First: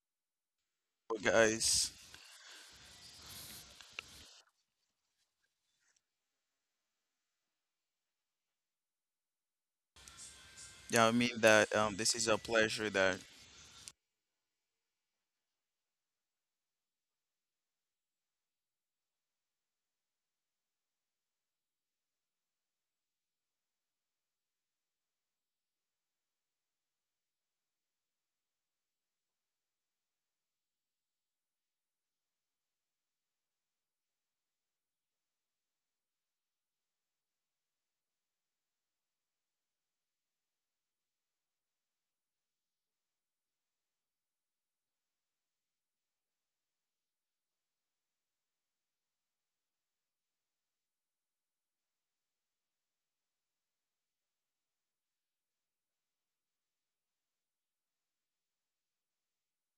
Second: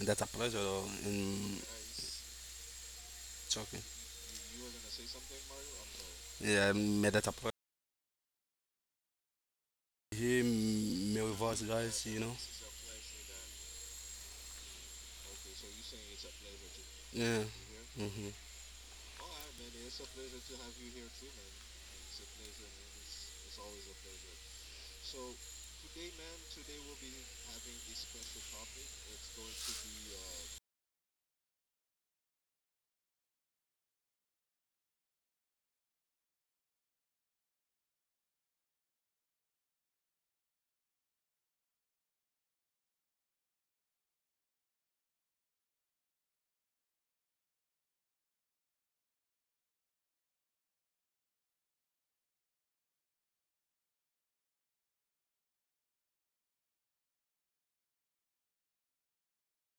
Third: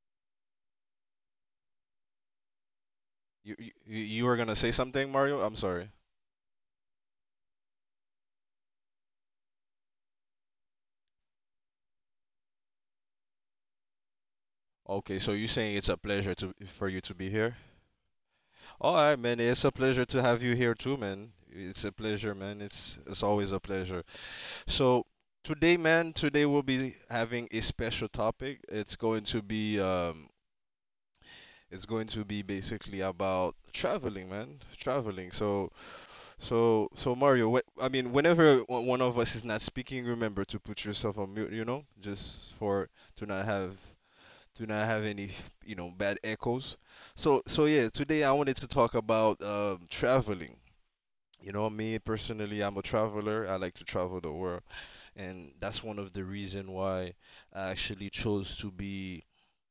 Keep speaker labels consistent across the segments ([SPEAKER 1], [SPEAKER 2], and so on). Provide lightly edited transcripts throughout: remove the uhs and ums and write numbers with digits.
[SPEAKER 1] and that's a pleasure though,
[SPEAKER 2] Well,
[SPEAKER 1] and
[SPEAKER 2] guys,
[SPEAKER 3] You you
[SPEAKER 1] talking.
[SPEAKER 3] you you were gonna say something, Mario? I'm sorry.
[SPEAKER 1] Yeah, man, that's a pleasure. Here,
[SPEAKER 2] yeah, I
[SPEAKER 1] me
[SPEAKER 2] mean
[SPEAKER 1] with us
[SPEAKER 2] that
[SPEAKER 1] guys,
[SPEAKER 2] this
[SPEAKER 1] you
[SPEAKER 2] is
[SPEAKER 1] know.
[SPEAKER 2] a pleasure that
[SPEAKER 3] Okay, so you're saying it's a pleasure to for you to
[SPEAKER 1] A
[SPEAKER 3] be
[SPEAKER 1] pleasure that
[SPEAKER 3] here.
[SPEAKER 1] yeah.
[SPEAKER 3] All right, man. It's a pleasure to have you here too, man. It's a pleasure, man. It's always a pleasure. So today, man, today we'll be having a special topic. It's going to be basically about traveling, man. Traveling. So, Mario, I mean, whenever one of us is not speaking, remember to put yourself on mute, just for to not have to not have any, bad echoes. So, yeah, today I wanted to talk about traveling. You know, me personally, I'm a traveler. I like to travel the world, and that's one of the reason why I actually chose to be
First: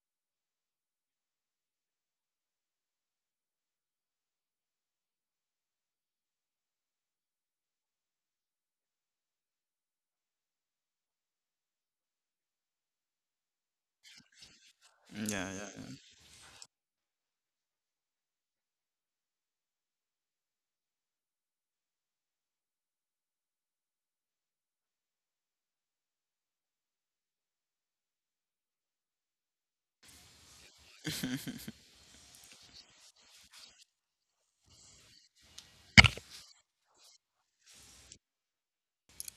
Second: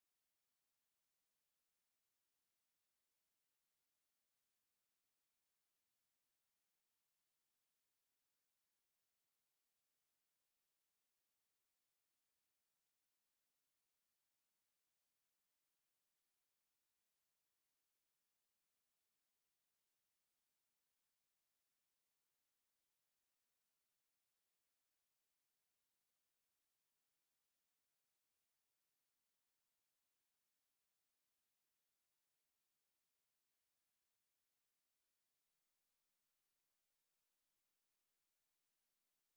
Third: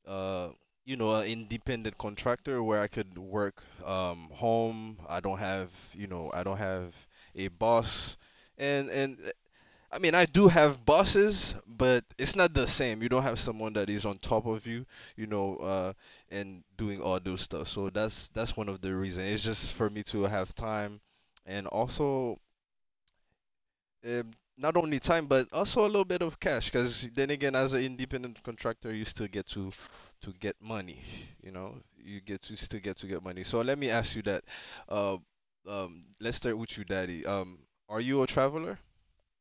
[SPEAKER 3] uh, you know, an independent contractor where I could work home. I don't have a boss, and I mean, I do have bosses, but it's not the same. You don't have someone that is on top of you, you
[SPEAKER 2] yeah,
[SPEAKER 3] know,
[SPEAKER 2] yeah.
[SPEAKER 3] uh, and doing all those stuff. So that's one of the reasons. It's just for me to have time, and also um, not only time but also a little bit of cash because then again as an independent contractor you still get to get money, you know, you get to still get to get money. So let me ask you that. uh, let's start with you, Daddy. Are you a traveler?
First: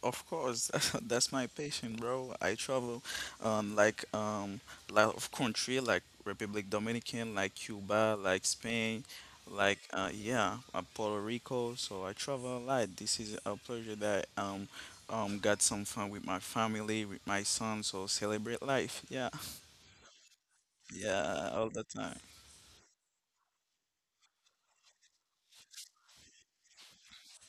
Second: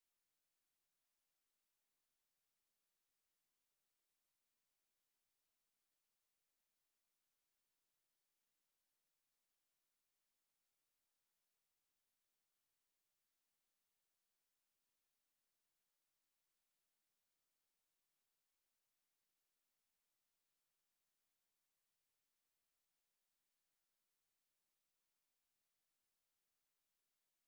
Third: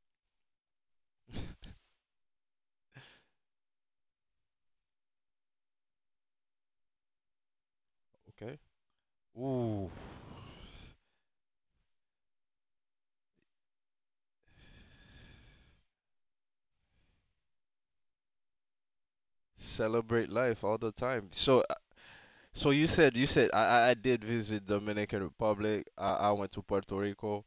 [SPEAKER 2] Of course, that's my passion, bro. I travel, like lot of country like Republic Dominican, like Cuba, like
[SPEAKER 3] Okay.
[SPEAKER 2] Spain, like
[SPEAKER 3] Ooh,
[SPEAKER 2] yeah, Puerto Rico. So I travel a lot. This is a pleasure that got some fun with my family, with my son. So celebrate life. Yeah,
[SPEAKER 3] celebrate life all the time.
[SPEAKER 2] yeah,
[SPEAKER 3] So
[SPEAKER 2] all the time.
[SPEAKER 3] so you said I did visit Dominican Republic. I went to Puerto Rico.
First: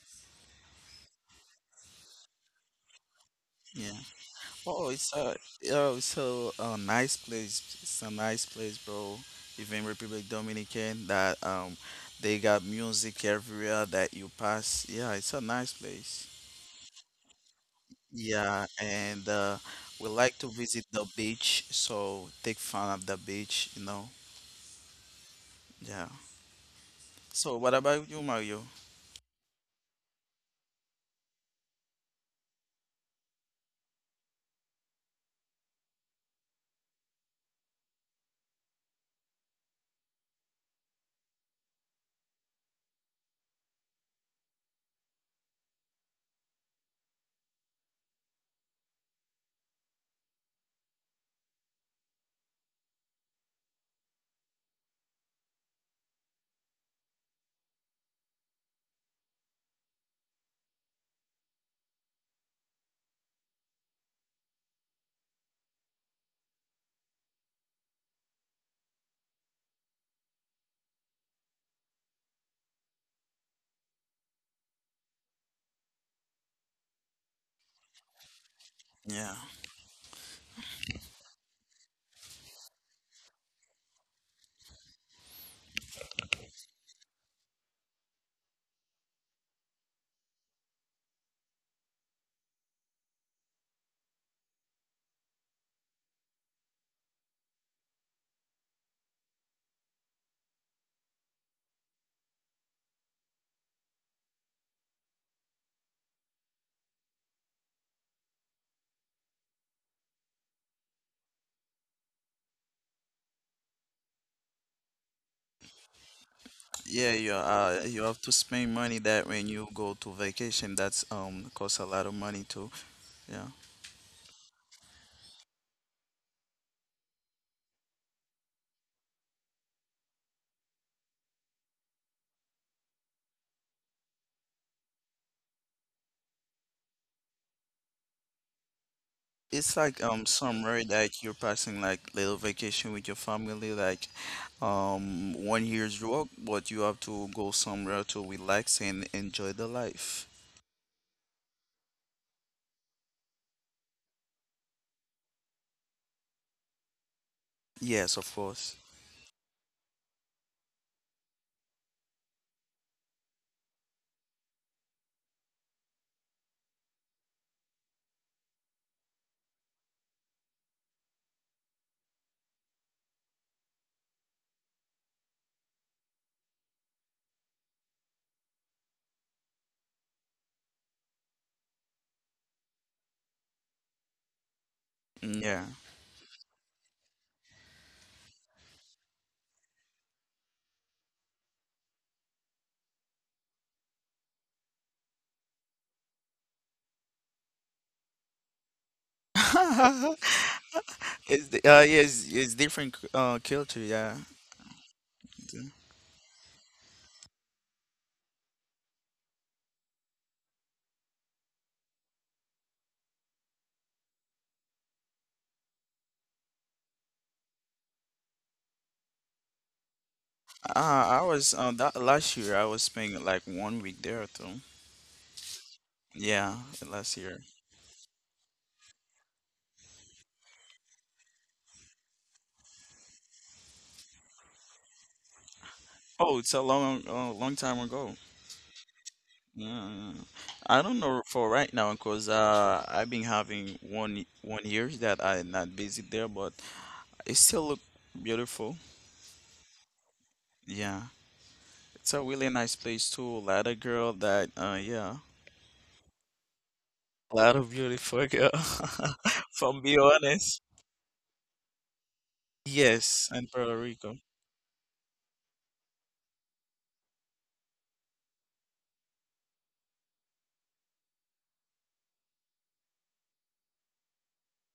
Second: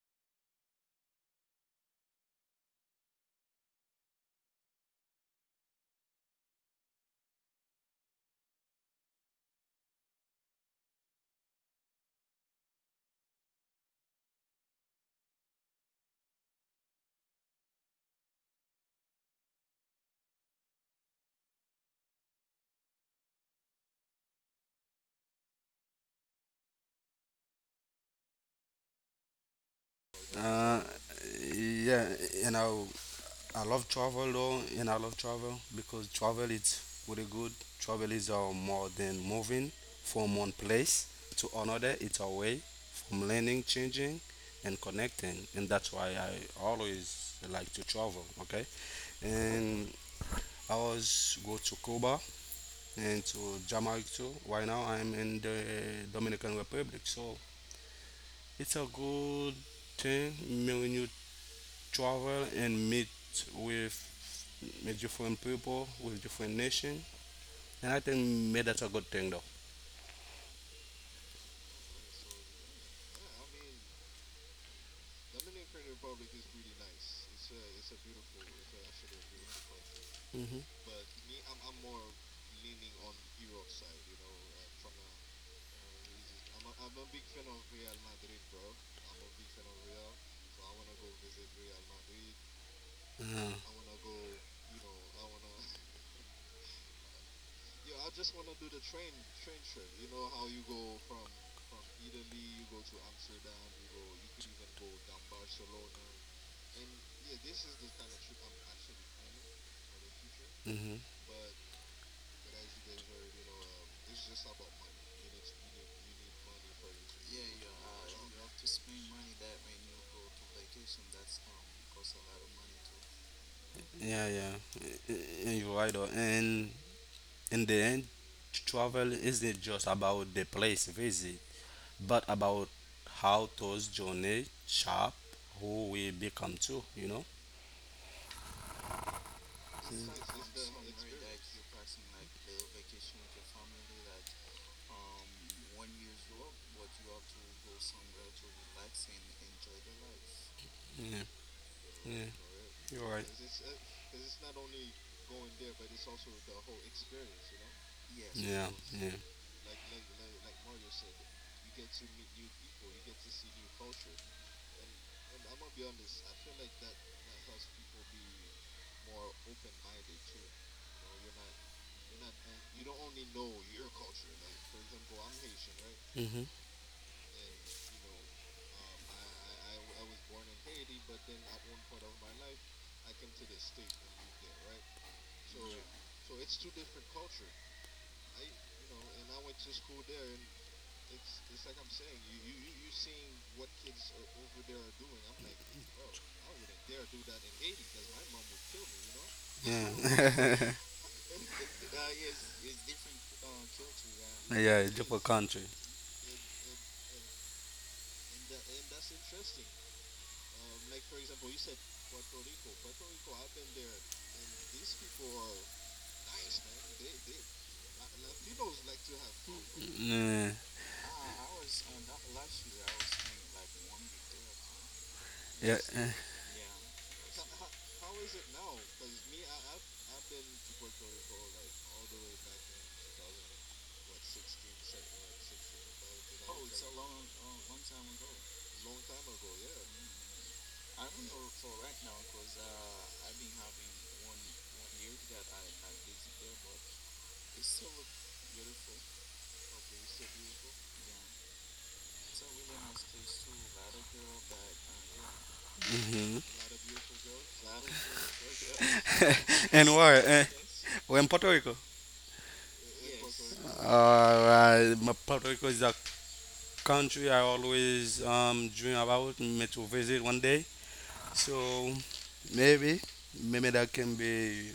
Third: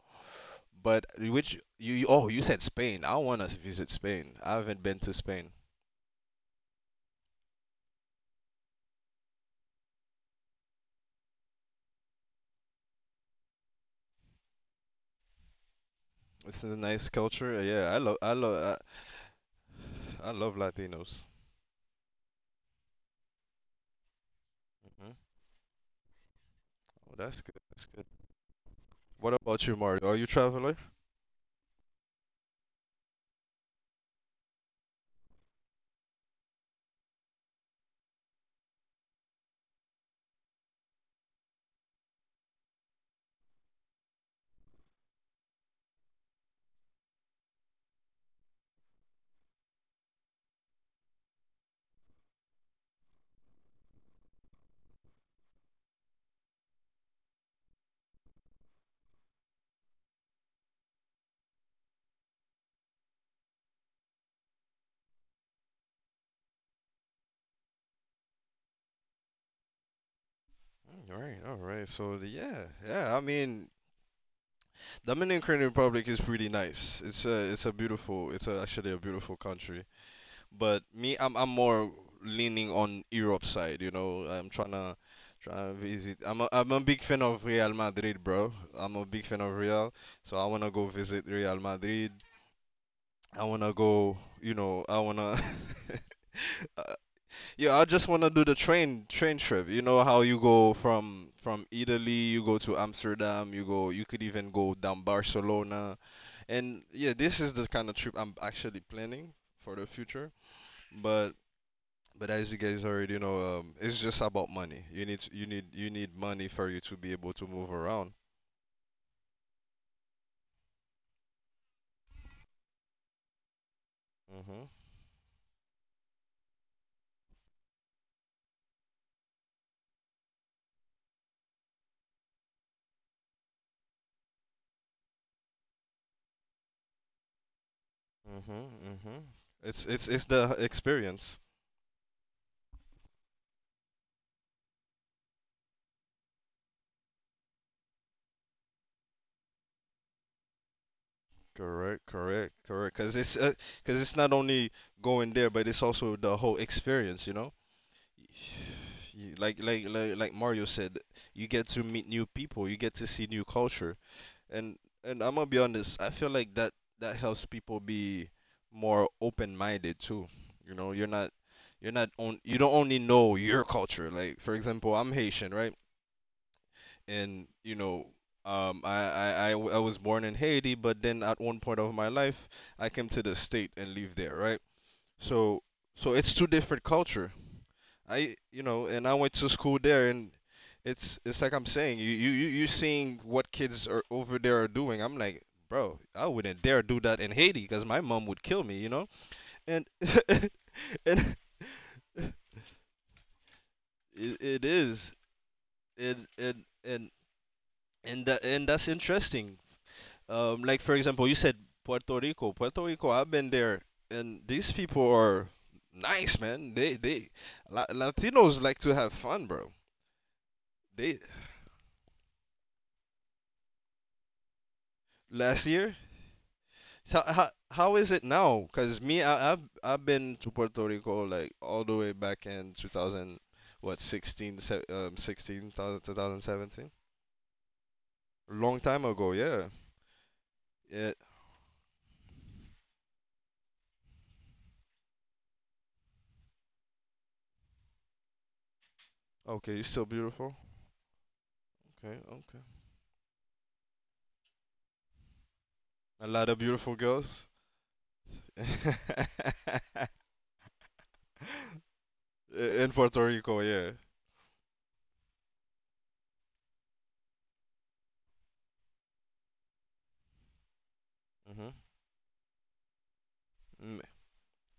[SPEAKER 3] But which oh, you said Spain. I want to visit
[SPEAKER 2] Yeah.
[SPEAKER 3] Spain. I haven't
[SPEAKER 2] Oh,
[SPEAKER 3] been to
[SPEAKER 2] it's a
[SPEAKER 3] Spain.
[SPEAKER 2] oh, it's a nice place. It's a nice place, bro. Even Republic Dominican, that they got music everywhere that you pass. Yeah, it's a nice place.
[SPEAKER 3] It's a nice culture. Yeah, I love I
[SPEAKER 2] Yeah,
[SPEAKER 3] love
[SPEAKER 2] and we
[SPEAKER 3] I, I
[SPEAKER 2] like to
[SPEAKER 3] love
[SPEAKER 2] visit the
[SPEAKER 3] Latinos.
[SPEAKER 2] beach, so take fun of the beach, you know.
[SPEAKER 3] Mhm.
[SPEAKER 2] Yeah.
[SPEAKER 3] Oh, that's
[SPEAKER 2] So
[SPEAKER 3] good.
[SPEAKER 2] what
[SPEAKER 3] That's good.
[SPEAKER 2] about you, Mario?
[SPEAKER 3] What about you, Mario? Are you a
[SPEAKER 1] hmm
[SPEAKER 3] traveler?
[SPEAKER 1] Uh, yeah, you know. I love travel though, and I love travel because travel is really good. Travel is more than moving from one place to another. It's a way from learning, changing, and connecting, and that's why I always like to travel. Okay, and I was go to Cuba and to Jamaica too. Right now, I'm in the Dominican Republic, so it's a good thing. Me travel and meet with with different people, with different nation, and I think maybe that's a good thing though.
[SPEAKER 3] Mm, all right, all right. So yeah, yeah. I mean, Dominican Republic is pretty nice. It's actually a beautiful
[SPEAKER 2] Yeah,
[SPEAKER 3] country. But
[SPEAKER 1] Hmm.
[SPEAKER 3] me, I'm more leaning on Europe side. You know, I'm trying to visit. I'm a big fan of Real Madrid, bro. I'm a big fan of Real, so I wanna go visit Real Madrid. I
[SPEAKER 1] Yeah.
[SPEAKER 3] wanna go. You know, I wanna. Uh, yeah, I just want to do the train trip. You know how you go from Italy, you go to Amsterdam, you could even go down Barcelona. And yeah, this is the kind of trip I'm actually planning for the future.
[SPEAKER 1] Hmm.
[SPEAKER 3] But but as you guys already know, it's just about money. You need money for you to be
[SPEAKER 2] yeah,
[SPEAKER 3] able
[SPEAKER 2] you
[SPEAKER 3] to move
[SPEAKER 2] uh,
[SPEAKER 3] around.
[SPEAKER 2] you have to spend money that when you go to vacation, that's costs a lot of money too. Yeah.
[SPEAKER 1] Yeah, yeah.
[SPEAKER 3] Mhm.
[SPEAKER 1] Y- You're right though. And in the end, travel isn't just about the place visit, but about how those journey shape who we become too. You know?
[SPEAKER 3] Mhm. Mhm.
[SPEAKER 2] It's
[SPEAKER 3] It's
[SPEAKER 2] like
[SPEAKER 3] it's it's the
[SPEAKER 2] summer that
[SPEAKER 3] experience.
[SPEAKER 2] you're passing like little vacation with your family like one year's work but you have to go somewhere to relax and enjoy the life.
[SPEAKER 1] Yeah,
[SPEAKER 3] Correct.
[SPEAKER 1] yeah.
[SPEAKER 3] Correct. Correct.
[SPEAKER 1] You're
[SPEAKER 3] Cause
[SPEAKER 1] right.
[SPEAKER 3] it's uh, cause it's not only going there, but it's also the whole experience. You know.
[SPEAKER 2] Yes, of
[SPEAKER 1] Yeah,
[SPEAKER 2] course.
[SPEAKER 1] yeah.
[SPEAKER 3] Like Mario said, you get to meet new people. You get to see new culture. And and I'm gonna be honest, I feel like that helps people be more open-minded too. You know, you're not on you don't only know your culture. Like for example, I'm Haitian, right?
[SPEAKER 1] Mm-hmm.
[SPEAKER 3] And I was born in Haiti, but then at one point of my life, I came to the state and lived there, right?
[SPEAKER 2] Mm,
[SPEAKER 3] So
[SPEAKER 2] yeah.
[SPEAKER 3] so it's two different culture. And I went to school there, and it's like I'm saying, you seeing what kids are over there are doing. I'm like, bro, I wouldn't dare do that in Haiti because my mom would kill me, you know. And and
[SPEAKER 2] It's yes, it's different culture, yeah.
[SPEAKER 3] it,
[SPEAKER 1] Yeah.
[SPEAKER 3] it
[SPEAKER 1] Yeah,
[SPEAKER 3] is.
[SPEAKER 1] different country.
[SPEAKER 2] D-
[SPEAKER 3] And and and and that, and that's interesting. Like for example, you said Puerto Rico. Puerto Rico, I've been there, and these people are nice, man. Latinos like to have fun, bro.
[SPEAKER 1] Yeah.
[SPEAKER 3] They
[SPEAKER 2] I was That last year I was spending like one week there too.
[SPEAKER 3] last
[SPEAKER 1] Yeah.
[SPEAKER 3] year.
[SPEAKER 2] Yeah, last
[SPEAKER 3] So
[SPEAKER 2] year.
[SPEAKER 3] how is it now? Cause me, I've been to Puerto Rico like all the way back in 2000, what, 16, 16,
[SPEAKER 2] Oh, it's a
[SPEAKER 3] 2017.
[SPEAKER 2] long long time ago.
[SPEAKER 3] Long time ago, yeah.
[SPEAKER 2] Mm, I don't
[SPEAKER 3] Yeah.
[SPEAKER 2] know for right now because I've been having one year that I not visit there, but it still look beautiful.
[SPEAKER 3] Okay, you're still beautiful.
[SPEAKER 2] Yeah,
[SPEAKER 3] Okay,
[SPEAKER 2] it's a really
[SPEAKER 3] okay.
[SPEAKER 2] nice place too. A lot of girl that yeah,
[SPEAKER 3] A
[SPEAKER 1] Hmm.
[SPEAKER 3] lot of beautiful
[SPEAKER 2] a
[SPEAKER 3] girls
[SPEAKER 2] lot of beautiful girl. From
[SPEAKER 1] And
[SPEAKER 2] be
[SPEAKER 1] where?
[SPEAKER 2] honest,
[SPEAKER 1] Where in Puerto Rico?
[SPEAKER 3] in Puerto
[SPEAKER 2] yes, and
[SPEAKER 3] Rico,
[SPEAKER 2] Puerto
[SPEAKER 3] yeah.
[SPEAKER 2] Rico.
[SPEAKER 1] My Puerto Rico is a country I always dream about me to visit one day.
[SPEAKER 3] Hmm.
[SPEAKER 1] So maybe, maybe that
[SPEAKER 3] Mm.
[SPEAKER 1] can be.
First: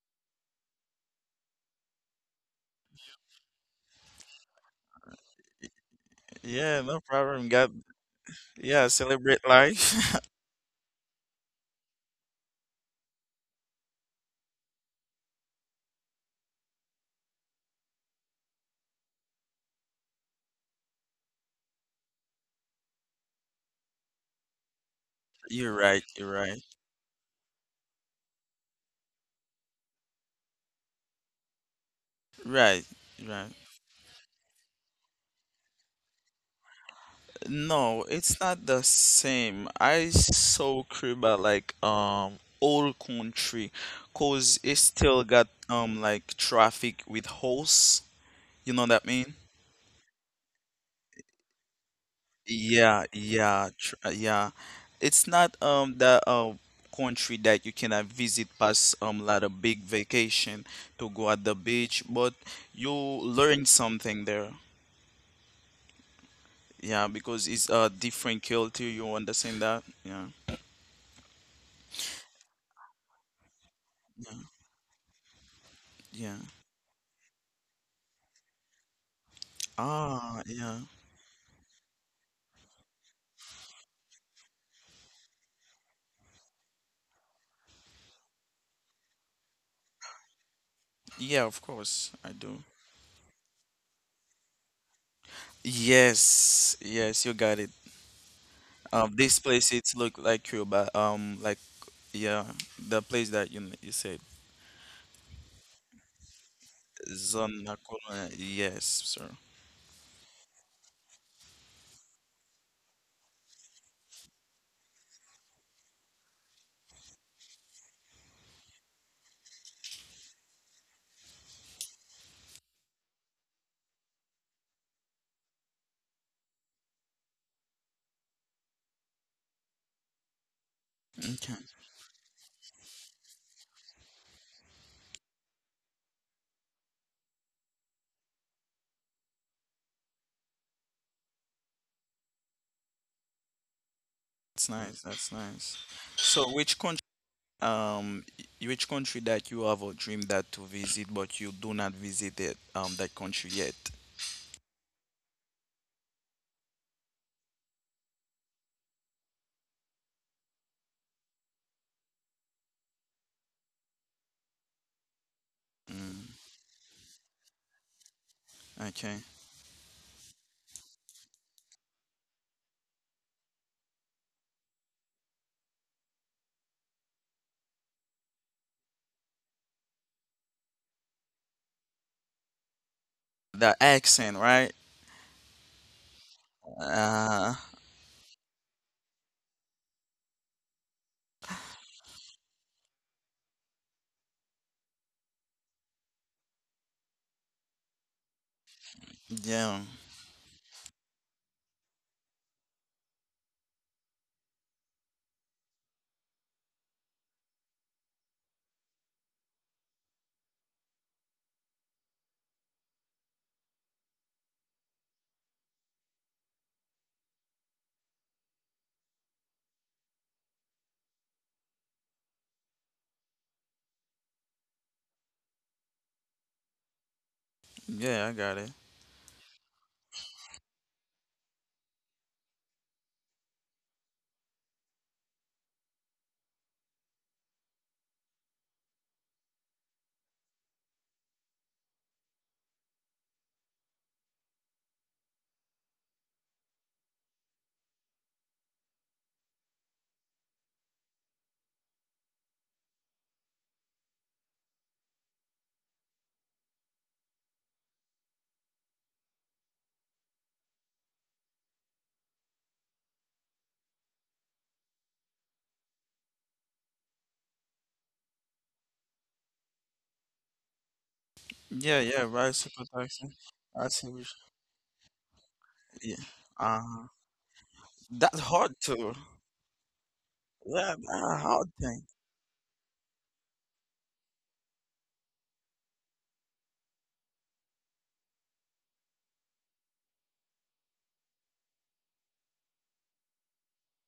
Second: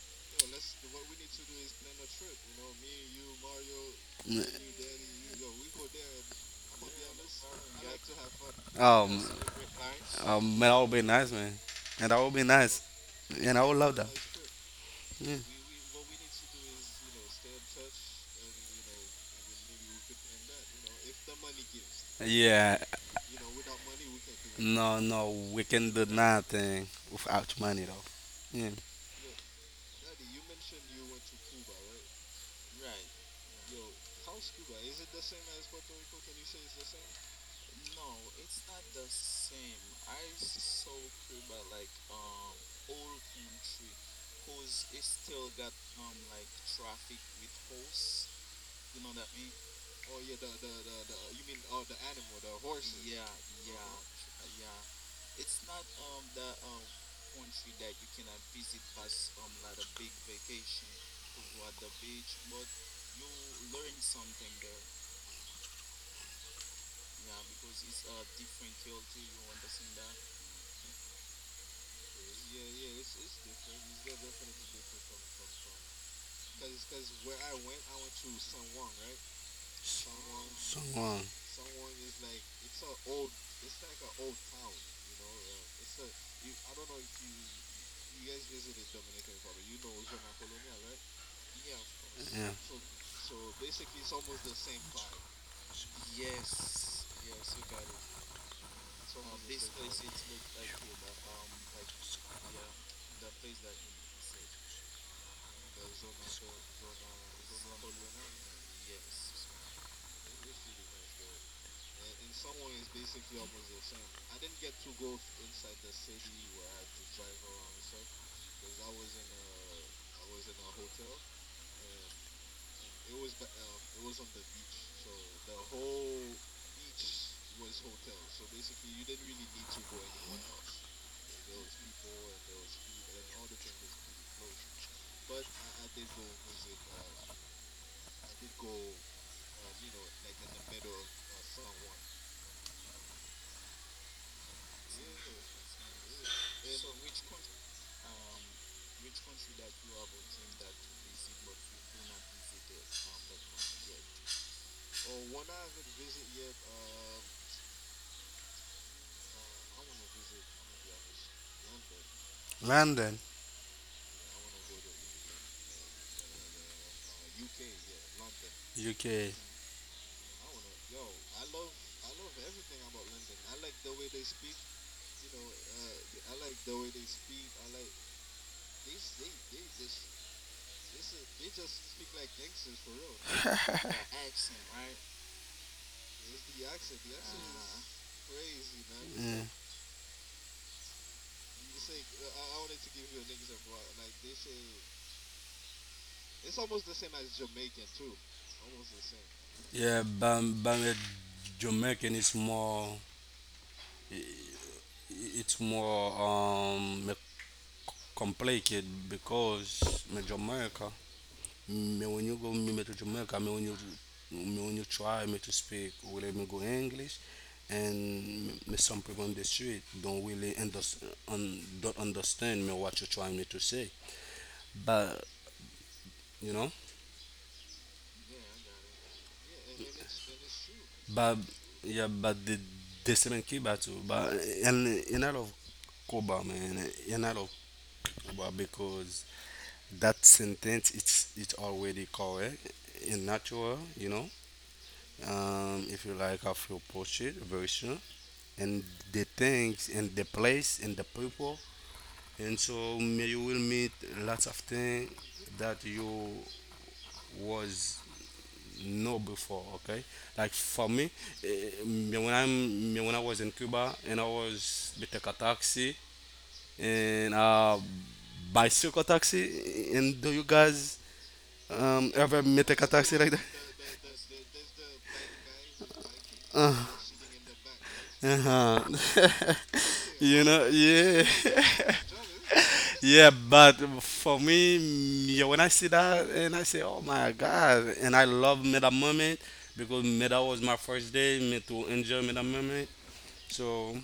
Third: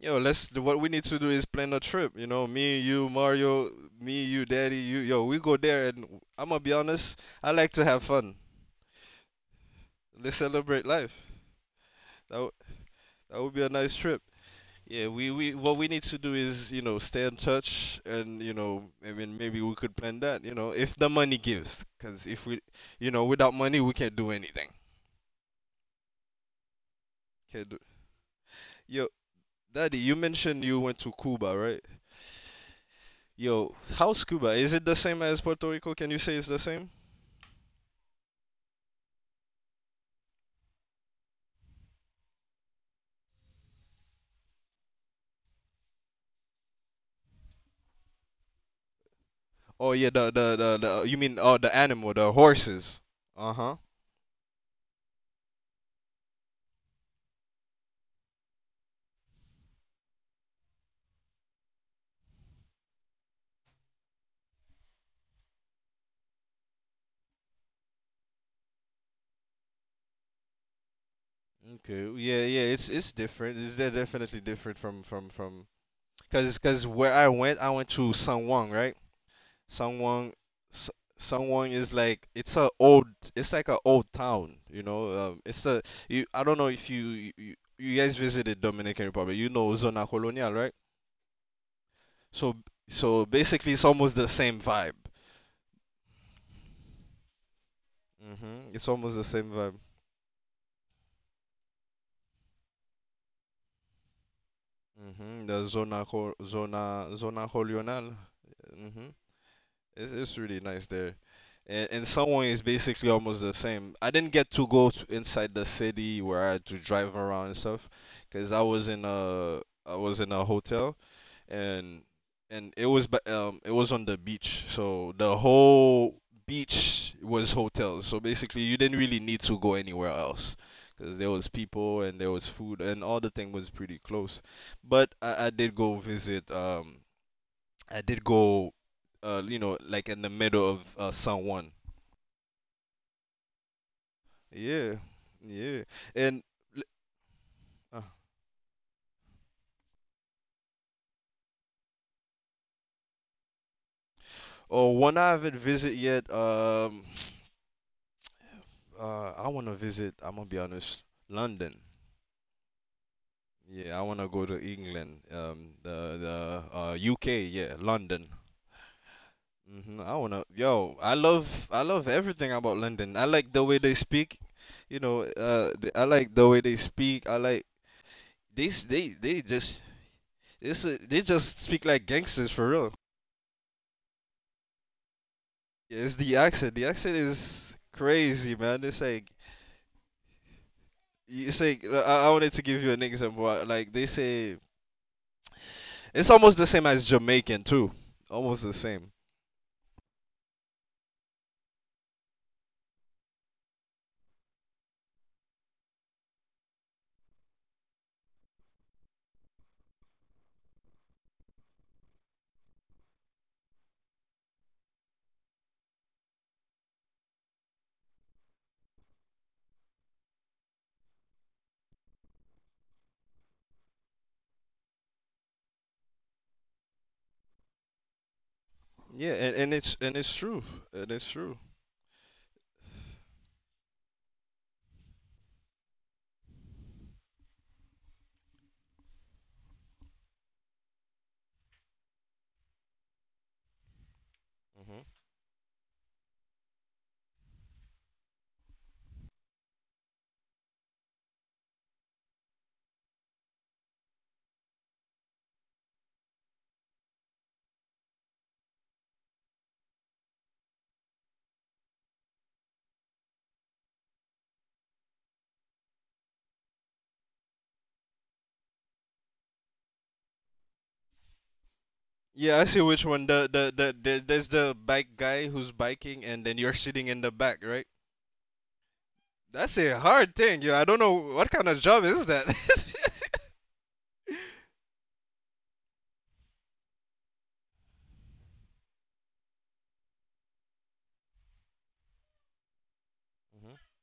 [SPEAKER 3] Yo, what we need to do is plan a trip. You know, me, you, Mario, me, you, Daddy, you. Yo, we go there, and I'm gonna be
[SPEAKER 2] Yeah, no
[SPEAKER 3] honest.
[SPEAKER 2] problem.
[SPEAKER 3] I
[SPEAKER 2] Got
[SPEAKER 3] like to have fun.
[SPEAKER 2] yeah,
[SPEAKER 1] Um,
[SPEAKER 2] celebrate life.
[SPEAKER 3] Let's
[SPEAKER 1] that
[SPEAKER 3] celebrate
[SPEAKER 1] would be
[SPEAKER 3] life.
[SPEAKER 1] nice, man. And that would
[SPEAKER 3] That
[SPEAKER 1] be
[SPEAKER 3] w-
[SPEAKER 1] nice,
[SPEAKER 3] that would
[SPEAKER 1] and
[SPEAKER 3] be
[SPEAKER 1] I
[SPEAKER 3] a
[SPEAKER 1] would
[SPEAKER 3] nice
[SPEAKER 1] love that.
[SPEAKER 3] trip. Yeah,
[SPEAKER 1] Mm.
[SPEAKER 3] we what we need to do is stay in touch and I mean maybe we could plan that if the money gives because if we
[SPEAKER 1] Yeah.
[SPEAKER 3] you know without money we can't do anything.
[SPEAKER 1] No, no, we
[SPEAKER 2] You're
[SPEAKER 1] can
[SPEAKER 2] right.
[SPEAKER 1] do
[SPEAKER 2] You're right.
[SPEAKER 1] nothing without
[SPEAKER 3] Can't do.
[SPEAKER 1] money, though. Yeah.
[SPEAKER 3] Yo, Daddy, you mentioned you went to Cuba, right?
[SPEAKER 2] Right. Right.
[SPEAKER 3] Yo, how's Cuba? Is it the same as Puerto Rico? Can you say it's the same?
[SPEAKER 2] No, it's not the same. I saw Cuba like old country, cause it still got like traffic with horse. You know what I mean?
[SPEAKER 3] Oh yeah, the you mean, oh, the animal, the horses.
[SPEAKER 2] Yeah,
[SPEAKER 3] Uh-huh.
[SPEAKER 2] yeah, tr yeah. It's not the country that you cannot visit past like a big vacation to go at the beach, but you learn something there. Yeah, because it's a different culture. You understand that? Yeah,
[SPEAKER 3] Okay. Yeah, yeah, it's different. It's definitely
[SPEAKER 2] yeah,
[SPEAKER 3] different from.
[SPEAKER 2] yeah.
[SPEAKER 3] Cause, where I went to Sangwon, right? Sangwon,
[SPEAKER 2] Ah,
[SPEAKER 3] S-
[SPEAKER 2] yeah.
[SPEAKER 1] Someone.
[SPEAKER 3] Sangwon is like it's like a old town, you know. It's a you. I don't know if you guys visited Dominican Republic. You know Zona Colonial, right?
[SPEAKER 2] Yeah, of course I
[SPEAKER 3] So
[SPEAKER 2] do.
[SPEAKER 1] Yeah.
[SPEAKER 3] so basically, it's almost the same vibe.
[SPEAKER 2] Yes, yes, you got it.
[SPEAKER 3] It's almost the
[SPEAKER 2] This
[SPEAKER 3] same vibe.
[SPEAKER 2] place it's look like Cuba. Like yeah, the place that you said
[SPEAKER 3] The Zona Co- Zona Zona
[SPEAKER 2] Zona
[SPEAKER 3] Colonial.
[SPEAKER 2] Colon- Yes,
[SPEAKER 3] Mm-hmm.
[SPEAKER 2] sir.
[SPEAKER 3] It's really nice there. And in some ways, basically almost the same. I didn't get to go to inside the city where I had to drive around and stuff, because I was in a hotel, and and it was on the beach, so the whole beach was hotels. So basically, you didn't really need to go anywhere else, because there was
[SPEAKER 2] Okay,
[SPEAKER 3] people and there was food and all the thing was pretty close. But I did go visit I did go, you know, like in the middle of San Juan.
[SPEAKER 2] that's
[SPEAKER 3] Yeah,
[SPEAKER 2] nice. That's nice.
[SPEAKER 3] yeah. And
[SPEAKER 2] So, which
[SPEAKER 3] l-
[SPEAKER 2] country?
[SPEAKER 3] uh,
[SPEAKER 2] Um, which country that you have a dream that to visit, but you do not visit it, that country yet?
[SPEAKER 3] oh, one I haven't visited yet. I want to visit. I'm gonna be honest, London.
[SPEAKER 1] London.
[SPEAKER 3] Yeah, I want to go to England. Um, the
[SPEAKER 2] Mm,
[SPEAKER 3] the uh, UK. Yeah, London.
[SPEAKER 2] okay.
[SPEAKER 1] UK.
[SPEAKER 3] Yo, I love everything about London. I like the way they speak, you know. I like the way they speak. I like this. They s- they just It's a, they just speak like gangsters for real.
[SPEAKER 2] The accent, right?
[SPEAKER 3] Yeah, it's the accent. The accent
[SPEAKER 2] Uh,
[SPEAKER 3] is crazy, man. It's like
[SPEAKER 1] Mm.
[SPEAKER 3] you say. I wanted to give you an example. Like they say, it's almost the same as Jamaican too. Almost the same.
[SPEAKER 2] yeah,
[SPEAKER 1] Yeah, Bam Bam. Jamaican is more i- it's more complicated because me Jamaica, me when you go me me to Jamaica, me when you try me to speak will me go English, and me, me some people on the street don't really understand don't understand me what you're trying me to say, but you know.
[SPEAKER 2] yeah, I got it.
[SPEAKER 3] Yeah, and it's true. And it's
[SPEAKER 1] But
[SPEAKER 3] true.
[SPEAKER 1] yeah, but the deciment Cuba too. But and and I love Cuba, man. And I love Cuba because that sentence it's already correct and natural, you know.
[SPEAKER 3] hmm
[SPEAKER 1] If you like, I feel portrait version and the things and the place and the people, and so may you will meet lots of things that you was know before. Okay, like for me, me when I'm me when I was in Cuba and I was we a taxi and bicycle taxi. And do you guys
[SPEAKER 2] Yeah, yeah,
[SPEAKER 1] ever
[SPEAKER 3] Yeah, I
[SPEAKER 1] met a
[SPEAKER 3] see
[SPEAKER 2] bicycle
[SPEAKER 3] which
[SPEAKER 1] taxi
[SPEAKER 3] one.
[SPEAKER 1] like
[SPEAKER 2] taxi.
[SPEAKER 1] that?
[SPEAKER 3] The, the
[SPEAKER 2] I
[SPEAKER 3] the
[SPEAKER 2] see
[SPEAKER 3] the
[SPEAKER 2] which.
[SPEAKER 3] there's the bike guy who's
[SPEAKER 2] Yeah.
[SPEAKER 3] biking, and then you're
[SPEAKER 1] Uh,
[SPEAKER 2] Uh,
[SPEAKER 3] sitting in the back, right?
[SPEAKER 2] that's hard too.
[SPEAKER 1] uh-huh.
[SPEAKER 3] That's a hard
[SPEAKER 1] you
[SPEAKER 3] thing,
[SPEAKER 1] know,
[SPEAKER 3] yo. I
[SPEAKER 2] Yeah,
[SPEAKER 3] don't
[SPEAKER 2] that's
[SPEAKER 3] know
[SPEAKER 1] yeah,
[SPEAKER 2] a
[SPEAKER 3] what kind
[SPEAKER 2] hard
[SPEAKER 3] of
[SPEAKER 2] thing.
[SPEAKER 3] job is that.
[SPEAKER 1] yeah. But for me, yeah, when I see that and I say, oh my God, and I love me that moment because me that was my first day, me to enjoy me that moment. So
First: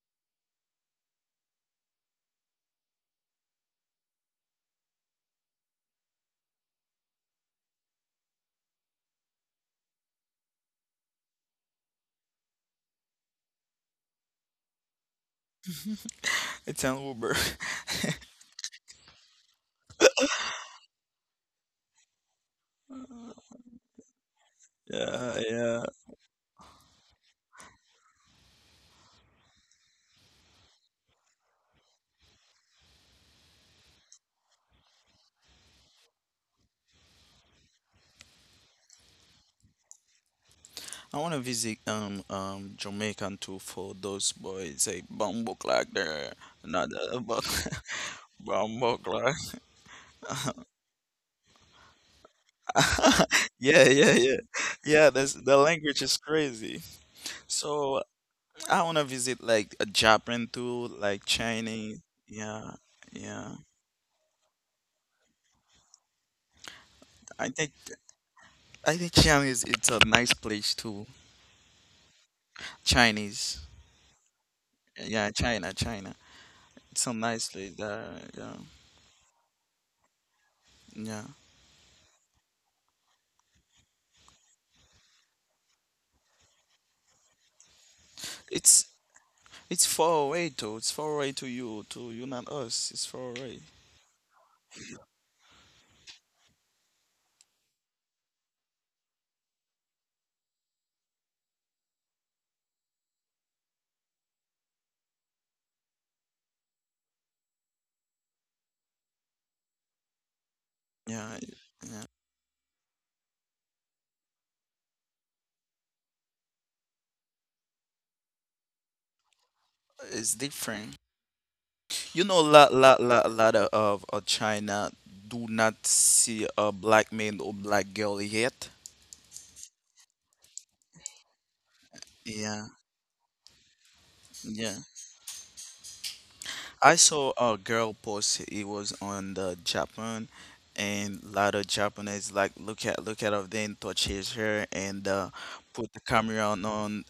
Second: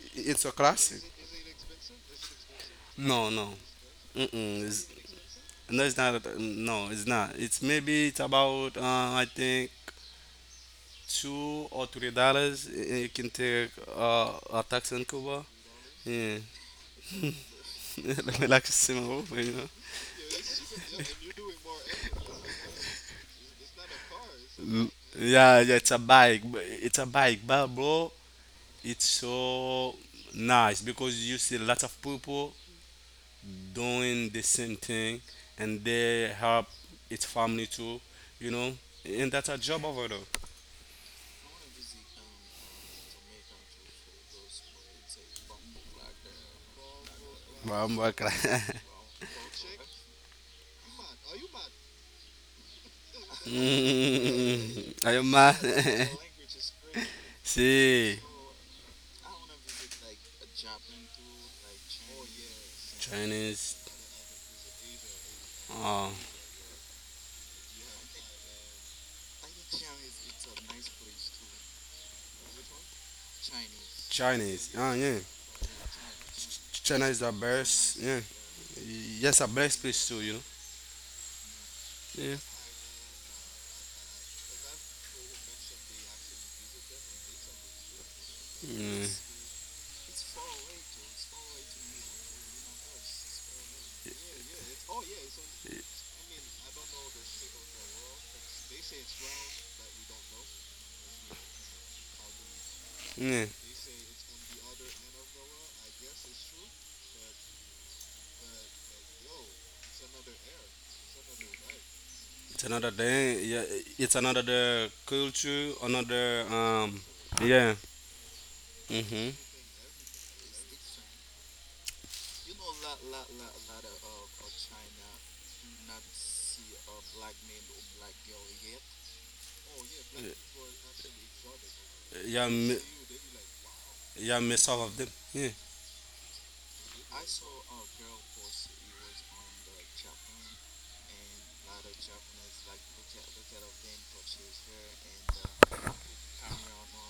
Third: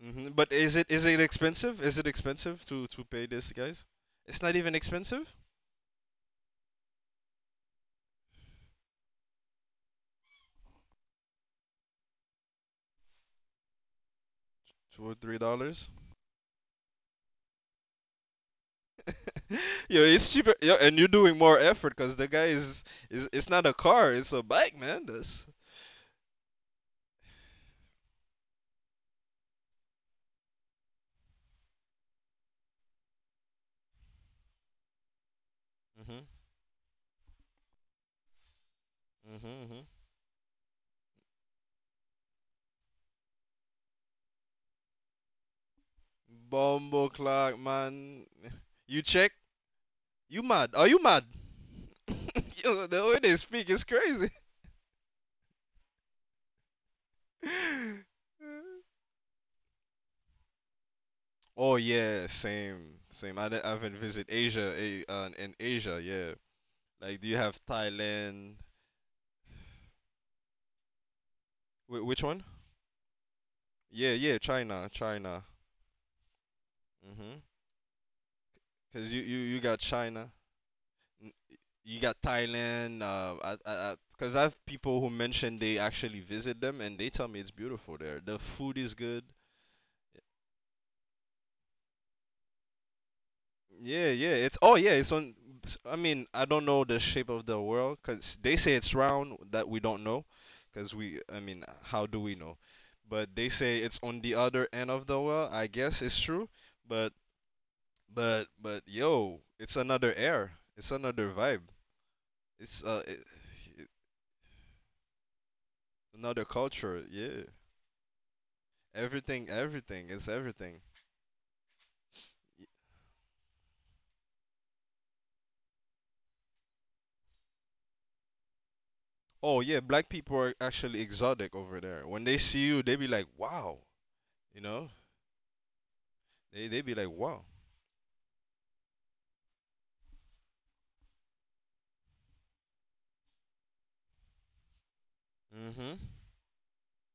[SPEAKER 1] it's
[SPEAKER 3] But
[SPEAKER 1] a
[SPEAKER 3] is it
[SPEAKER 1] classic.
[SPEAKER 3] is it expensive? Is it expensive to pay
[SPEAKER 1] No,
[SPEAKER 3] this,
[SPEAKER 1] no.
[SPEAKER 3] guys? It's not
[SPEAKER 1] Mm-mm.
[SPEAKER 3] even
[SPEAKER 1] It's,
[SPEAKER 3] expensive.
[SPEAKER 1] no, it's not. No, it's not. It's maybe it's about I think $2 or $3. And you can take a taxi
[SPEAKER 3] Two
[SPEAKER 1] in
[SPEAKER 3] or three
[SPEAKER 1] Cuba.
[SPEAKER 3] dollars.
[SPEAKER 1] Yeah,
[SPEAKER 2] It's an Uber.
[SPEAKER 1] like a similar, you know.
[SPEAKER 3] Yo, it's cheaper. Yo, and you're doing more effort because the guy is it's not a car, it's a bike,
[SPEAKER 1] Mm.
[SPEAKER 3] man.
[SPEAKER 2] Yeah,
[SPEAKER 3] That's.
[SPEAKER 1] Yeah, yeah.
[SPEAKER 2] yeah.
[SPEAKER 1] It's a bike. But It's a bike, but bro, it's so nice because you see lots of people doing the same thing, and
[SPEAKER 3] Hmm.
[SPEAKER 1] they help its family too. You know, and that's
[SPEAKER 3] Hmm.
[SPEAKER 1] a
[SPEAKER 3] Hmm.
[SPEAKER 1] job over there.
[SPEAKER 2] I want to visit Jamaica too for those boys. Say bumbo clock there, not
[SPEAKER 3] Bumble clock,
[SPEAKER 2] the
[SPEAKER 1] Well, I'm
[SPEAKER 3] man.
[SPEAKER 1] working.
[SPEAKER 2] bumbo
[SPEAKER 3] You check?
[SPEAKER 2] clock.
[SPEAKER 3] You mad? Are you mad? Yo, the way they speak is
[SPEAKER 2] Yeah, yeah,
[SPEAKER 3] crazy.
[SPEAKER 2] yeah, yeah.
[SPEAKER 1] Mm. Are
[SPEAKER 2] That's
[SPEAKER 1] you
[SPEAKER 2] the
[SPEAKER 1] mad?
[SPEAKER 2] language is crazy. So
[SPEAKER 1] See,
[SPEAKER 2] I want to visit like Japan too, like
[SPEAKER 3] Oh
[SPEAKER 2] Chinese.
[SPEAKER 3] yeah,
[SPEAKER 2] Yeah,
[SPEAKER 3] same, same. I, d-
[SPEAKER 2] yeah.
[SPEAKER 3] I
[SPEAKER 1] Chinese.
[SPEAKER 3] haven't visited Asia, in Asia,
[SPEAKER 1] Oh,
[SPEAKER 3] yeah. Like, do you
[SPEAKER 2] I
[SPEAKER 3] have
[SPEAKER 2] think.
[SPEAKER 3] Thailand?
[SPEAKER 2] I think China is it's a nice place too.
[SPEAKER 3] Which one?
[SPEAKER 2] Chinese,
[SPEAKER 3] Yeah, yeah,
[SPEAKER 1] Chinese.
[SPEAKER 3] China,
[SPEAKER 1] Ah,
[SPEAKER 2] yeah,
[SPEAKER 1] yeah.
[SPEAKER 3] China.
[SPEAKER 2] China, China. It's a
[SPEAKER 1] China is
[SPEAKER 3] Mhm.
[SPEAKER 1] the
[SPEAKER 2] nice place.
[SPEAKER 1] best. Yeah.
[SPEAKER 2] Yeah,
[SPEAKER 3] Cause you you
[SPEAKER 1] Yes,
[SPEAKER 3] you
[SPEAKER 1] a
[SPEAKER 3] got
[SPEAKER 1] best place
[SPEAKER 3] China,
[SPEAKER 1] too. You know.
[SPEAKER 2] yeah.
[SPEAKER 3] n- you got
[SPEAKER 1] Yeah.
[SPEAKER 3] Thailand. Cause I have people who mention they actually visit them and they tell me it's beautiful there. The food
[SPEAKER 2] It's
[SPEAKER 3] is
[SPEAKER 1] Mm,
[SPEAKER 3] good.
[SPEAKER 2] it's far away too. It's far away to you, not us. It's far away.
[SPEAKER 3] Yeah, yeah. It's, oh yeah. It's on. I mean, I don't know the shape of the world because they say it's round. That we don't know, because we. I mean, how do we know? But they
[SPEAKER 1] yeah.
[SPEAKER 3] say it's on the other end of the world. I guess it's true, but but yo, it's another air. It's another
[SPEAKER 2] Yeah,
[SPEAKER 3] vibe.
[SPEAKER 2] yeah.
[SPEAKER 1] It's
[SPEAKER 3] It's
[SPEAKER 1] another
[SPEAKER 3] uh it,
[SPEAKER 1] thing. Yeah.
[SPEAKER 3] it-
[SPEAKER 1] It's another the culture.
[SPEAKER 3] Another
[SPEAKER 1] Another
[SPEAKER 3] culture.
[SPEAKER 1] um.
[SPEAKER 3] Yeah.
[SPEAKER 1] Yeah. Mhm.
[SPEAKER 3] Everything. It's
[SPEAKER 2] It's
[SPEAKER 3] everything.
[SPEAKER 2] different. You know,
[SPEAKER 3] Y-
[SPEAKER 2] lot of China do not see a black man or black girl yet.
[SPEAKER 3] Oh yeah, black people are actually exotic over there. When they
[SPEAKER 1] Yeah.
[SPEAKER 3] see
[SPEAKER 2] Yeah,
[SPEAKER 3] you,
[SPEAKER 1] Mi-
[SPEAKER 3] they be like, "Wow."
[SPEAKER 1] yeah.
[SPEAKER 3] You
[SPEAKER 1] Mix
[SPEAKER 2] yeah.
[SPEAKER 1] up
[SPEAKER 3] know?
[SPEAKER 1] of them. Yeah.
[SPEAKER 3] They be
[SPEAKER 2] I
[SPEAKER 3] like,
[SPEAKER 2] saw
[SPEAKER 3] "Wow."
[SPEAKER 2] a girl post it was on the Japan and a lot of Japanese like look at her then touch his hair and put
[SPEAKER 3] Mhm.
[SPEAKER 2] the camera on,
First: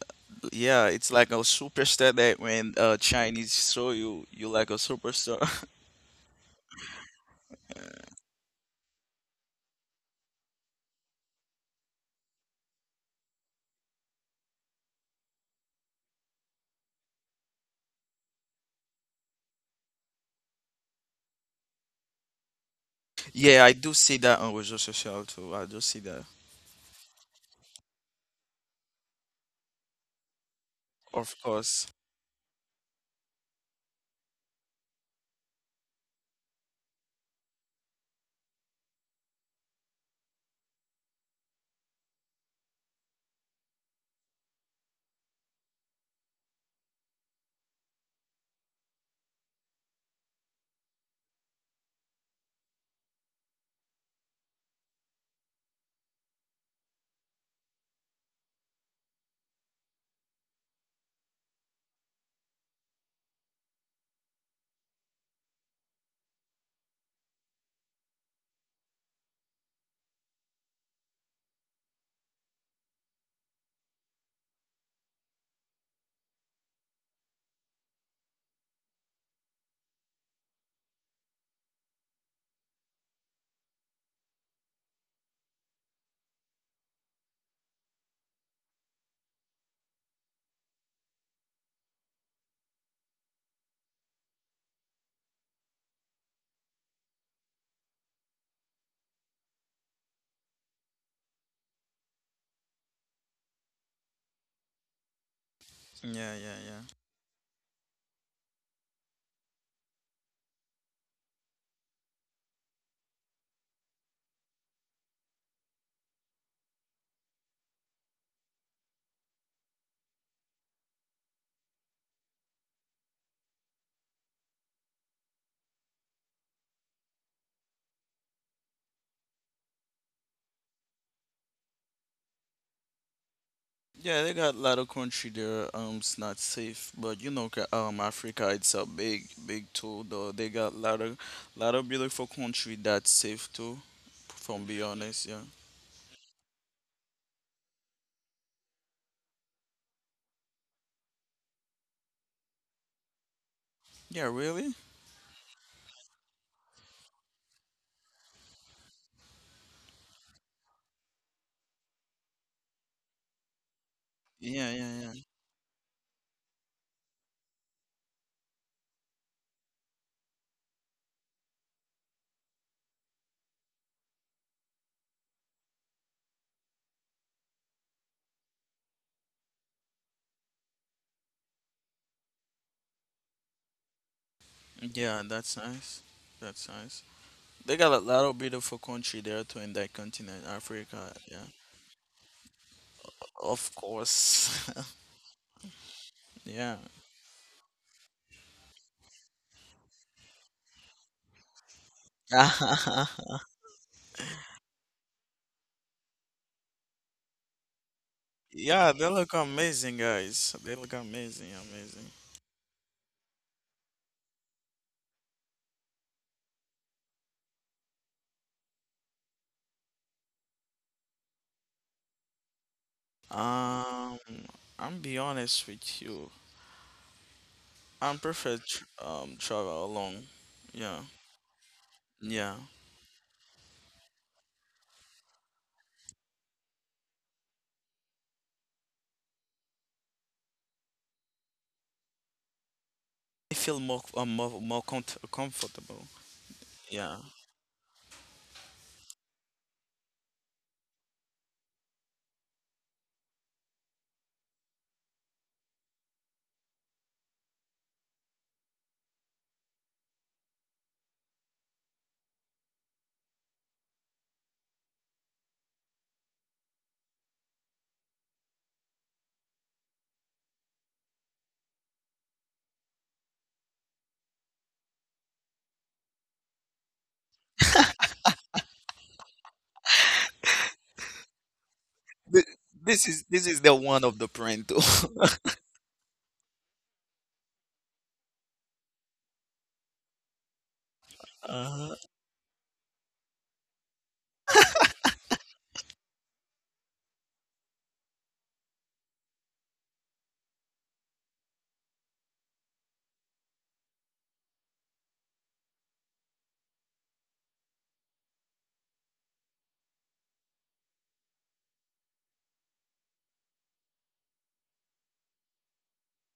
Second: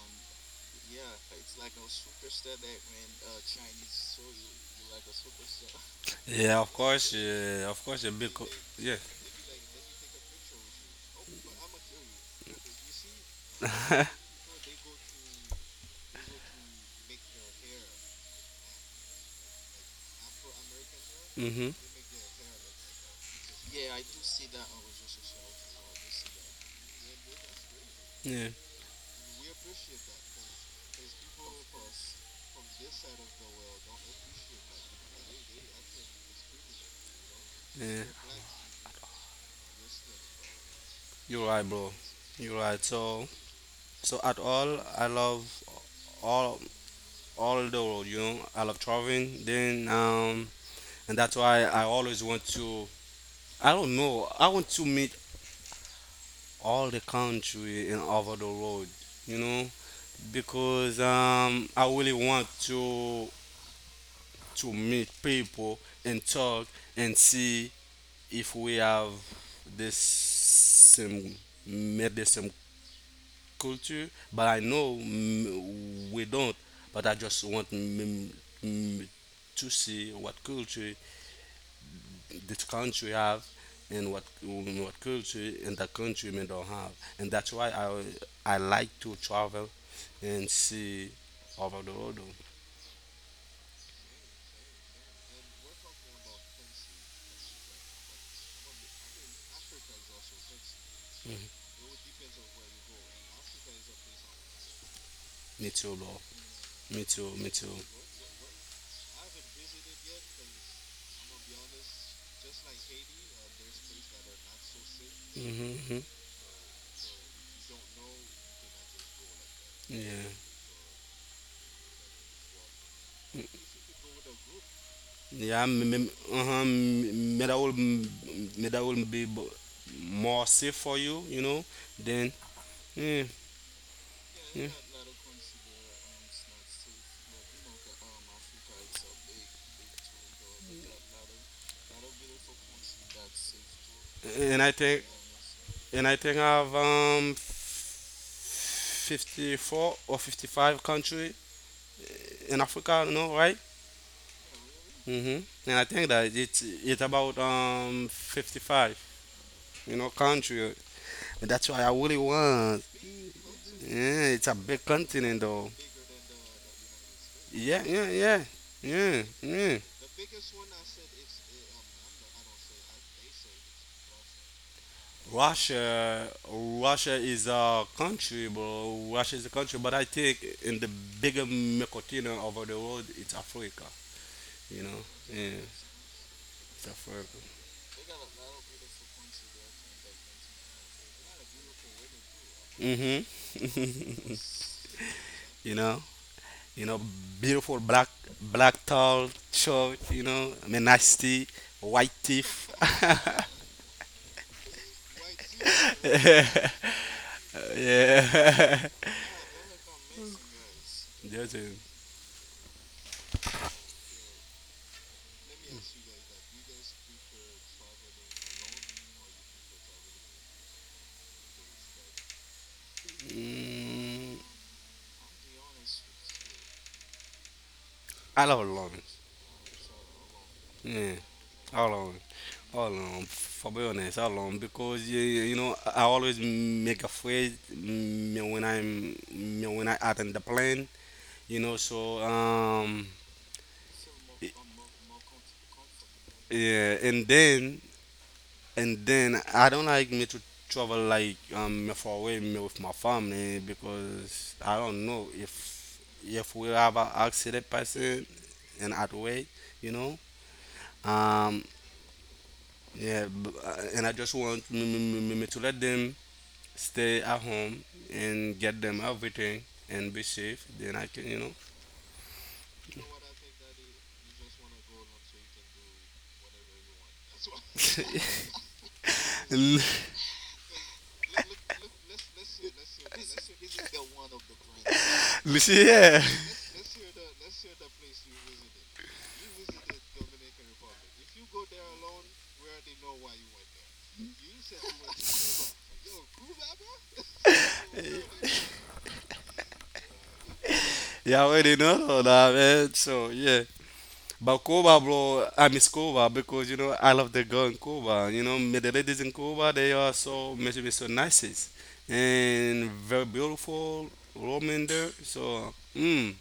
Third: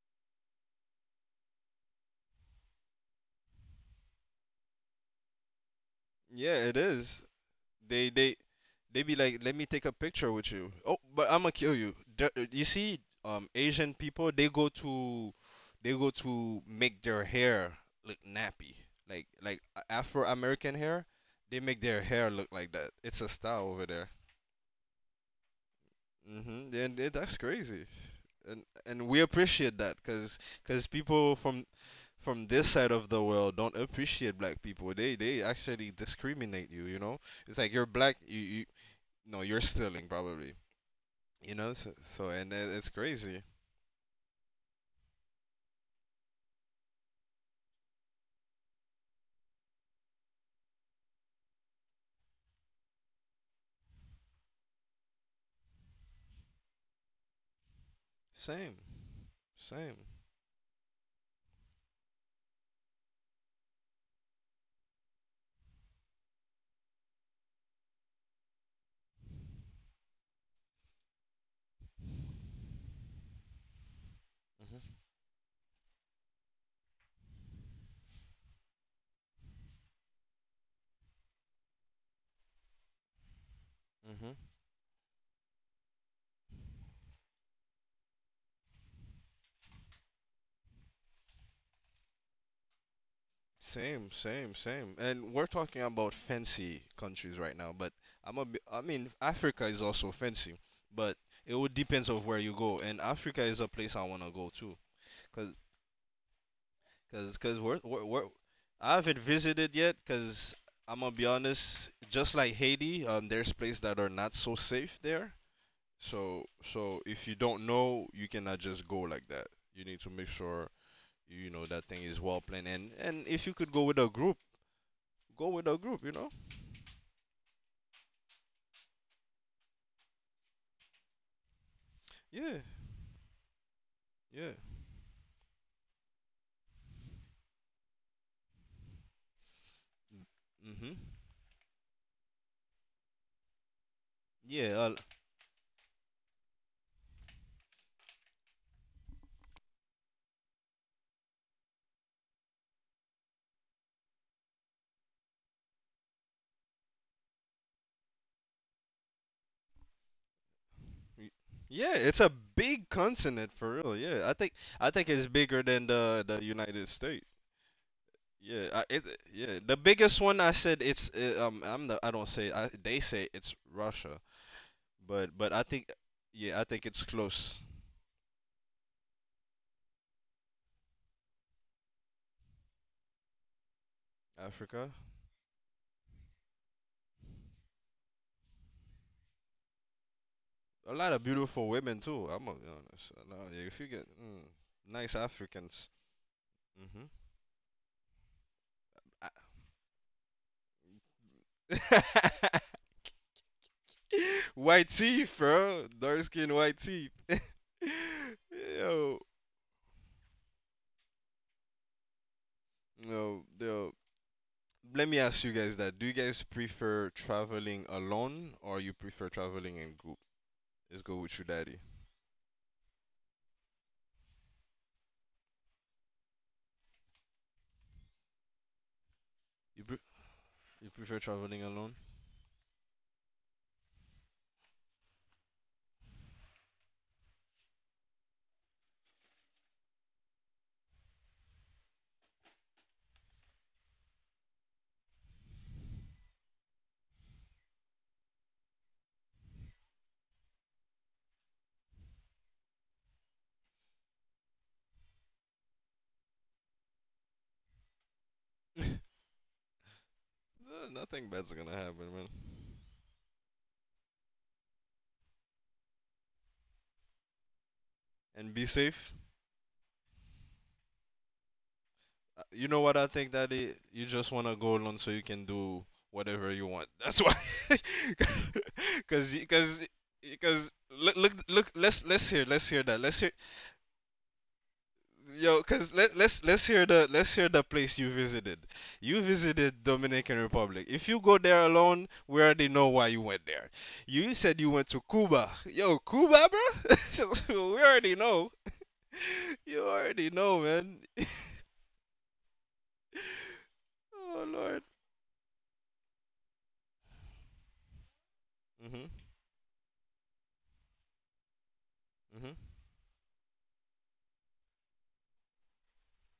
[SPEAKER 2] yeah, it's like a superstar that when Chinese saw you, like a superstar.
[SPEAKER 3] Yeah,
[SPEAKER 1] Yeah. Of
[SPEAKER 3] it
[SPEAKER 1] course.
[SPEAKER 3] is.
[SPEAKER 1] Yeah. Of course.
[SPEAKER 3] They
[SPEAKER 1] A big.
[SPEAKER 3] they
[SPEAKER 1] Co- yeah.
[SPEAKER 3] they be like, let me take a picture with you. Oh, but I'm gonna kill you. You see, Asian people they go to make their hair look nappy, like Afro American hair. They
[SPEAKER 1] Mhm.
[SPEAKER 3] make their hair look like that. It's a
[SPEAKER 2] Yeah,
[SPEAKER 3] style
[SPEAKER 2] I
[SPEAKER 3] over
[SPEAKER 2] do
[SPEAKER 3] there.
[SPEAKER 2] see that on Research Social too, I do see that,
[SPEAKER 3] Mm-hmm. That's crazy.
[SPEAKER 1] Yeah.
[SPEAKER 3] And we appreciate that because people
[SPEAKER 2] of
[SPEAKER 3] from
[SPEAKER 2] course,
[SPEAKER 3] from this side of the world don't appreciate black people. They actually discriminate you, you know? It's like you're
[SPEAKER 1] Yeah.
[SPEAKER 3] black, you, no, you're stealing probably.
[SPEAKER 1] You're
[SPEAKER 3] You
[SPEAKER 1] right,
[SPEAKER 3] know,
[SPEAKER 1] bro.
[SPEAKER 3] so, and
[SPEAKER 1] You're
[SPEAKER 3] it,
[SPEAKER 1] right.
[SPEAKER 3] it's
[SPEAKER 1] So.
[SPEAKER 3] crazy.
[SPEAKER 1] So at all, I love all all the world. You know, I love traveling. Then and that's why I always want to. I don't know. I want to meet all the country and over the
[SPEAKER 3] Same,
[SPEAKER 1] world. You know,
[SPEAKER 3] same,
[SPEAKER 1] because I really want to meet people and talk and see if we have this same made the same culture, but I know
[SPEAKER 3] hmm
[SPEAKER 1] we don't. But I just want mm, to see what culture this country have and what
[SPEAKER 3] hmm
[SPEAKER 1] what culture and the country may don't have, and that's why I like to travel and see over the world.
[SPEAKER 3] same, same, same. And we're talking about fancy countries right now, but I mean, Africa is also fancy, but it would depends of where you go. And Africa is a place I wanna go to, cause,
[SPEAKER 1] Me too, bro.
[SPEAKER 2] yeah, yeah, yeah.
[SPEAKER 1] Me too.
[SPEAKER 3] cause,
[SPEAKER 1] Me
[SPEAKER 3] cause
[SPEAKER 1] too.
[SPEAKER 3] we're I haven't visited yet, cause I'm gonna be honest, just like Haiti, there's places that are not so safe there.
[SPEAKER 1] Mm-hmm.
[SPEAKER 3] So if you don't know, you cannot just go like that. You need to make
[SPEAKER 1] Yeah.
[SPEAKER 3] sure you know that thing is well planned. And if you
[SPEAKER 1] Mm.
[SPEAKER 3] could go with a group, go
[SPEAKER 1] Yeah,
[SPEAKER 3] with a group. You know.
[SPEAKER 1] uh-huh, may that will may that will be more safe for you, you know. Then,
[SPEAKER 3] Yeah.
[SPEAKER 1] yeah,
[SPEAKER 2] Yeah, they
[SPEAKER 3] Yeah.
[SPEAKER 2] got a
[SPEAKER 1] yeah.
[SPEAKER 2] lot of country there. It's not safe, but Africa it's a big, big tool though. They got a
[SPEAKER 3] Mhm.
[SPEAKER 2] lot of, lot of beautiful country that's safe too.
[SPEAKER 1] And
[SPEAKER 2] From
[SPEAKER 1] I
[SPEAKER 3] Yeah.
[SPEAKER 2] be
[SPEAKER 3] Uh,
[SPEAKER 1] think
[SPEAKER 2] honest, yeah.
[SPEAKER 1] and I think I have 54 or 55 country in Africa, you know, right?
[SPEAKER 2] Yeah, really?
[SPEAKER 1] Hmm. And I think that it's about 55, you know, country.
[SPEAKER 3] y-
[SPEAKER 1] And that's why I
[SPEAKER 3] yeah.
[SPEAKER 1] really
[SPEAKER 3] It's a
[SPEAKER 1] want.
[SPEAKER 3] big continent for real. Yeah.
[SPEAKER 1] Yeah, it's a
[SPEAKER 2] Yeah,
[SPEAKER 1] big
[SPEAKER 3] I
[SPEAKER 2] yeah,
[SPEAKER 3] think
[SPEAKER 2] yeah.
[SPEAKER 3] it's
[SPEAKER 1] continent
[SPEAKER 3] bigger
[SPEAKER 1] though.
[SPEAKER 3] than the United States.
[SPEAKER 1] Yeah, yeah, yeah,
[SPEAKER 3] Yeah,
[SPEAKER 1] yeah,
[SPEAKER 3] yeah.
[SPEAKER 1] yeah.
[SPEAKER 3] The biggest one I said it's I don't say I they say it's Russia, but I think
[SPEAKER 1] Russia,
[SPEAKER 3] yeah I think it's
[SPEAKER 1] Russia is
[SPEAKER 3] close.
[SPEAKER 1] a country, bro. Russia is a country, but I think in the bigger continent over the world, it's Africa. You
[SPEAKER 3] Africa.
[SPEAKER 1] know,
[SPEAKER 2] Yeah,
[SPEAKER 1] yeah,
[SPEAKER 2] that's nice. That's
[SPEAKER 1] it's
[SPEAKER 2] nice.
[SPEAKER 1] Africa.
[SPEAKER 2] They got a lot of beautiful country there too in that continent,
[SPEAKER 3] A lot
[SPEAKER 2] Africa.
[SPEAKER 3] of
[SPEAKER 2] Yeah,
[SPEAKER 3] beautiful women too. I'm gonna be honest.
[SPEAKER 1] Hmm.
[SPEAKER 3] Yeah,
[SPEAKER 2] of
[SPEAKER 3] if you get
[SPEAKER 2] course.
[SPEAKER 3] nice
[SPEAKER 1] You
[SPEAKER 3] Africans,
[SPEAKER 1] know,
[SPEAKER 2] Yeah.
[SPEAKER 1] you know,
[SPEAKER 3] hmm.
[SPEAKER 1] beautiful black, black tall short. You know, I mean, nasty white teeth.
[SPEAKER 3] White teeth, bro, dark skin, white
[SPEAKER 1] yeah.
[SPEAKER 3] teeth.
[SPEAKER 2] Yeah, they
[SPEAKER 3] Yo,
[SPEAKER 2] look amazing, guys. They look amazing,
[SPEAKER 1] That's it.
[SPEAKER 2] amazing.
[SPEAKER 3] no, yo. Let me ask you guys that. Do you guys prefer traveling alone or you prefer traveling in group? Let's go with you, daddy.
[SPEAKER 2] Um.
[SPEAKER 1] Mm,
[SPEAKER 2] I'm be honest with you. I'm
[SPEAKER 1] I
[SPEAKER 2] prefer
[SPEAKER 1] love London.
[SPEAKER 3] You
[SPEAKER 2] travel
[SPEAKER 3] pre-
[SPEAKER 2] alone.
[SPEAKER 3] you
[SPEAKER 2] Yeah,
[SPEAKER 1] Yeah,
[SPEAKER 3] prefer traveling
[SPEAKER 1] I
[SPEAKER 3] alone?
[SPEAKER 1] love
[SPEAKER 2] yeah.
[SPEAKER 1] alone, for be honest, alone, because you know I always make a phrase when I'm mm, when I attend the plane, you know. So
[SPEAKER 2] I feel more comfortable.
[SPEAKER 1] yeah,
[SPEAKER 2] Yeah.
[SPEAKER 1] and then I don't like me to travel like far away me with my family because I don't know if we have an accident person and at way, you know.
[SPEAKER 3] Nothing bad's
[SPEAKER 1] Um.
[SPEAKER 3] gonna happen, man.
[SPEAKER 1] Yeah, and I just want me, me, me, me- to let them stay at home
[SPEAKER 3] And
[SPEAKER 1] and
[SPEAKER 3] be
[SPEAKER 1] get them
[SPEAKER 3] safe.
[SPEAKER 1] everything and be safe. Then I can, you know.
[SPEAKER 3] You know what I think that is? You just want to go alone so you can do whatever you want. That's why. Cause, y-
[SPEAKER 1] L-
[SPEAKER 3] cause, Cause look, look, look. Let's let's hear
[SPEAKER 2] Th-
[SPEAKER 3] let's hear that.
[SPEAKER 2] This
[SPEAKER 3] Let's
[SPEAKER 2] is
[SPEAKER 3] hear
[SPEAKER 2] this is the one of the Prento.
[SPEAKER 3] yo.
[SPEAKER 1] Listen,
[SPEAKER 3] Cause
[SPEAKER 1] yeah,
[SPEAKER 3] let's hear the place you visited. You visited Dominican Republic. If you go there
[SPEAKER 2] Uh-huh.
[SPEAKER 3] alone, we already know why you went there. You said you went to Cuba. Yo, Cuba, bro. We already know. You already know, man.
[SPEAKER 1] yeah, already know that, man. So yeah,
[SPEAKER 3] Oh
[SPEAKER 1] but
[SPEAKER 3] Lord.
[SPEAKER 1] Cuba, bro, I miss Cuba because you know I love the girl in Cuba. You know, me- the
[SPEAKER 3] Mhm.
[SPEAKER 1] ladies in Cuba, they are so, me- me so nice and very beautiful women there. So, mm,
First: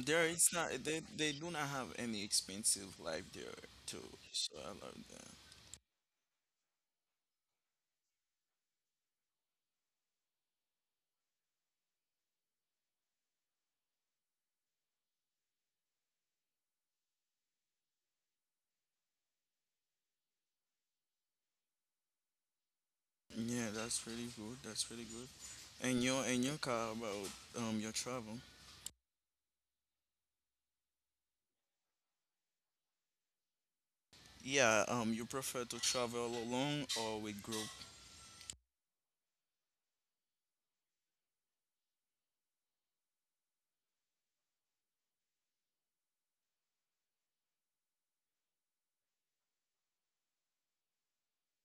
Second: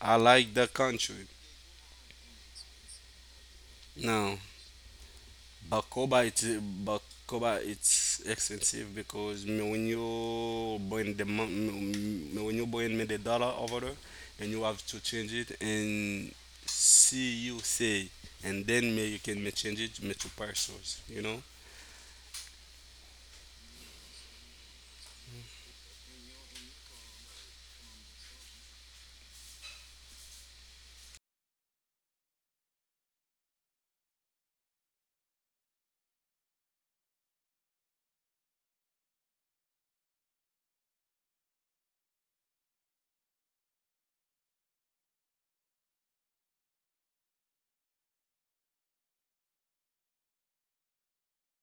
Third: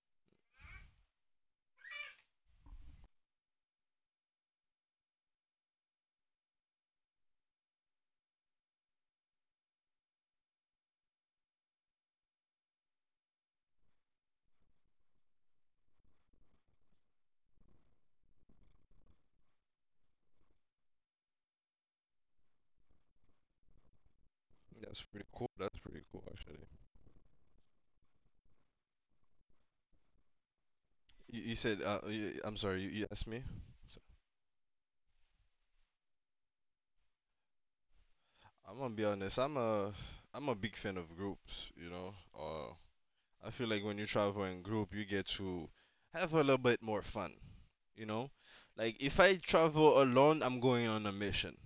[SPEAKER 1] I
[SPEAKER 2] it's
[SPEAKER 1] like the
[SPEAKER 2] not, they
[SPEAKER 1] country.
[SPEAKER 2] they do not have any expensive life there too.
[SPEAKER 1] No.
[SPEAKER 2] So I love that.
[SPEAKER 1] Bacoba it's expensive because me when you bring the mon- me when you bring me the dollar over there and you have to change it and see you say and then me you can me change it me to pesos, you know.
[SPEAKER 2] Yeah, that's really good. That's
[SPEAKER 3] That's
[SPEAKER 2] really
[SPEAKER 3] pretty
[SPEAKER 2] good.
[SPEAKER 3] cool. That's
[SPEAKER 2] And
[SPEAKER 3] pretty
[SPEAKER 2] your
[SPEAKER 3] cool,
[SPEAKER 2] and
[SPEAKER 3] actually.
[SPEAKER 2] your car about your travel.
[SPEAKER 3] You said, I'm sorry, you asked me? So,
[SPEAKER 2] Yeah, you prefer to travel alone or with group?
[SPEAKER 3] I'm gonna be honest. I'm a big fan of groups, you know. I feel like when you travel in group, you get to have a little bit more fun, you know. Like if I travel alone, I'm going on a mission,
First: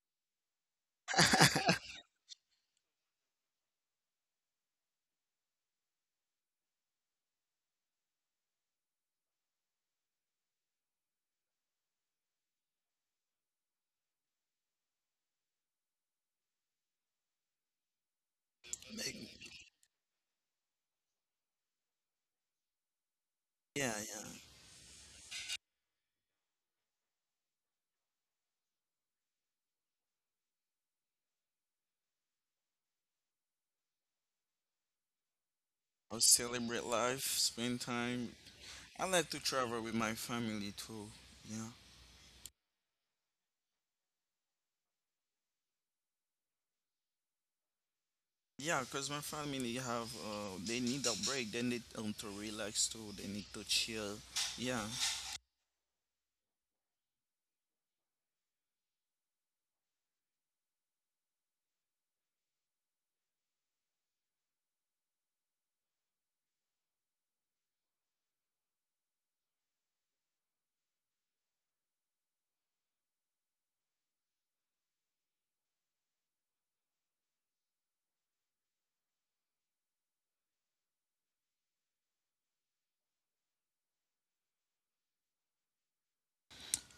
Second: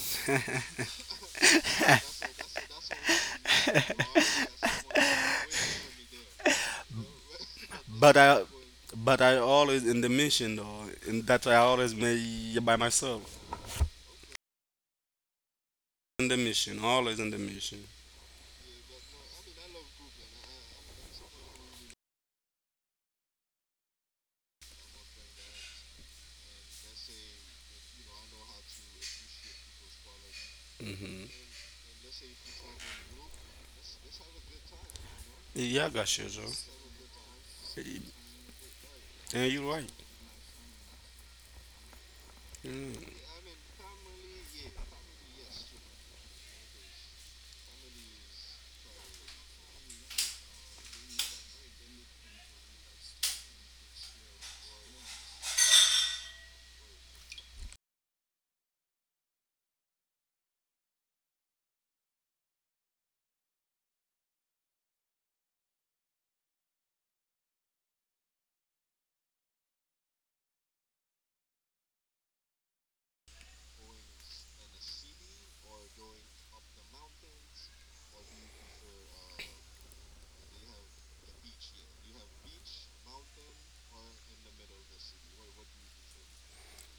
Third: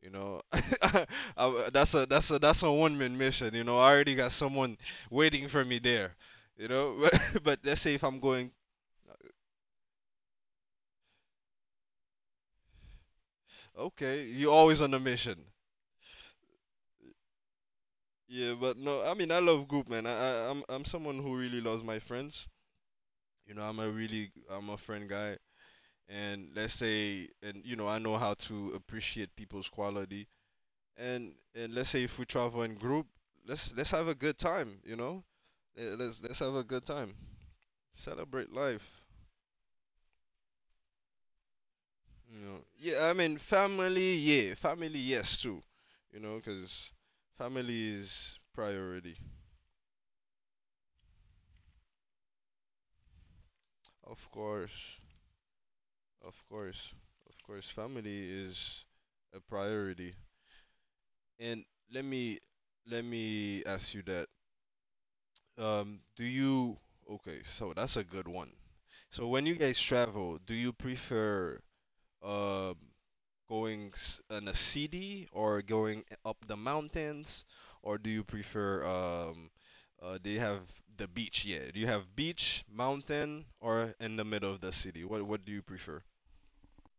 [SPEAKER 3] you know. I, that's a one-man mission, you know. I already got someone waiting for me there, you know. But, let's say if
[SPEAKER 1] But
[SPEAKER 3] I'm
[SPEAKER 1] I
[SPEAKER 3] going,
[SPEAKER 1] but I always in the mission though, and that's why I always me by myself
[SPEAKER 3] okay, you're always on a mission.
[SPEAKER 1] in the mission, always in the mission.
[SPEAKER 3] Yeah, but no, I mean I
[SPEAKER 2] Like,
[SPEAKER 3] love group, man. I'm someone who really loves my friends. You know,
[SPEAKER 2] yeah, yeah,
[SPEAKER 3] I'm a friend guy, and let's say, and you know, I know how to appreciate people's quality.
[SPEAKER 1] Hmm.
[SPEAKER 3] And let's say if we travel in group, let's have a good time. You know,
[SPEAKER 1] Yeah,
[SPEAKER 3] eh,
[SPEAKER 2] or
[SPEAKER 3] let's
[SPEAKER 1] gotcha
[SPEAKER 3] let's
[SPEAKER 1] Joe.
[SPEAKER 3] have a good
[SPEAKER 2] celebrate
[SPEAKER 3] time,
[SPEAKER 2] life, spend time.
[SPEAKER 3] celebrate life.
[SPEAKER 2] I like to
[SPEAKER 1] And you're
[SPEAKER 2] travel
[SPEAKER 1] right.
[SPEAKER 2] with my family too. Yeah,
[SPEAKER 3] You know,
[SPEAKER 1] Mm.
[SPEAKER 3] yeah, I mean family, yeah, family, yes too. You know, because family is
[SPEAKER 2] yeah, cause
[SPEAKER 3] priority,
[SPEAKER 2] my family have, they need a break. They need to relax too. They need to chill.
[SPEAKER 3] of
[SPEAKER 2] Yeah.
[SPEAKER 3] course. Of course, of course, family is a priority. And let me let me ask you that. Do you Okay, so that's a good one. So when you guys travel, do you prefer um in a city or going up the mountains, or do you prefer do you have the beach? Yeah, do you have beach, mountain, or in the middle of the city? What do you prefer?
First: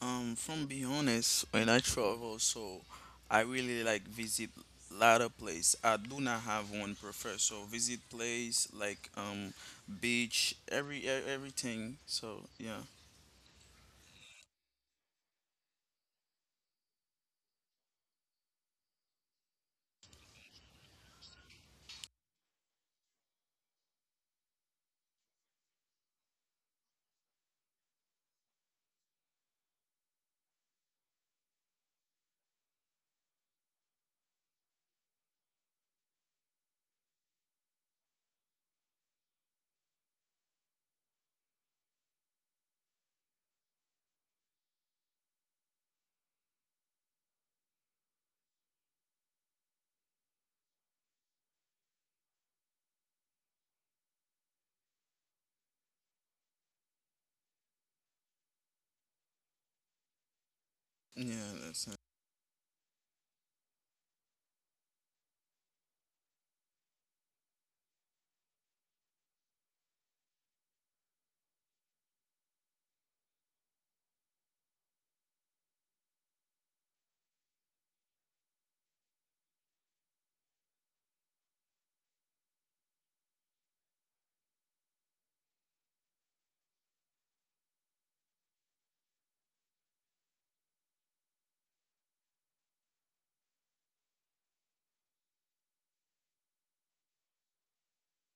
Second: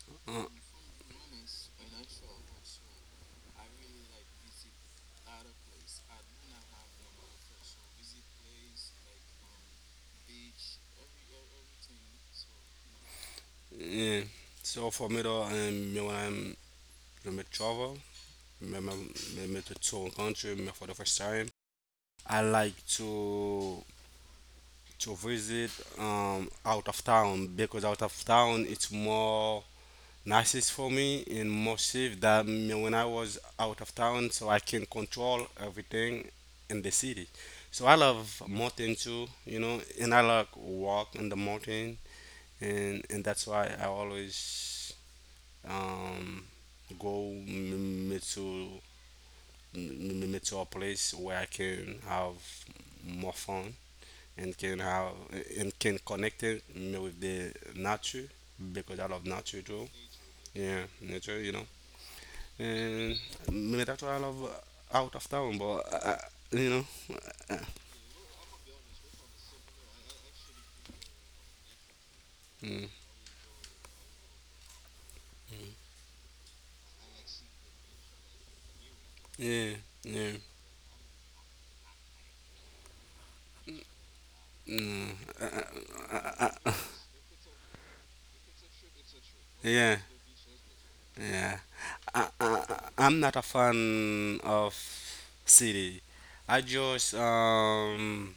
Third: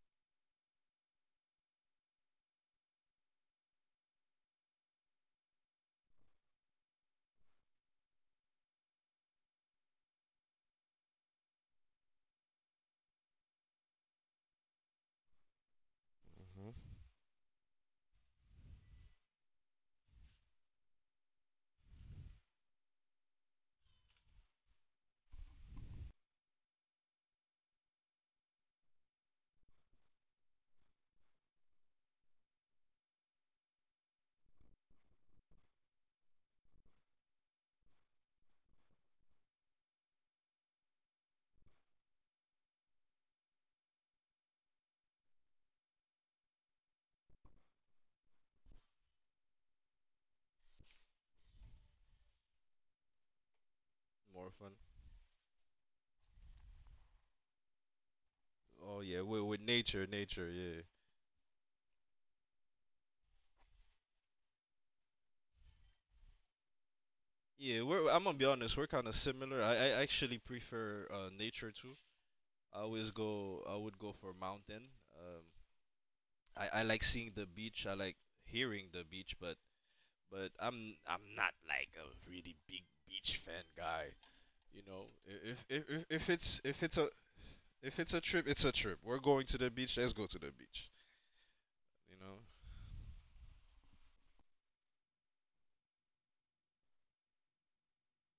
[SPEAKER 2] From be honest, when I travel, so I really like visit lot of place. I do not have one prefer. So visit place like beach, everything. So yeah,
[SPEAKER 1] Yeah. So for me though, me when I'm
[SPEAKER 3] Hmm.
[SPEAKER 1] when me travel, me me, me to tour country, me for the first time, I like to visit out of town because out of town it's more nicest for me and more safe than me when I was out of town, so I can control everything in the city. So I love mountain too, you know, and I like walk in the mountain, and that's why I always um, go me to me to a place where I can have more fun
[SPEAKER 3] More
[SPEAKER 1] and
[SPEAKER 3] fun.
[SPEAKER 1] can have and can connect it me with the nature because
[SPEAKER 3] Oh
[SPEAKER 1] I
[SPEAKER 3] yeah,
[SPEAKER 1] love
[SPEAKER 3] with
[SPEAKER 1] nature too.
[SPEAKER 3] nature, nature, yeah,
[SPEAKER 1] Yeah, nature, you
[SPEAKER 2] yeah,
[SPEAKER 1] know.
[SPEAKER 2] that's it.
[SPEAKER 1] And maybe that's why I love out of town, but you know,
[SPEAKER 3] yeah. We're I'm gonna be honest, we're kind of similar. I actually prefer nature too. I
[SPEAKER 1] mm,
[SPEAKER 3] always go, I would go for mountain. Um, I like seeing the beach. I like hearing the beach,
[SPEAKER 1] yeah, yeah,
[SPEAKER 3] but I'm not like a really big beach fan guy. You know,
[SPEAKER 1] mm, uh, uh, uh, uh, uh,
[SPEAKER 3] if it's a trip, it's a trip. We're going to the beach.
[SPEAKER 1] yeah,
[SPEAKER 3] Let's go to the beach.
[SPEAKER 1] yeah.
[SPEAKER 3] You know,
[SPEAKER 1] I'm not a fan of city. I just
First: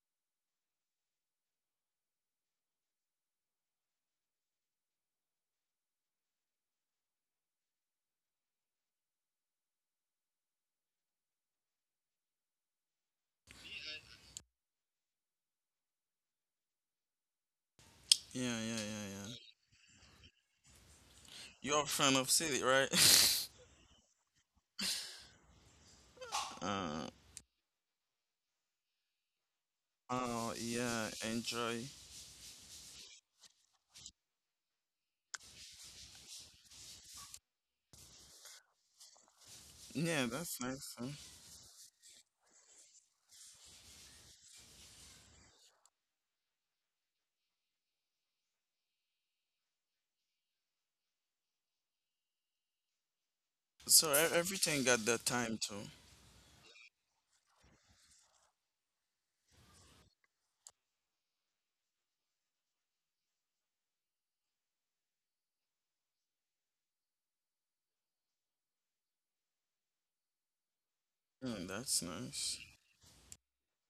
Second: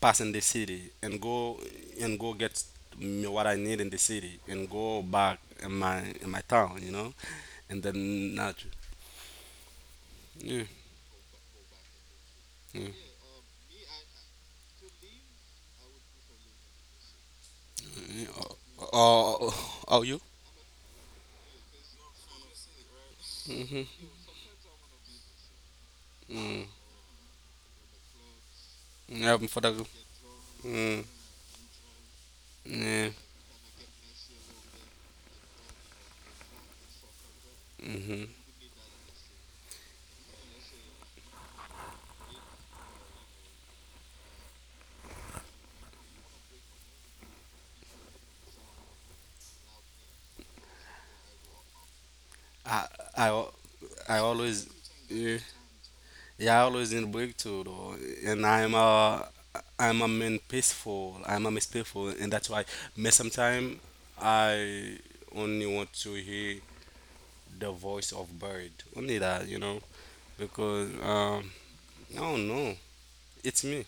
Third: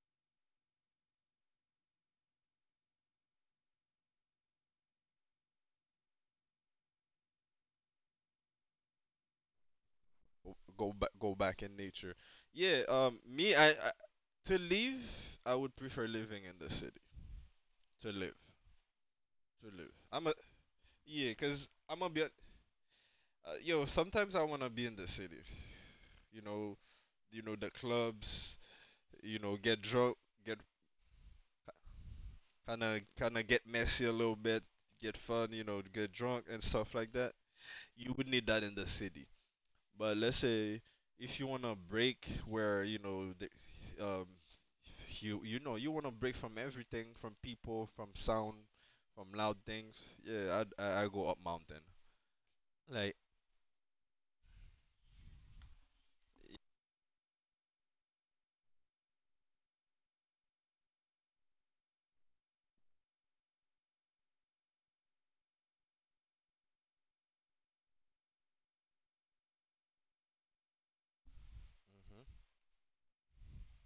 [SPEAKER 1] pass in the city and go get me what I need in the city and go back in my town, you know, and then not. Yeah,
[SPEAKER 3] go back in nature. Yeah,
[SPEAKER 1] yeah,
[SPEAKER 3] I to live I would prefer living in the city. To
[SPEAKER 1] yeah.
[SPEAKER 3] live,
[SPEAKER 2] Yeah,
[SPEAKER 1] Oh,
[SPEAKER 2] yeah, yeah, yeah.
[SPEAKER 1] oh,
[SPEAKER 3] to
[SPEAKER 1] oh,
[SPEAKER 3] live.
[SPEAKER 1] oh, you?
[SPEAKER 3] I'm a yeah, cuz
[SPEAKER 2] You're a
[SPEAKER 3] I'm gonna
[SPEAKER 2] fan
[SPEAKER 3] be
[SPEAKER 2] of
[SPEAKER 3] hon-
[SPEAKER 2] city, right?
[SPEAKER 1] Mm-hmm.
[SPEAKER 3] yo, sometimes I want to be in the city. You
[SPEAKER 1] Mm.
[SPEAKER 3] know,
[SPEAKER 2] Uh,
[SPEAKER 3] you know the clubs, you
[SPEAKER 1] Yeah,
[SPEAKER 3] know,
[SPEAKER 1] for
[SPEAKER 3] get
[SPEAKER 1] the.
[SPEAKER 3] drunk,
[SPEAKER 2] oh
[SPEAKER 3] get
[SPEAKER 1] Mm,
[SPEAKER 2] yeah, enjoy.
[SPEAKER 3] kind of
[SPEAKER 1] yeah.
[SPEAKER 3] kind of get messy a little bit, get fun, you know, get drunk and stuff like that. You
[SPEAKER 1] Mm-hmm.
[SPEAKER 3] would need that in the city. But
[SPEAKER 2] Yeah,
[SPEAKER 3] let's
[SPEAKER 2] that's
[SPEAKER 3] say
[SPEAKER 2] nice. Huh?
[SPEAKER 3] if you want to break where you know the, um, you you know you want to break from everything, from people, from sound, from loud things. Yeah, I go up mountain.
[SPEAKER 1] I,
[SPEAKER 3] Like
[SPEAKER 1] I, al-
[SPEAKER 2] So
[SPEAKER 1] I always.
[SPEAKER 2] everything got the
[SPEAKER 1] Yeah.
[SPEAKER 2] time too.
[SPEAKER 1] Yeah, I always in breakthrough though, and I'm a man peaceful. I'm a miss peaceful, and that's why me sometimes I only want to hear the voice of bird. Only that, you know, because
[SPEAKER 2] That's
[SPEAKER 1] I
[SPEAKER 3] mhm.
[SPEAKER 1] don't
[SPEAKER 2] nice.
[SPEAKER 1] know. It's me.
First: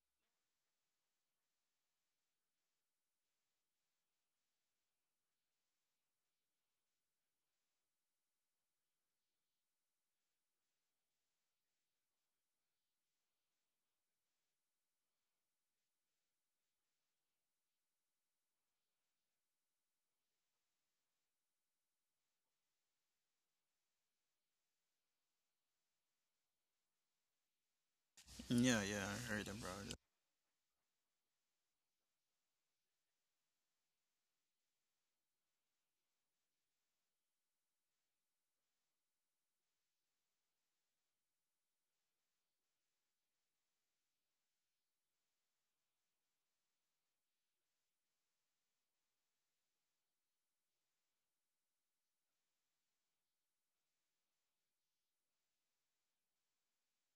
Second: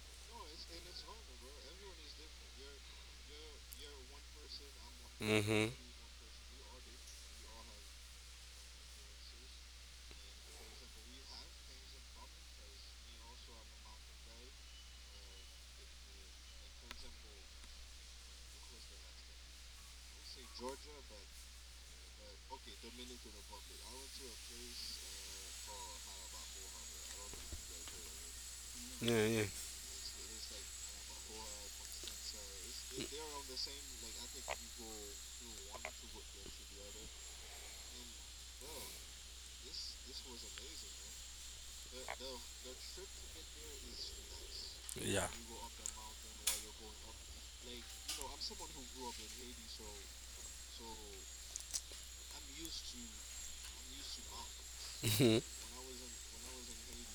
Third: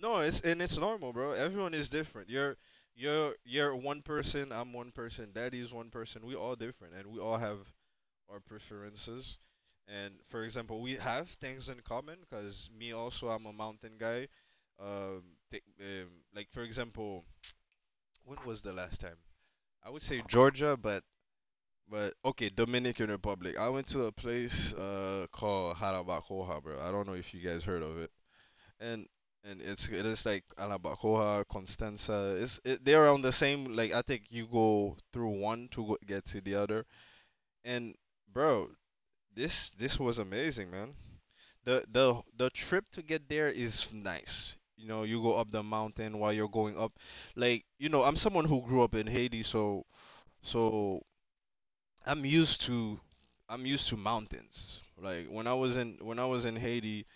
[SPEAKER 3] No, it's and it's normal, bro. Everyone is different. You're you're one person. I'm one person. Daddy is
[SPEAKER 1] Mhm.
[SPEAKER 3] one person. We all different, and we all have our preferences. And for example, we have things in common because me also I'm a mountain guy. Um, like for example, when was the last time? I would say Georgia, but okay, Dominican Republic. I went to a place called Jarabacoa, bro. I don't know if you guys heard of it.
[SPEAKER 2] Yeah, yeah,
[SPEAKER 3] And
[SPEAKER 1] Yeah,
[SPEAKER 2] I
[SPEAKER 1] yeah,
[SPEAKER 2] heard
[SPEAKER 3] and
[SPEAKER 2] about
[SPEAKER 3] it's
[SPEAKER 2] it.
[SPEAKER 3] it is like Jarabacoa, Constanza. It's it, they're on the same like I think you go through one to get to the other. And bro, this was amazing, man. The trip to get there is nice. You know, you
[SPEAKER 1] yeah.
[SPEAKER 3] go up the mountain while you're going up. Like, you know, I'm someone who grew up in Haiti, so so I'm used to I'm used to mountains. Like
[SPEAKER 1] Mhm.
[SPEAKER 3] when I was in Haiti,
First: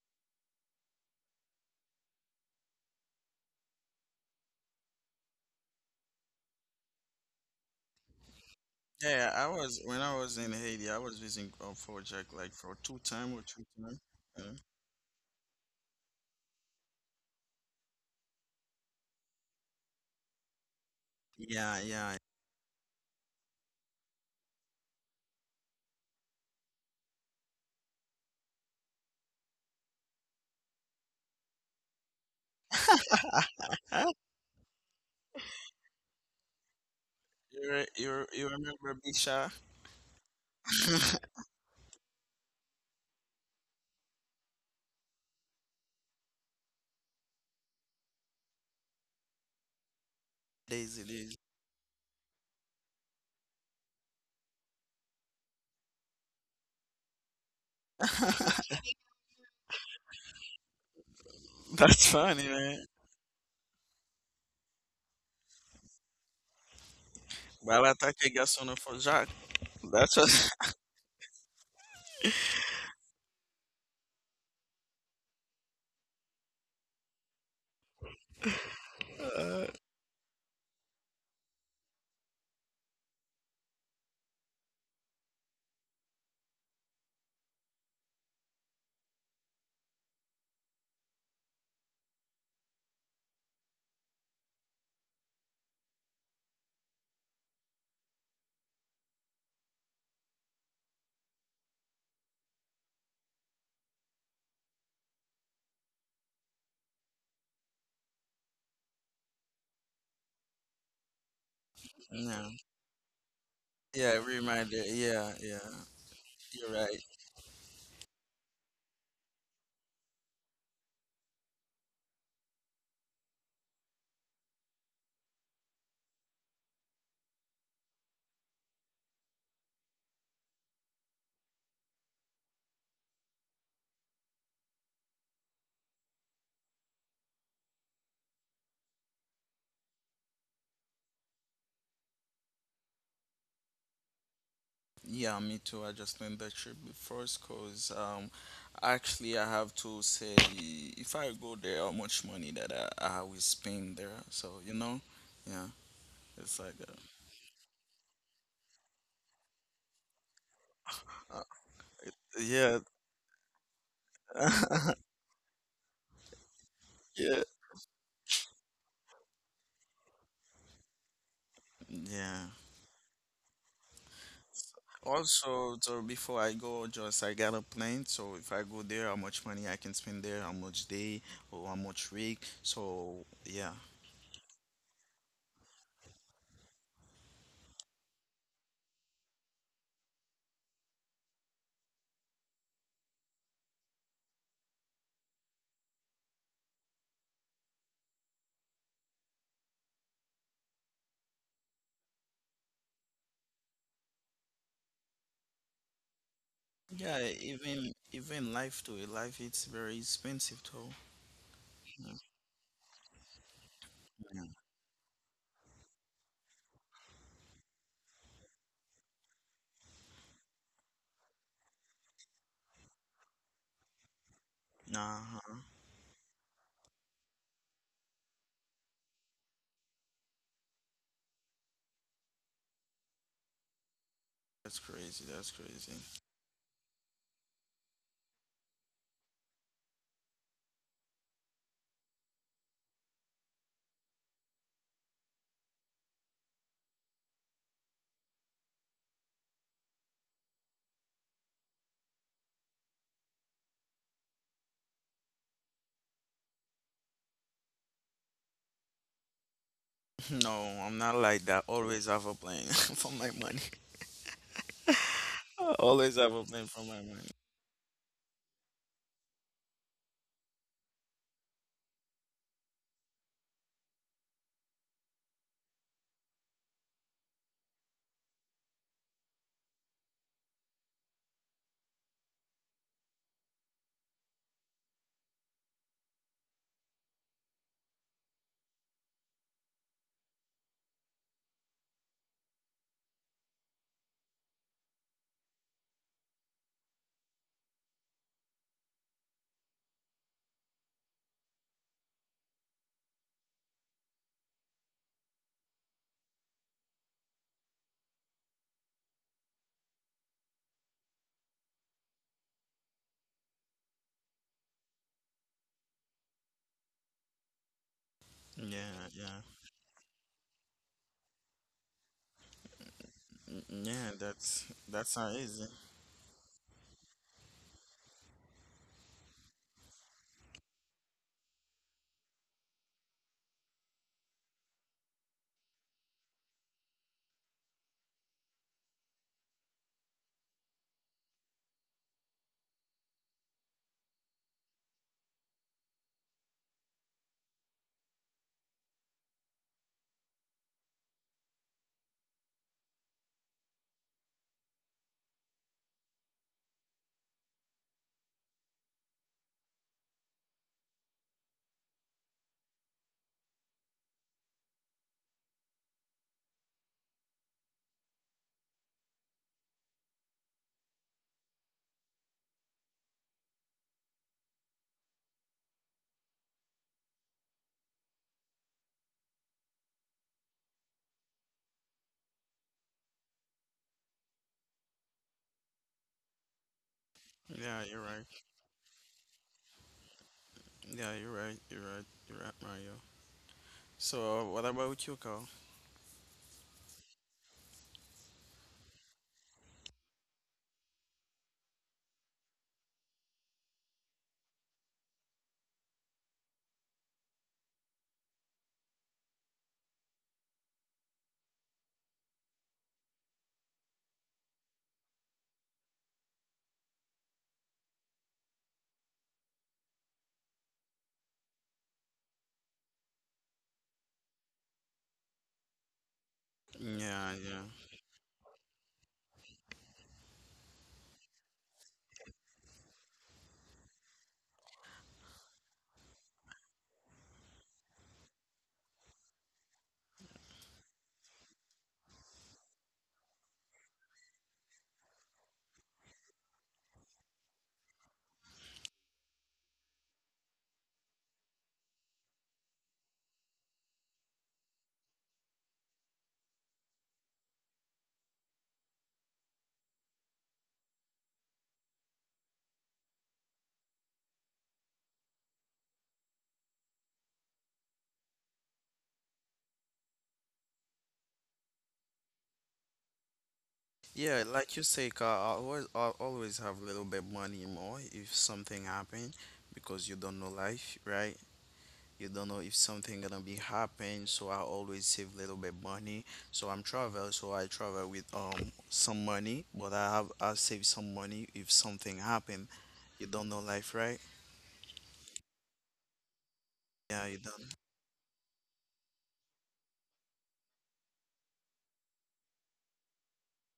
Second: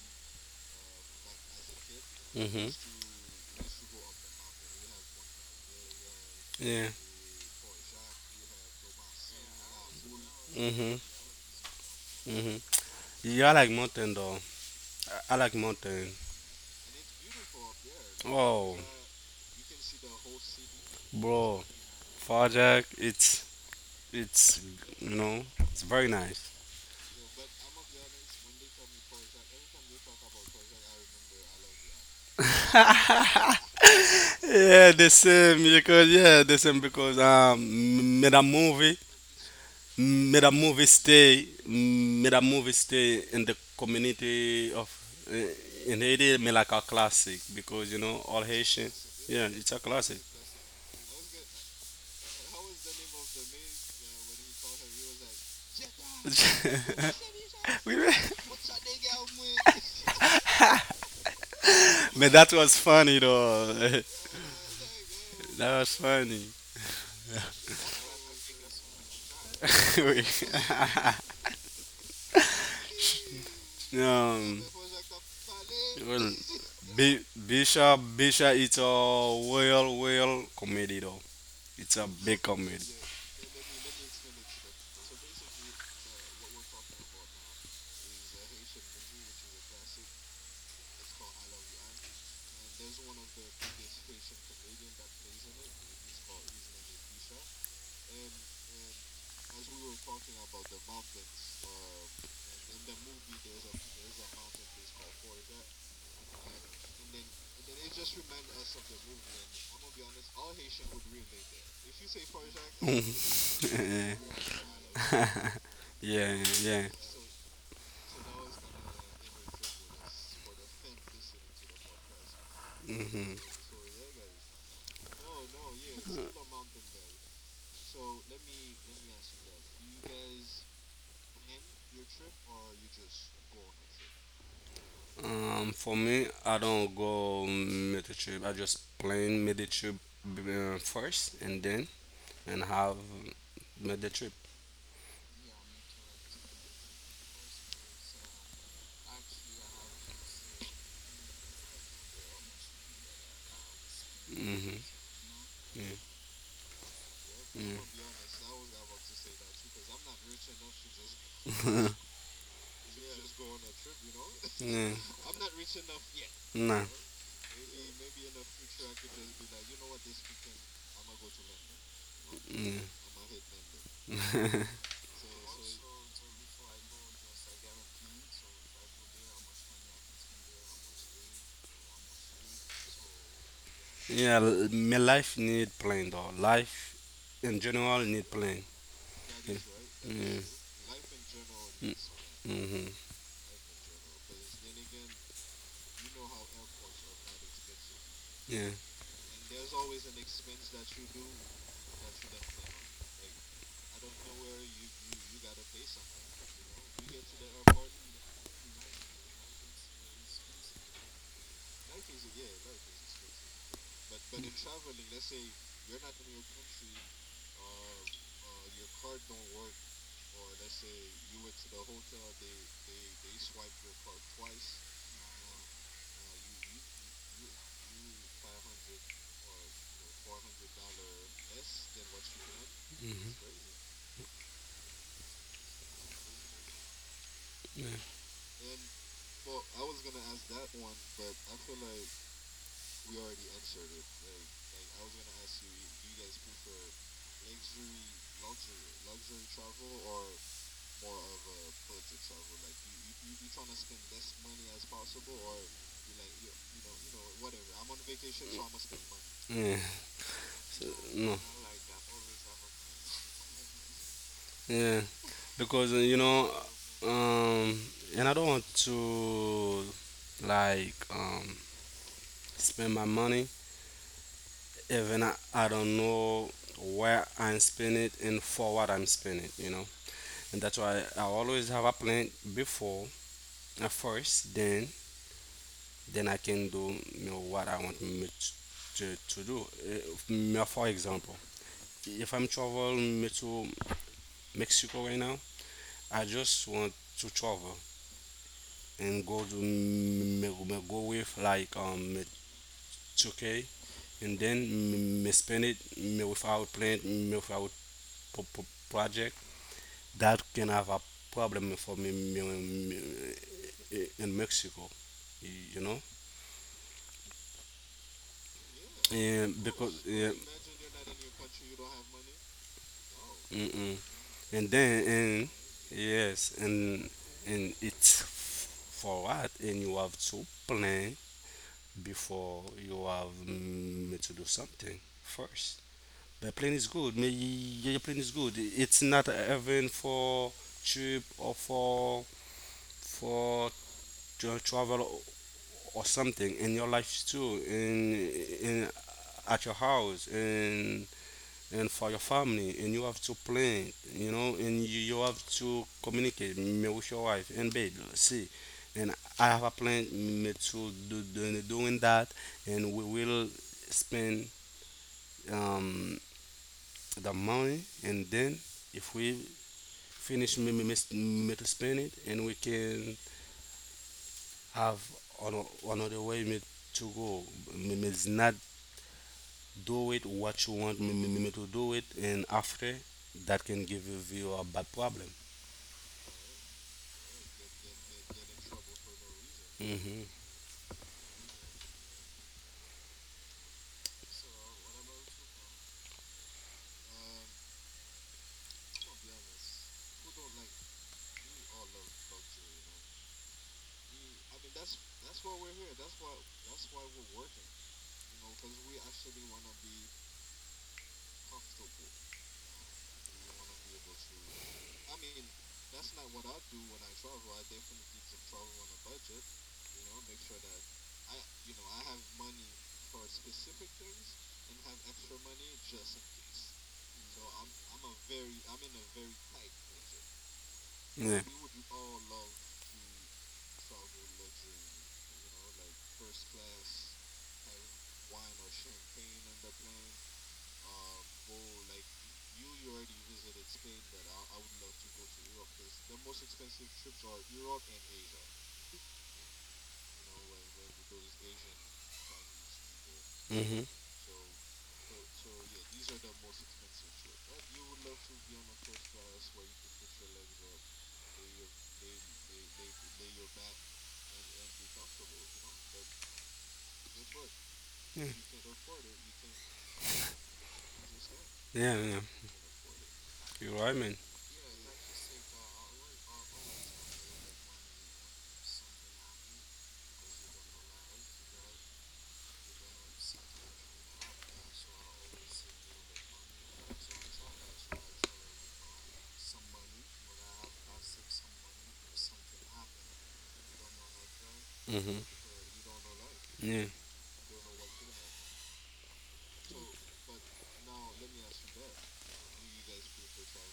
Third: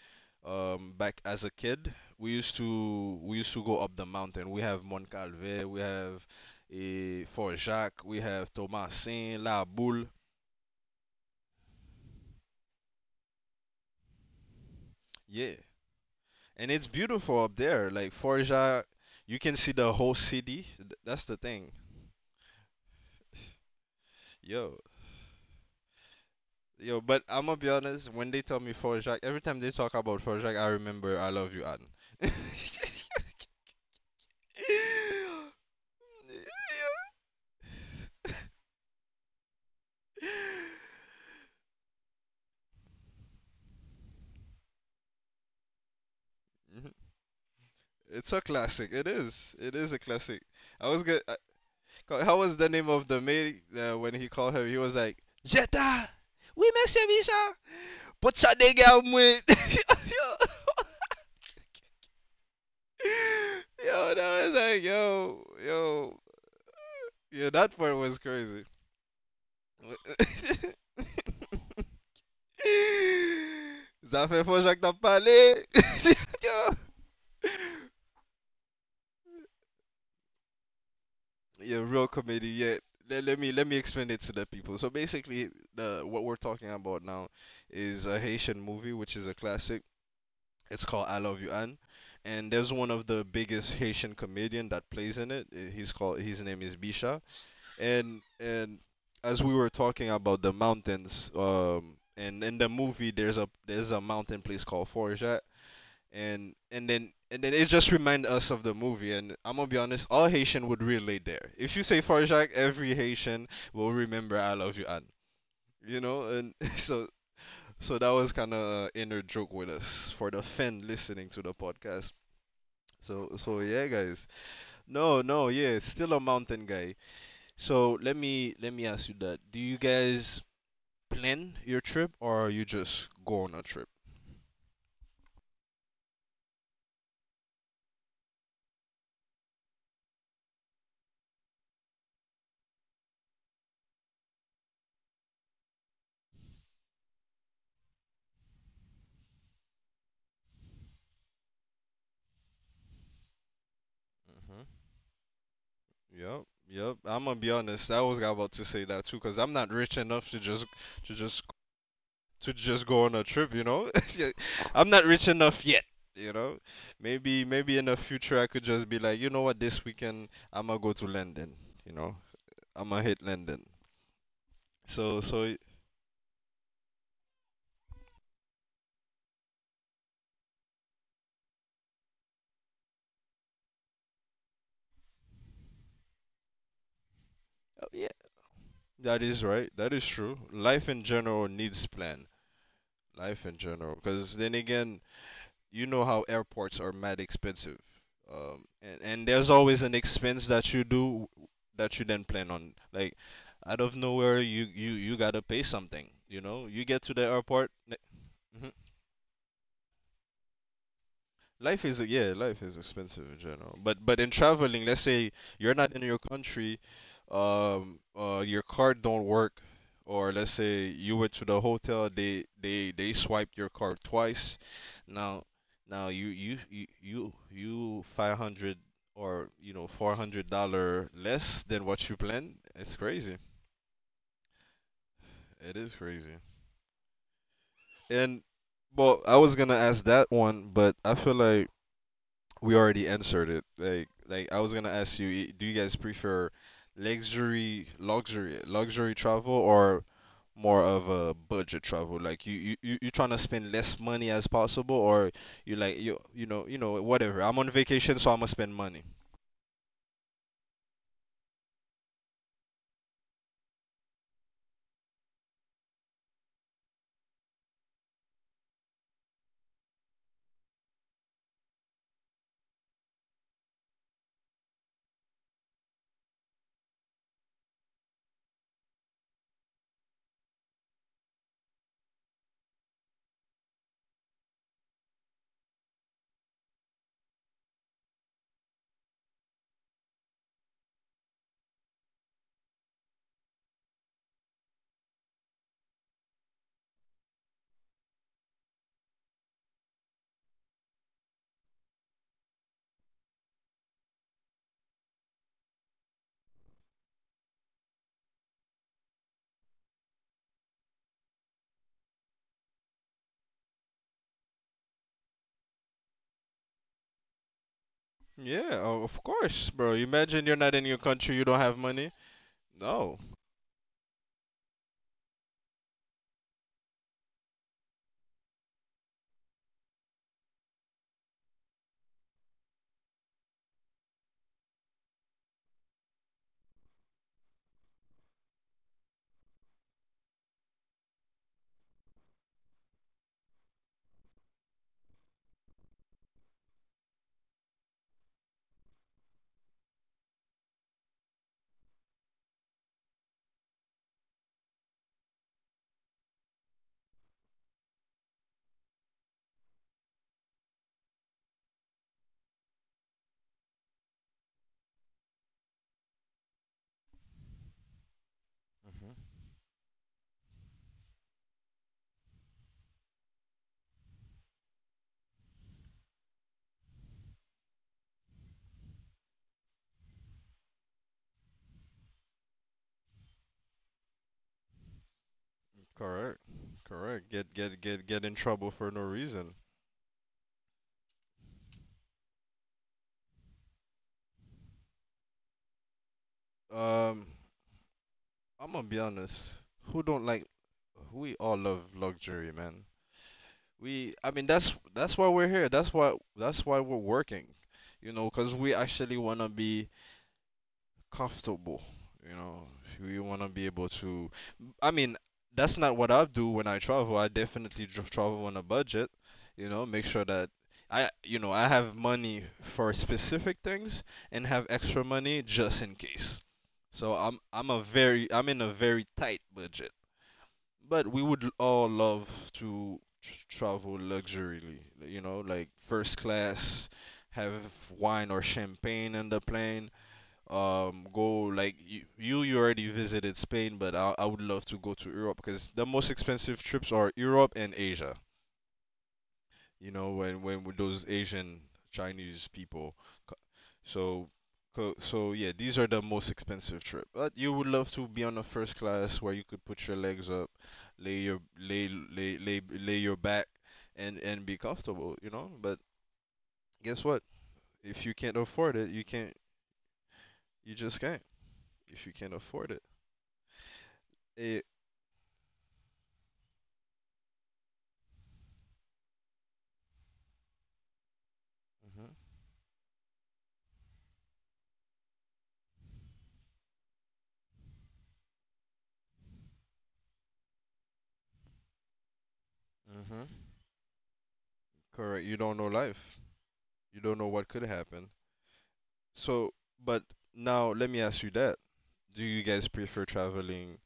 [SPEAKER 3] back as a kid,
[SPEAKER 1] Mhm.
[SPEAKER 3] we used to go up the mountain. We have Mont Calvet, we have
[SPEAKER 1] Yeah.
[SPEAKER 3] Fort Jacques, we have
[SPEAKER 2] Yeah,
[SPEAKER 3] Thomasin,
[SPEAKER 2] I
[SPEAKER 3] La
[SPEAKER 2] was when
[SPEAKER 3] Boule.
[SPEAKER 2] I was in Haiti, I
[SPEAKER 1] Mhm.
[SPEAKER 2] was visiting a project like
[SPEAKER 1] Mhm.
[SPEAKER 2] for two time or
[SPEAKER 1] Yeah, I
[SPEAKER 2] three
[SPEAKER 1] like
[SPEAKER 2] time.
[SPEAKER 1] mountain though.
[SPEAKER 2] Uh,
[SPEAKER 1] I like
[SPEAKER 3] Yeah,
[SPEAKER 1] mountain.
[SPEAKER 3] and it's beautiful up there. Like
[SPEAKER 1] Oh,
[SPEAKER 3] Forja, you can see the whole city. That's the
[SPEAKER 1] bro,
[SPEAKER 3] thing.
[SPEAKER 2] yeah, yeah.
[SPEAKER 1] Far Jack, it's it's
[SPEAKER 3] Yo.
[SPEAKER 1] you know, it's very nice.
[SPEAKER 3] Yo, but I'm gonna be honest, when they tell me Forjak, every time they talk about Forjak, I remember I love you, Anne.
[SPEAKER 1] yeah, the same because yeah, the same because
[SPEAKER 2] You re- you re- you remember Bisha?
[SPEAKER 1] made a movie stay, made a movie stay in the community of in Haiti, made like a classic because you know
[SPEAKER 3] It's a
[SPEAKER 1] all Haitian.
[SPEAKER 3] classic. It
[SPEAKER 1] Yeah,
[SPEAKER 3] is.
[SPEAKER 1] it's
[SPEAKER 3] It
[SPEAKER 1] a
[SPEAKER 3] is a
[SPEAKER 1] classic.
[SPEAKER 3] classic. I was
[SPEAKER 2] Daisy,
[SPEAKER 3] good.
[SPEAKER 2] Daisy.
[SPEAKER 3] How was the name of the maid when he called her? He was like, Jetta! Oui, monsieur Michel!
[SPEAKER 1] We were-
[SPEAKER 3] Put your nigga out, moi. Yo.
[SPEAKER 2] That's
[SPEAKER 1] but
[SPEAKER 2] funny,
[SPEAKER 1] that was
[SPEAKER 2] man.
[SPEAKER 1] funny though.
[SPEAKER 3] Yo, no, it's like, yo,
[SPEAKER 1] That was
[SPEAKER 3] yo,
[SPEAKER 1] funny.
[SPEAKER 3] yeah, that part
[SPEAKER 2] Balata
[SPEAKER 3] was
[SPEAKER 2] que garçom
[SPEAKER 3] crazy.
[SPEAKER 2] não for Jack. That's what.
[SPEAKER 1] We-
[SPEAKER 3] Ça fait fois
[SPEAKER 1] um,
[SPEAKER 3] Jacques t'as parlé.
[SPEAKER 1] well,
[SPEAKER 3] Yo.
[SPEAKER 1] B- Bishop Bishop, it's a
[SPEAKER 2] Uh,
[SPEAKER 1] real, real comedy though.
[SPEAKER 3] Yeah,
[SPEAKER 1] It's a
[SPEAKER 3] real
[SPEAKER 1] big
[SPEAKER 3] comedy. Yeah,
[SPEAKER 1] comedy.
[SPEAKER 3] let me explain it to the people. So basically, the what we're talking about now is a Haitian movie, which is a classic. It's called I Love You Anne, and there's one of the biggest Haitian comedian that plays in it. He's called his name is Bisha, and as we were talking about the mountains, and in the movie there's a mountain place called Forget, and then it just remind us of the movie. And I'm gonna be honest, all Haitian would relate there. If you say
[SPEAKER 2] yeah.
[SPEAKER 3] Forget, every Haitian will
[SPEAKER 2] Yeah, it
[SPEAKER 3] remember I Love
[SPEAKER 2] reminded.
[SPEAKER 3] You Anne.
[SPEAKER 2] Yeah, yeah.
[SPEAKER 3] You know,
[SPEAKER 1] yeah,
[SPEAKER 3] and
[SPEAKER 2] You're
[SPEAKER 1] yeah.
[SPEAKER 2] right.
[SPEAKER 3] so so that was kind of inner joke with us for the fan listening to the podcast. So
[SPEAKER 1] Hmm.
[SPEAKER 3] so yeah, guys. No, no, yeah, it's still a mountain guy. So let me ask you that. Do you guys plan your trip or you just go on a trip?
[SPEAKER 1] For me, I don't go Meditrip. I just plan Meditrip first, and then and have Meditrip.
[SPEAKER 2] Yeah, me too. I just planned that trip first because actually I have to say if I go there, how much money that I will spend there. So,
[SPEAKER 3] Hmm.
[SPEAKER 1] Mm-hmm.
[SPEAKER 2] yeah,
[SPEAKER 1] Yeah,
[SPEAKER 3] Yep,
[SPEAKER 2] it's like that.
[SPEAKER 3] yep. I'm gonna be honest. I was about to say that too, cause I'm not rich enough to
[SPEAKER 2] Uh,
[SPEAKER 3] just
[SPEAKER 1] yeah,
[SPEAKER 3] to
[SPEAKER 2] yeah,
[SPEAKER 3] just go on a trip. You know, yeah, I'm
[SPEAKER 1] yeah,
[SPEAKER 3] not rich enough yet. You know,
[SPEAKER 1] nah,
[SPEAKER 2] yeah,
[SPEAKER 3] maybe maybe in the future I could just be like, you know what, this weekend I'm gonna go to London. You know,
[SPEAKER 2] yeah.
[SPEAKER 1] yeah.
[SPEAKER 3] I'm gonna hit London. So so
[SPEAKER 2] Also, so before I go, just I got a plan. So if I go there, how much money I can spend there, how much day or how much week. So yeah,
[SPEAKER 1] yeah, my life need plan though. Life in general
[SPEAKER 3] yeah,
[SPEAKER 1] need plan.
[SPEAKER 3] that is right. That is true.
[SPEAKER 1] Yeah,
[SPEAKER 3] Life in general needs plan.
[SPEAKER 1] right.
[SPEAKER 3] Life in general, because then again, you know how airports are mad expensive, um,
[SPEAKER 1] Yeah,
[SPEAKER 3] and and there's always an expense that you do that you then plan on. Like out of nowhere, you gotta pay something. You know, you get to
[SPEAKER 2] yeah.
[SPEAKER 3] the airport.
[SPEAKER 2] Even life too. Life it's very expensive too.
[SPEAKER 3] Life is expensive in general. But in
[SPEAKER 2] Yeah.
[SPEAKER 3] traveling, let's say you're not in your country, your card don't work, or let's say you went to the hotel, they swiped your card twice. Now
[SPEAKER 2] Uh-huh.
[SPEAKER 3] now you 500 or you know $400 less than what you planned. It's
[SPEAKER 1] mm, mhm,
[SPEAKER 3] crazy.
[SPEAKER 2] That's crazy. That's
[SPEAKER 3] It
[SPEAKER 2] crazy.
[SPEAKER 3] is crazy.
[SPEAKER 1] yeah,
[SPEAKER 3] And well, I was gonna ask that one, but I feel like we already answered it. Like I was gonna ask you, do you guys prefer luxury travel or more of a budget travel? Like you trying to spend less money as possible, or you like you know whatever. I'm on vacation, so I'm gonna spend money.
[SPEAKER 1] yeah.
[SPEAKER 2] No, I'm not
[SPEAKER 1] No,
[SPEAKER 2] like that. Always have a plan for my money.
[SPEAKER 1] yeah. Because
[SPEAKER 2] Always
[SPEAKER 1] you
[SPEAKER 2] have a
[SPEAKER 1] know,
[SPEAKER 2] plan for my money.
[SPEAKER 1] um, and I don't want to like spend my money even I don't know where I'm spending it and for what I'm spending it. You know, and that's why I always have a plan before at first, then I can do you know what I want me to do. If, for example, if I'm traveling me to Mexico right now, I just want to travel and go to me go with like 2K and then me, me spend it me without plan me without pro- pro- project that can have a problem for me in Mexico, you know.
[SPEAKER 3] Yeah,
[SPEAKER 2] Yeah,
[SPEAKER 3] of
[SPEAKER 2] yeah.
[SPEAKER 1] And
[SPEAKER 3] course, bro.
[SPEAKER 1] because, yeah,
[SPEAKER 3] Imagine you're not in your country, you don't have money. No.
[SPEAKER 1] mm-mm.
[SPEAKER 2] Yeah, that's
[SPEAKER 1] And then
[SPEAKER 2] that's not
[SPEAKER 1] and
[SPEAKER 2] easy.
[SPEAKER 1] yes and it's for what, and you have to plan before you have to do something first. The plane is good. Your plane is good. It's not even for trip or for travel or something in your life too. In at your house, and for your family, and you have to plan, you know. And you have to communicate me with your wife and babe see, and I have a plan me to do, doing that, and we will spend um the money. And then if
[SPEAKER 3] Hmm.
[SPEAKER 1] we finish maybe middle spend it, and we can have another way me to go. Me is not do it what you want me to do it, and after that can give you a bad problem.
[SPEAKER 3] Correct, correct. Get get
[SPEAKER 2] Yeah, you're
[SPEAKER 3] get get
[SPEAKER 2] right.
[SPEAKER 3] in trouble for no reason.
[SPEAKER 1] Hmm.
[SPEAKER 2] Yeah, you're right. You're right. You're right, Mario. So, what about you, Carl?
[SPEAKER 3] Um. I'm gonna be honest. Who don't like? We all love luxury, man. I mean, that's why we're here. That's why we're working. You know, because we actually wanna be comfortable. You know, we wanna be able to. I mean, that's not what I do when I travel. I definitely travel on a budget. You know, make sure that I, you know, I have money for specific things and have extra money just in case. So
[SPEAKER 2] Yeah, yeah.
[SPEAKER 3] I'm in a very tight budget. But we would
[SPEAKER 1] Yeah.
[SPEAKER 3] all love to travel luxuriously, you know, like first class, have wine or champagne in the plane. Go like you already visited Spain, but I would love to go to Europe because the most expensive trips are Europe and Asia. You know, when with those Asian Chinese people
[SPEAKER 1] Hmm.
[SPEAKER 3] so, so yeah, these are the most expensive trip. But you would love to be on a first class where you could put your legs up, lay your lay your back, and be comfortable, you know. But guess what? If you can't
[SPEAKER 1] Yeah.
[SPEAKER 3] afford it, you can't. You just can't. If
[SPEAKER 1] Yeah,
[SPEAKER 3] you
[SPEAKER 1] yeah.
[SPEAKER 3] can't afford it,
[SPEAKER 1] You're right, man.
[SPEAKER 2] Yeah,
[SPEAKER 3] it.
[SPEAKER 2] like you say, Carl, I always have a little bit money more if something happen, because you don't know life, right? You don't know if something gonna be happen, so I always save little bit money. So I'm travel, so I travel with some money, but I save some money if something happen.
[SPEAKER 3] Hmm. Hmm.
[SPEAKER 2] You don't know life, right?
[SPEAKER 3] Correct.
[SPEAKER 1] Hmm.
[SPEAKER 3] You don't know life.
[SPEAKER 1] Yeah.
[SPEAKER 3] You don't know
[SPEAKER 2] Yeah, you
[SPEAKER 3] what could
[SPEAKER 2] don't
[SPEAKER 3] happen. So, but now let me ask you that. Do you guys prefer traveling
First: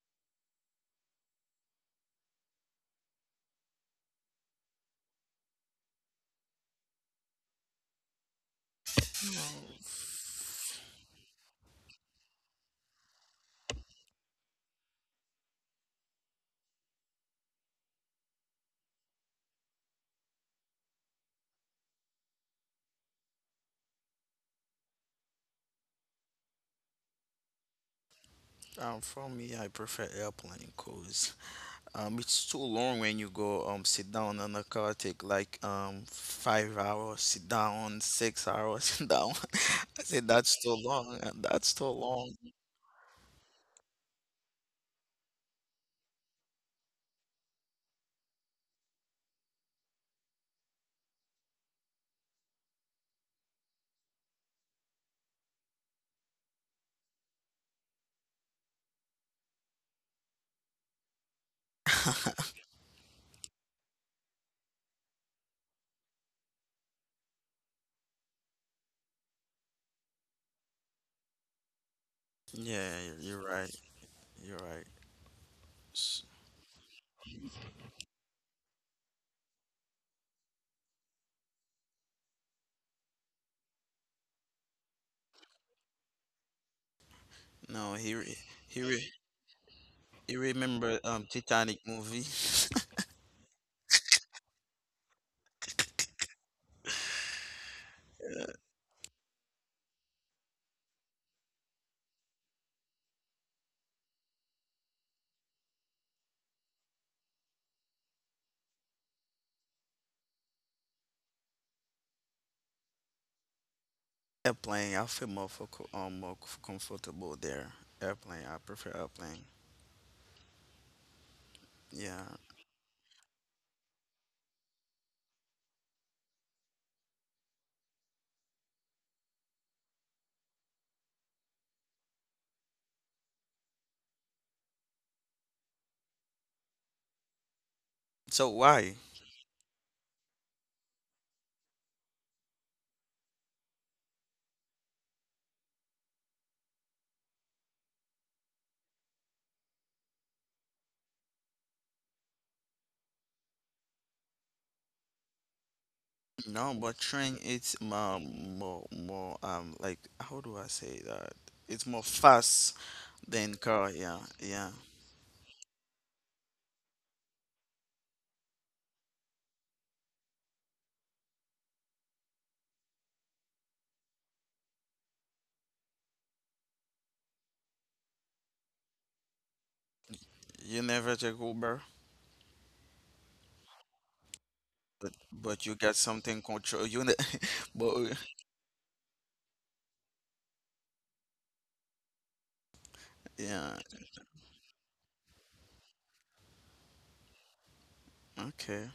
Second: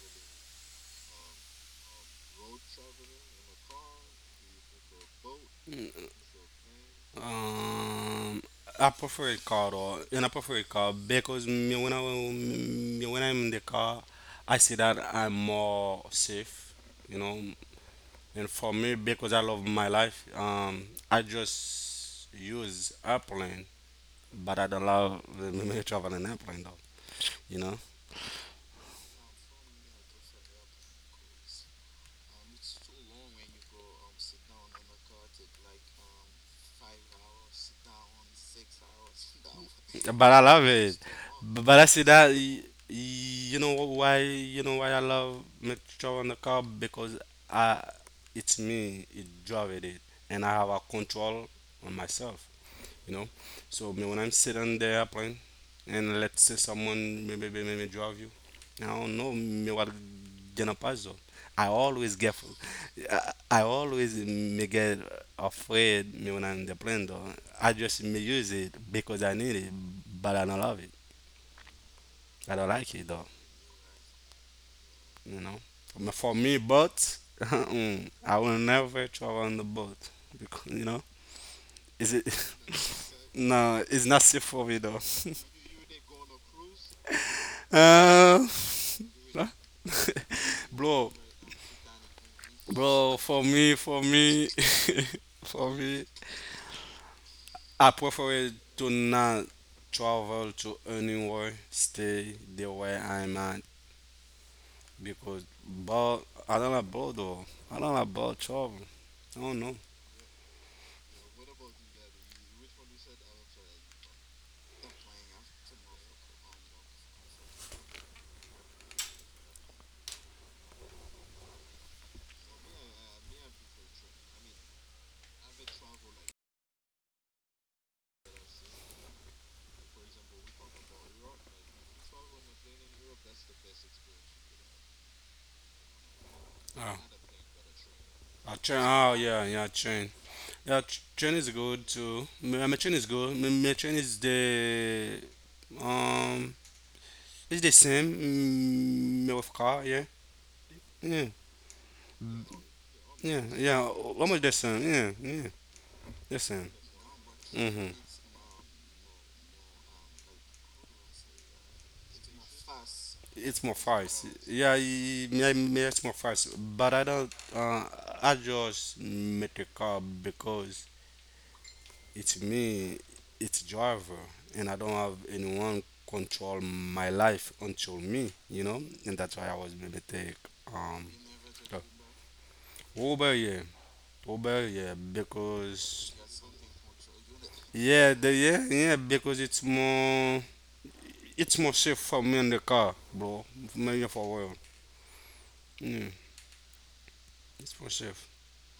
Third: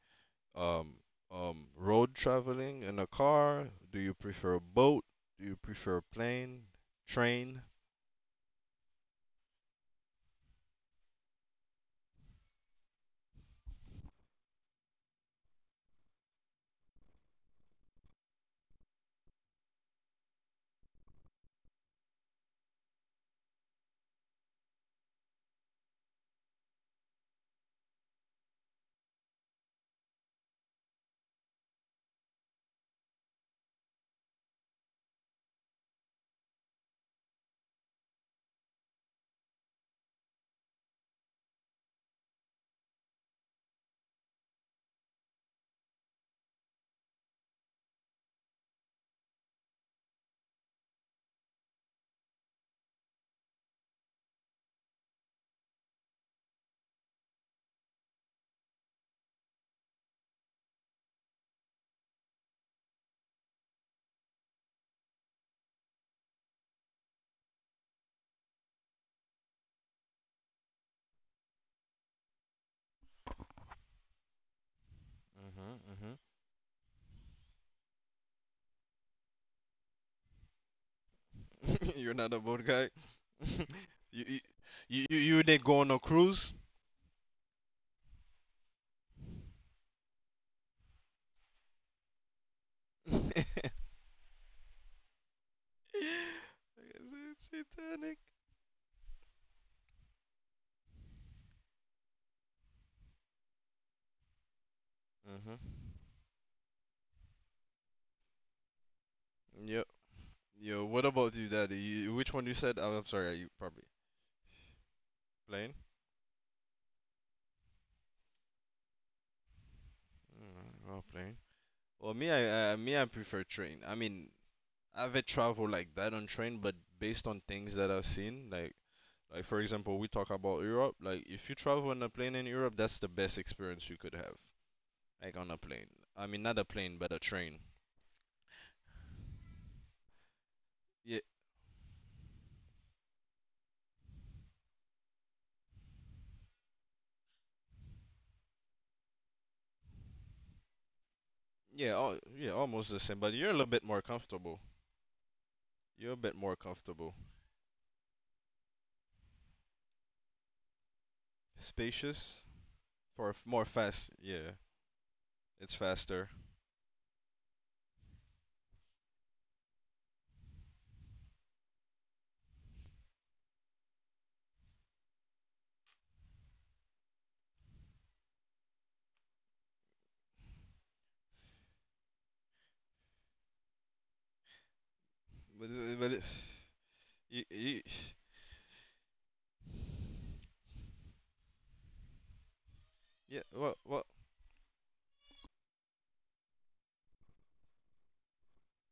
[SPEAKER 3] um, road traveling in a car? Do you prefer boat? Do you prefer plane, train?
[SPEAKER 1] Um, I prefer a car
[SPEAKER 2] know.
[SPEAKER 1] though, and I prefer a car because me when I'm in the car, I see that I'm more safe, you know. And for me, because I love my life, I just use airplane, but I don't love traveling airplane though, you know.
[SPEAKER 2] For me, I prefer airplane cause it's too long when you go sit down on a car, take like 5 hours sit down, 6 hours sit down. I said
[SPEAKER 1] But I
[SPEAKER 2] that's
[SPEAKER 1] love
[SPEAKER 2] too
[SPEAKER 1] it.
[SPEAKER 2] long. That's
[SPEAKER 1] But
[SPEAKER 2] too
[SPEAKER 1] I see that
[SPEAKER 2] long.
[SPEAKER 1] you know why, you know why I love metro on the car, because I it's me it drive it, and I have a control on myself, you know. So me when I'm sitting there airplane, and let's say someone maybe drive you, I don't know me what gonna pass though. I always get, I always me get afraid me when I'm in the plane though. I just me use it because I need it, but I don't love it. I don't
[SPEAKER 2] Yeah,
[SPEAKER 1] like it though,
[SPEAKER 2] you're right. You're right.
[SPEAKER 1] you know.
[SPEAKER 3] Hmm.
[SPEAKER 1] For me, but I will never travel on the boat because you know.
[SPEAKER 3] Hmm. You're
[SPEAKER 1] Is
[SPEAKER 3] not a
[SPEAKER 1] it
[SPEAKER 3] boat guy.
[SPEAKER 1] no? It's
[SPEAKER 3] you,
[SPEAKER 1] not
[SPEAKER 3] you
[SPEAKER 1] safe for me though.
[SPEAKER 3] you you did go on a cruise?
[SPEAKER 2] No,
[SPEAKER 1] Uh,
[SPEAKER 2] he re- he remember
[SPEAKER 1] bro,
[SPEAKER 2] Titanic movie.
[SPEAKER 1] For me, for me, I prefer to not travel to anywhere, stay the way I'm at because,
[SPEAKER 3] Mhm.
[SPEAKER 1] but I don't like bro though. I don't like bro travel. I don't know.
[SPEAKER 3] Yep. Yo, what about you, Daddy? You, which one you said? Oh, I'm sorry. You probably
[SPEAKER 2] Airplane, I feel more for
[SPEAKER 3] plane.
[SPEAKER 2] co- more c- comfortable there. Airplane, I prefer airplane.
[SPEAKER 3] Oh, plane. Well,
[SPEAKER 2] Yeah.
[SPEAKER 3] me, I prefer train. I mean, I haven't traveled like that on train, but based on things that I've seen, like for example, we talk about Europe. Like if you travel on a plane in Europe, that's the best experience you could have. Like on a plane. I mean, not a plane, but a
[SPEAKER 1] Oh,
[SPEAKER 3] train.
[SPEAKER 2] So
[SPEAKER 1] I
[SPEAKER 2] why?
[SPEAKER 1] train. Oh yeah, yeah, train. Yeah,
[SPEAKER 3] Yeah,
[SPEAKER 1] train is good too. My train is good. My train is the um, it's the same. Mm, with car, yeah, yeah,
[SPEAKER 3] almost the same. But you're a
[SPEAKER 1] yeah,
[SPEAKER 3] little bit
[SPEAKER 1] yeah.
[SPEAKER 3] more
[SPEAKER 1] Almost
[SPEAKER 3] comfortable.
[SPEAKER 1] the same. Yeah, yeah,
[SPEAKER 3] You're a bit
[SPEAKER 1] the
[SPEAKER 3] more
[SPEAKER 2] No,
[SPEAKER 1] same.
[SPEAKER 2] but
[SPEAKER 3] comfortable.
[SPEAKER 2] train it's
[SPEAKER 1] Hmm.
[SPEAKER 2] more like, how do I say that? It's more
[SPEAKER 3] Spacious,
[SPEAKER 2] fast than
[SPEAKER 3] more
[SPEAKER 1] It's
[SPEAKER 2] car.
[SPEAKER 1] more
[SPEAKER 3] fast.
[SPEAKER 2] Yeah,
[SPEAKER 1] fast.
[SPEAKER 3] Yeah,
[SPEAKER 2] yeah.
[SPEAKER 1] Yeah, yeah,
[SPEAKER 3] it's
[SPEAKER 1] yeah, it's more
[SPEAKER 3] faster.
[SPEAKER 1] fast. But I don't. I just make a car because it's me. It's driver, and I don't have anyone control my life until me. You know, and that's why I was maybe take
[SPEAKER 2] You never
[SPEAKER 1] um
[SPEAKER 2] take Uber,
[SPEAKER 1] uh, Uber. Yeah, Uber. Yeah,
[SPEAKER 2] but
[SPEAKER 3] But
[SPEAKER 2] you got
[SPEAKER 3] it- but it,
[SPEAKER 1] because
[SPEAKER 2] something control. You ne-
[SPEAKER 3] you, you,
[SPEAKER 2] but
[SPEAKER 1] yeah, the yeah yeah because it's more safe for me in the car,
[SPEAKER 3] yeah.
[SPEAKER 1] bro.
[SPEAKER 2] yeah.
[SPEAKER 3] Well, well,
[SPEAKER 1] Maybe for a while. Yeah, it's more safe.
[SPEAKER 2] Okay.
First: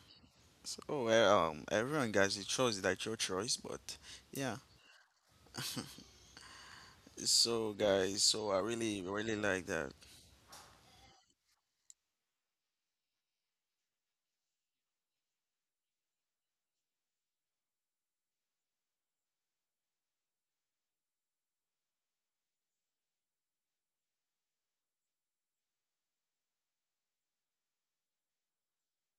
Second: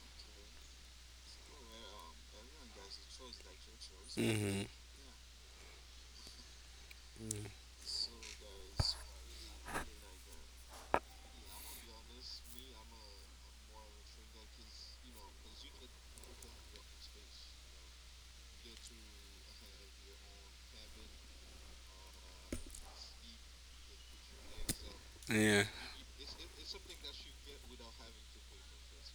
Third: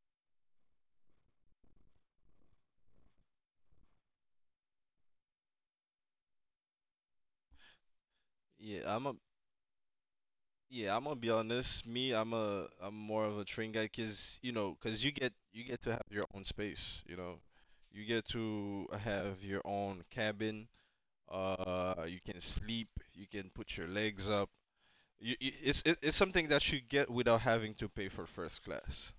[SPEAKER 2] So, everyone, guys, it's choice that's your choice, but yeah.
[SPEAKER 1] Hmm.
[SPEAKER 2] So, guys, so I
[SPEAKER 3] yeah.
[SPEAKER 2] really,
[SPEAKER 3] I'm a
[SPEAKER 2] really like that.
[SPEAKER 3] Yeah, I'm gonna be honest. Me, I'm more of a train guy, cause you know, cause you get to have your own space. You know, you get to have your own cabin. You can sleep. You can put your legs up.
[SPEAKER 1] Yeah.
[SPEAKER 3] It's something that you get without having to pay for first class.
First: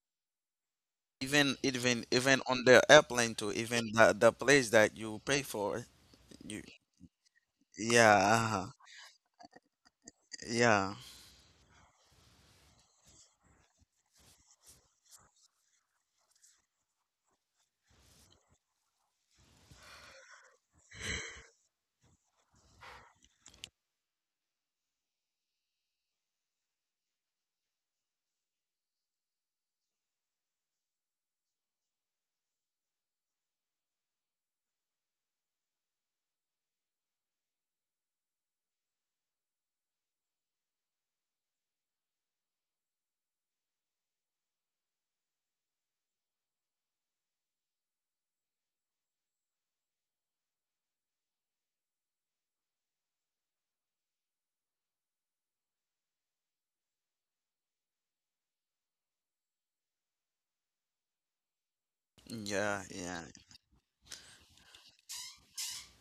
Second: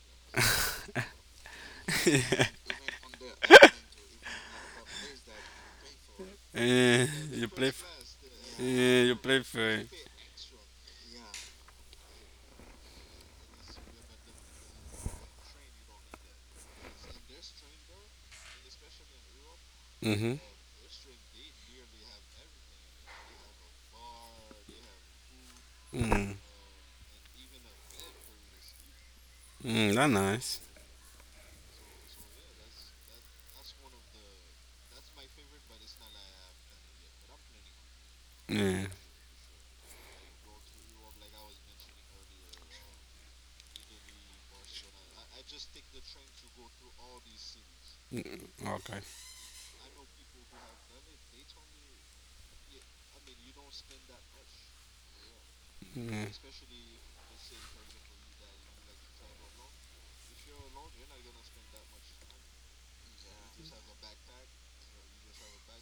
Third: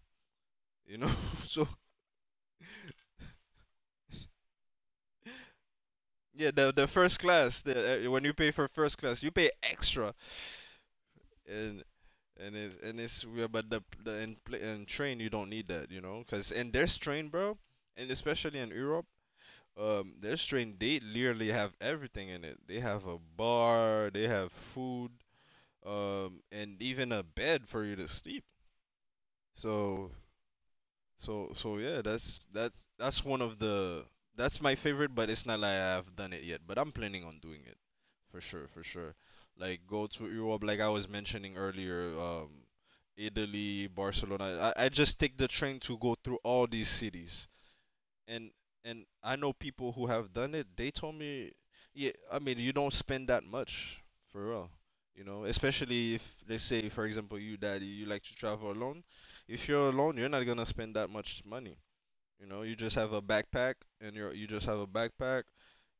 [SPEAKER 3] You know,
[SPEAKER 2] Even,
[SPEAKER 3] so
[SPEAKER 2] even, even on the airplane too. Even the place that you pay for,
[SPEAKER 3] yeah,
[SPEAKER 2] you,
[SPEAKER 3] the
[SPEAKER 1] Yeah.
[SPEAKER 3] first
[SPEAKER 1] You
[SPEAKER 3] class,
[SPEAKER 1] play.
[SPEAKER 3] the,
[SPEAKER 2] yeah,
[SPEAKER 3] when you pay
[SPEAKER 2] uh-huh,
[SPEAKER 3] for first
[SPEAKER 1] Yeah. You
[SPEAKER 3] class, you
[SPEAKER 1] play
[SPEAKER 3] pay
[SPEAKER 1] fair.
[SPEAKER 3] extra.
[SPEAKER 2] yeah,
[SPEAKER 3] And it's real, but in train you don't need that, you know, because in their train, bro, and especially in Europe, their
[SPEAKER 1] Mhm.
[SPEAKER 3] train they literally have everything in it. They have a bar, they have food,
[SPEAKER 1] Mm.
[SPEAKER 3] and even a bed for you to sleep.
[SPEAKER 1] Mm.
[SPEAKER 3] So
[SPEAKER 1] That nice.
[SPEAKER 3] so yeah, that's one of the that's my favorite, but it's not like I've done it yet. But I'm planning on doing it for sure, for
[SPEAKER 1] Yeah.
[SPEAKER 3] sure. Like go to Europe, like I was mentioning earlier, Italy, Barcelona. I just take the train to go through all these cities and
[SPEAKER 1] Mm.
[SPEAKER 3] and
[SPEAKER 1] Okay.
[SPEAKER 3] I know people who have done it. They told me, yeah, I mean, you don't spend that much for real. You know, especially if
[SPEAKER 1] Yeah.
[SPEAKER 3] let's say, for example, you daddy, you like to travel alone. If you're alone, you're not gonna spend that much money. You know, you
[SPEAKER 2] yeah,
[SPEAKER 3] just have
[SPEAKER 2] yeah,
[SPEAKER 3] a backpack, and you just have a backpack.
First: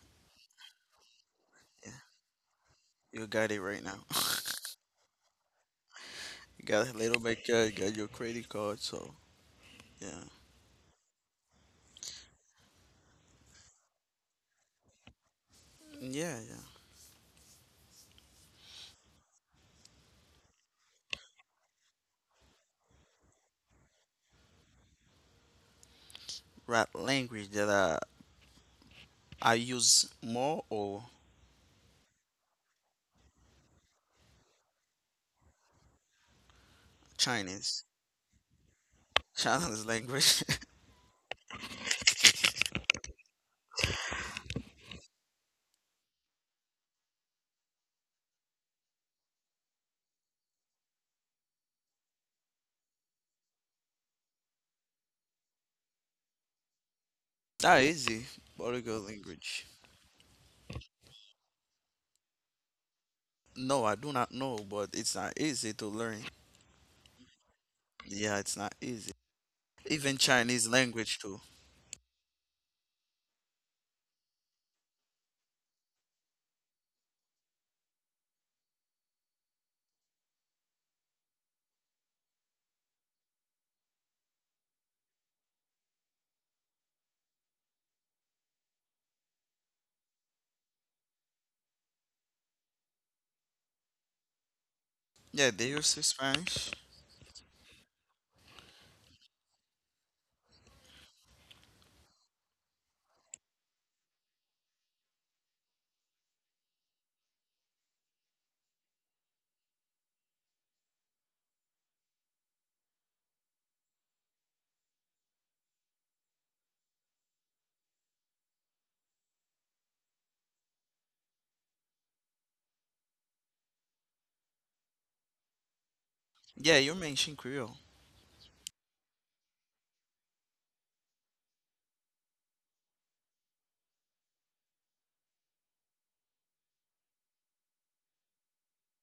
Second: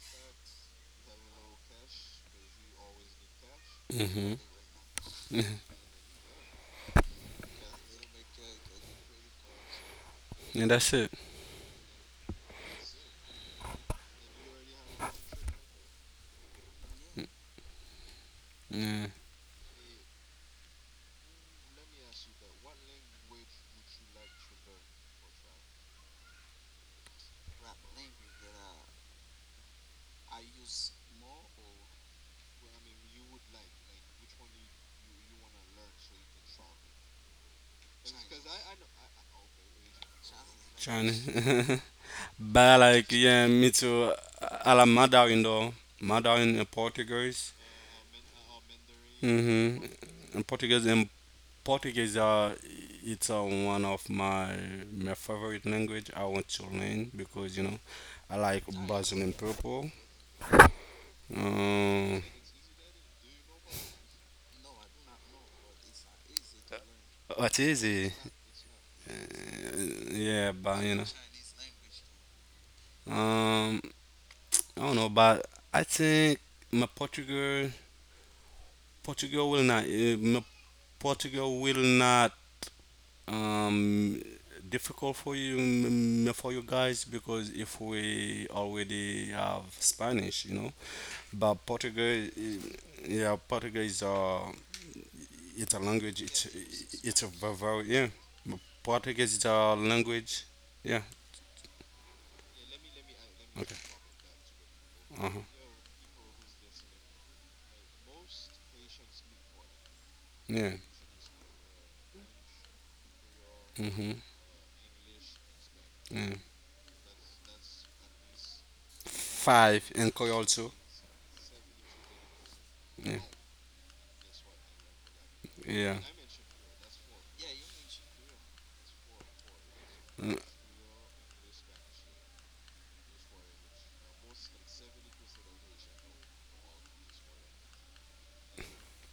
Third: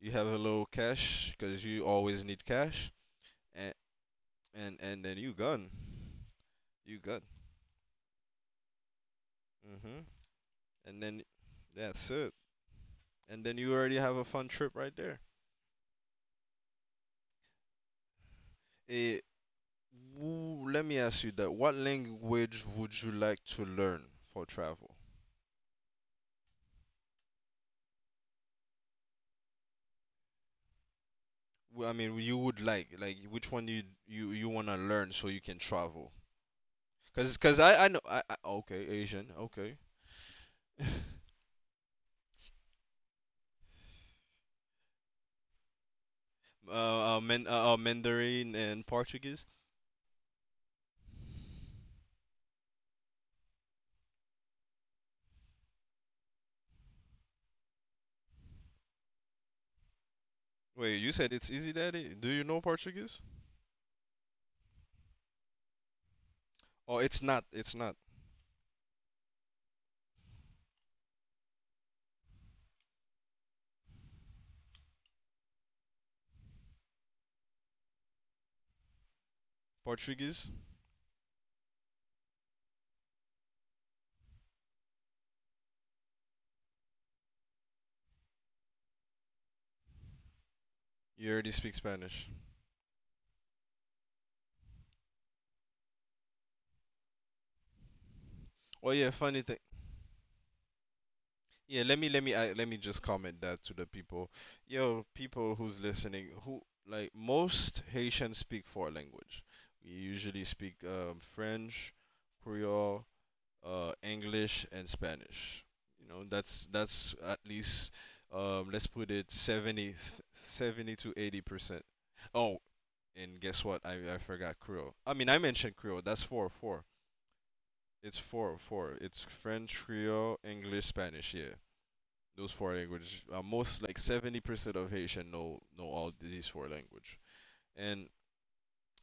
[SPEAKER 3] You have a little cash because you
[SPEAKER 2] yeah.
[SPEAKER 3] always need cash,
[SPEAKER 2] You got it
[SPEAKER 3] and
[SPEAKER 2] right now.
[SPEAKER 1] Mhm.
[SPEAKER 3] and then you gone,
[SPEAKER 2] You got a
[SPEAKER 3] you
[SPEAKER 2] little
[SPEAKER 3] gone.
[SPEAKER 2] bit, got your credit card, so
[SPEAKER 3] Mhm.
[SPEAKER 2] yeah,
[SPEAKER 1] And that's
[SPEAKER 3] And
[SPEAKER 1] it.
[SPEAKER 3] then that's it. And then you already have a fun trip right there.
[SPEAKER 2] yeah, yeah.
[SPEAKER 1] Yeah.
[SPEAKER 3] Eh, Woo, let me ask you that. What language would you like to learn for travel?
[SPEAKER 2] Right, language that I use more, or
[SPEAKER 3] I mean, you would like, which one you want to learn so you can travel? Cause
[SPEAKER 2] Chinese,
[SPEAKER 3] I okay Asian okay,
[SPEAKER 2] Chinese language.
[SPEAKER 1] China. But like yeah, me too. I like Mandarin though. Mandarin and Portuguese.
[SPEAKER 3] Mandarin and Portuguese.
[SPEAKER 1] Mhm. And Portuguese are it's one of my favorite language I want to learn, because you know
[SPEAKER 2] Not easy,
[SPEAKER 1] I like
[SPEAKER 2] Portugal
[SPEAKER 1] Brazilian
[SPEAKER 2] language.
[SPEAKER 1] people.
[SPEAKER 3] Wait, you said it's easy, Daddy?
[SPEAKER 1] Um,
[SPEAKER 3] Do you know Portuguese?
[SPEAKER 2] No, I do not know, but it's not easy to learn.
[SPEAKER 3] Oh, it's not.
[SPEAKER 1] what
[SPEAKER 3] It's
[SPEAKER 1] is
[SPEAKER 3] not
[SPEAKER 1] it?
[SPEAKER 2] Yeah, it's not easy. Even
[SPEAKER 1] Yeah,
[SPEAKER 2] Chinese
[SPEAKER 1] but you know,
[SPEAKER 2] language too.
[SPEAKER 1] um, I don't know, but I think my Portugal, Portugal will not, my
[SPEAKER 3] Portuguese.
[SPEAKER 1] Portugal will not um difficult for you for you guys, because if we already have Spanish, you know,
[SPEAKER 3] You already
[SPEAKER 1] but
[SPEAKER 3] speak
[SPEAKER 1] Portugal,
[SPEAKER 3] Spanish.
[SPEAKER 1] yeah, Portuguese,
[SPEAKER 2] Yeah, they
[SPEAKER 1] it's a
[SPEAKER 2] use the
[SPEAKER 1] language.
[SPEAKER 2] Spanish.
[SPEAKER 1] It's a very yeah.
[SPEAKER 3] Oh yeah,
[SPEAKER 1] Portuguese is
[SPEAKER 3] funny thing.
[SPEAKER 1] a language. Yeah.
[SPEAKER 3] Yeah, let me just comment that
[SPEAKER 1] Okay.
[SPEAKER 3] to the people. Yo,
[SPEAKER 1] Uh huh.
[SPEAKER 3] people who's listening, who like most Haitians speak four language. We usually
[SPEAKER 1] Yeah.
[SPEAKER 3] speak French, Creole,
[SPEAKER 1] Mm-hmm.
[SPEAKER 3] English, and Spanish. You know,
[SPEAKER 1] Yeah.
[SPEAKER 3] that's at least let's put it
[SPEAKER 1] Five and Koi also.
[SPEAKER 3] 70 to 80%. Oh,
[SPEAKER 1] Yeah.
[SPEAKER 3] and guess what? I forgot Creole. I mean, I mentioned
[SPEAKER 1] Yeah.
[SPEAKER 3] Creole. That's four
[SPEAKER 2] Yeah,
[SPEAKER 3] four.
[SPEAKER 2] you mentioned Creole.
[SPEAKER 3] It's four four. It's French,
[SPEAKER 1] Mm,
[SPEAKER 3] Creole, English, Spanish. Yeah those four languages, uh, most like 70% of Haitian know all these four language. And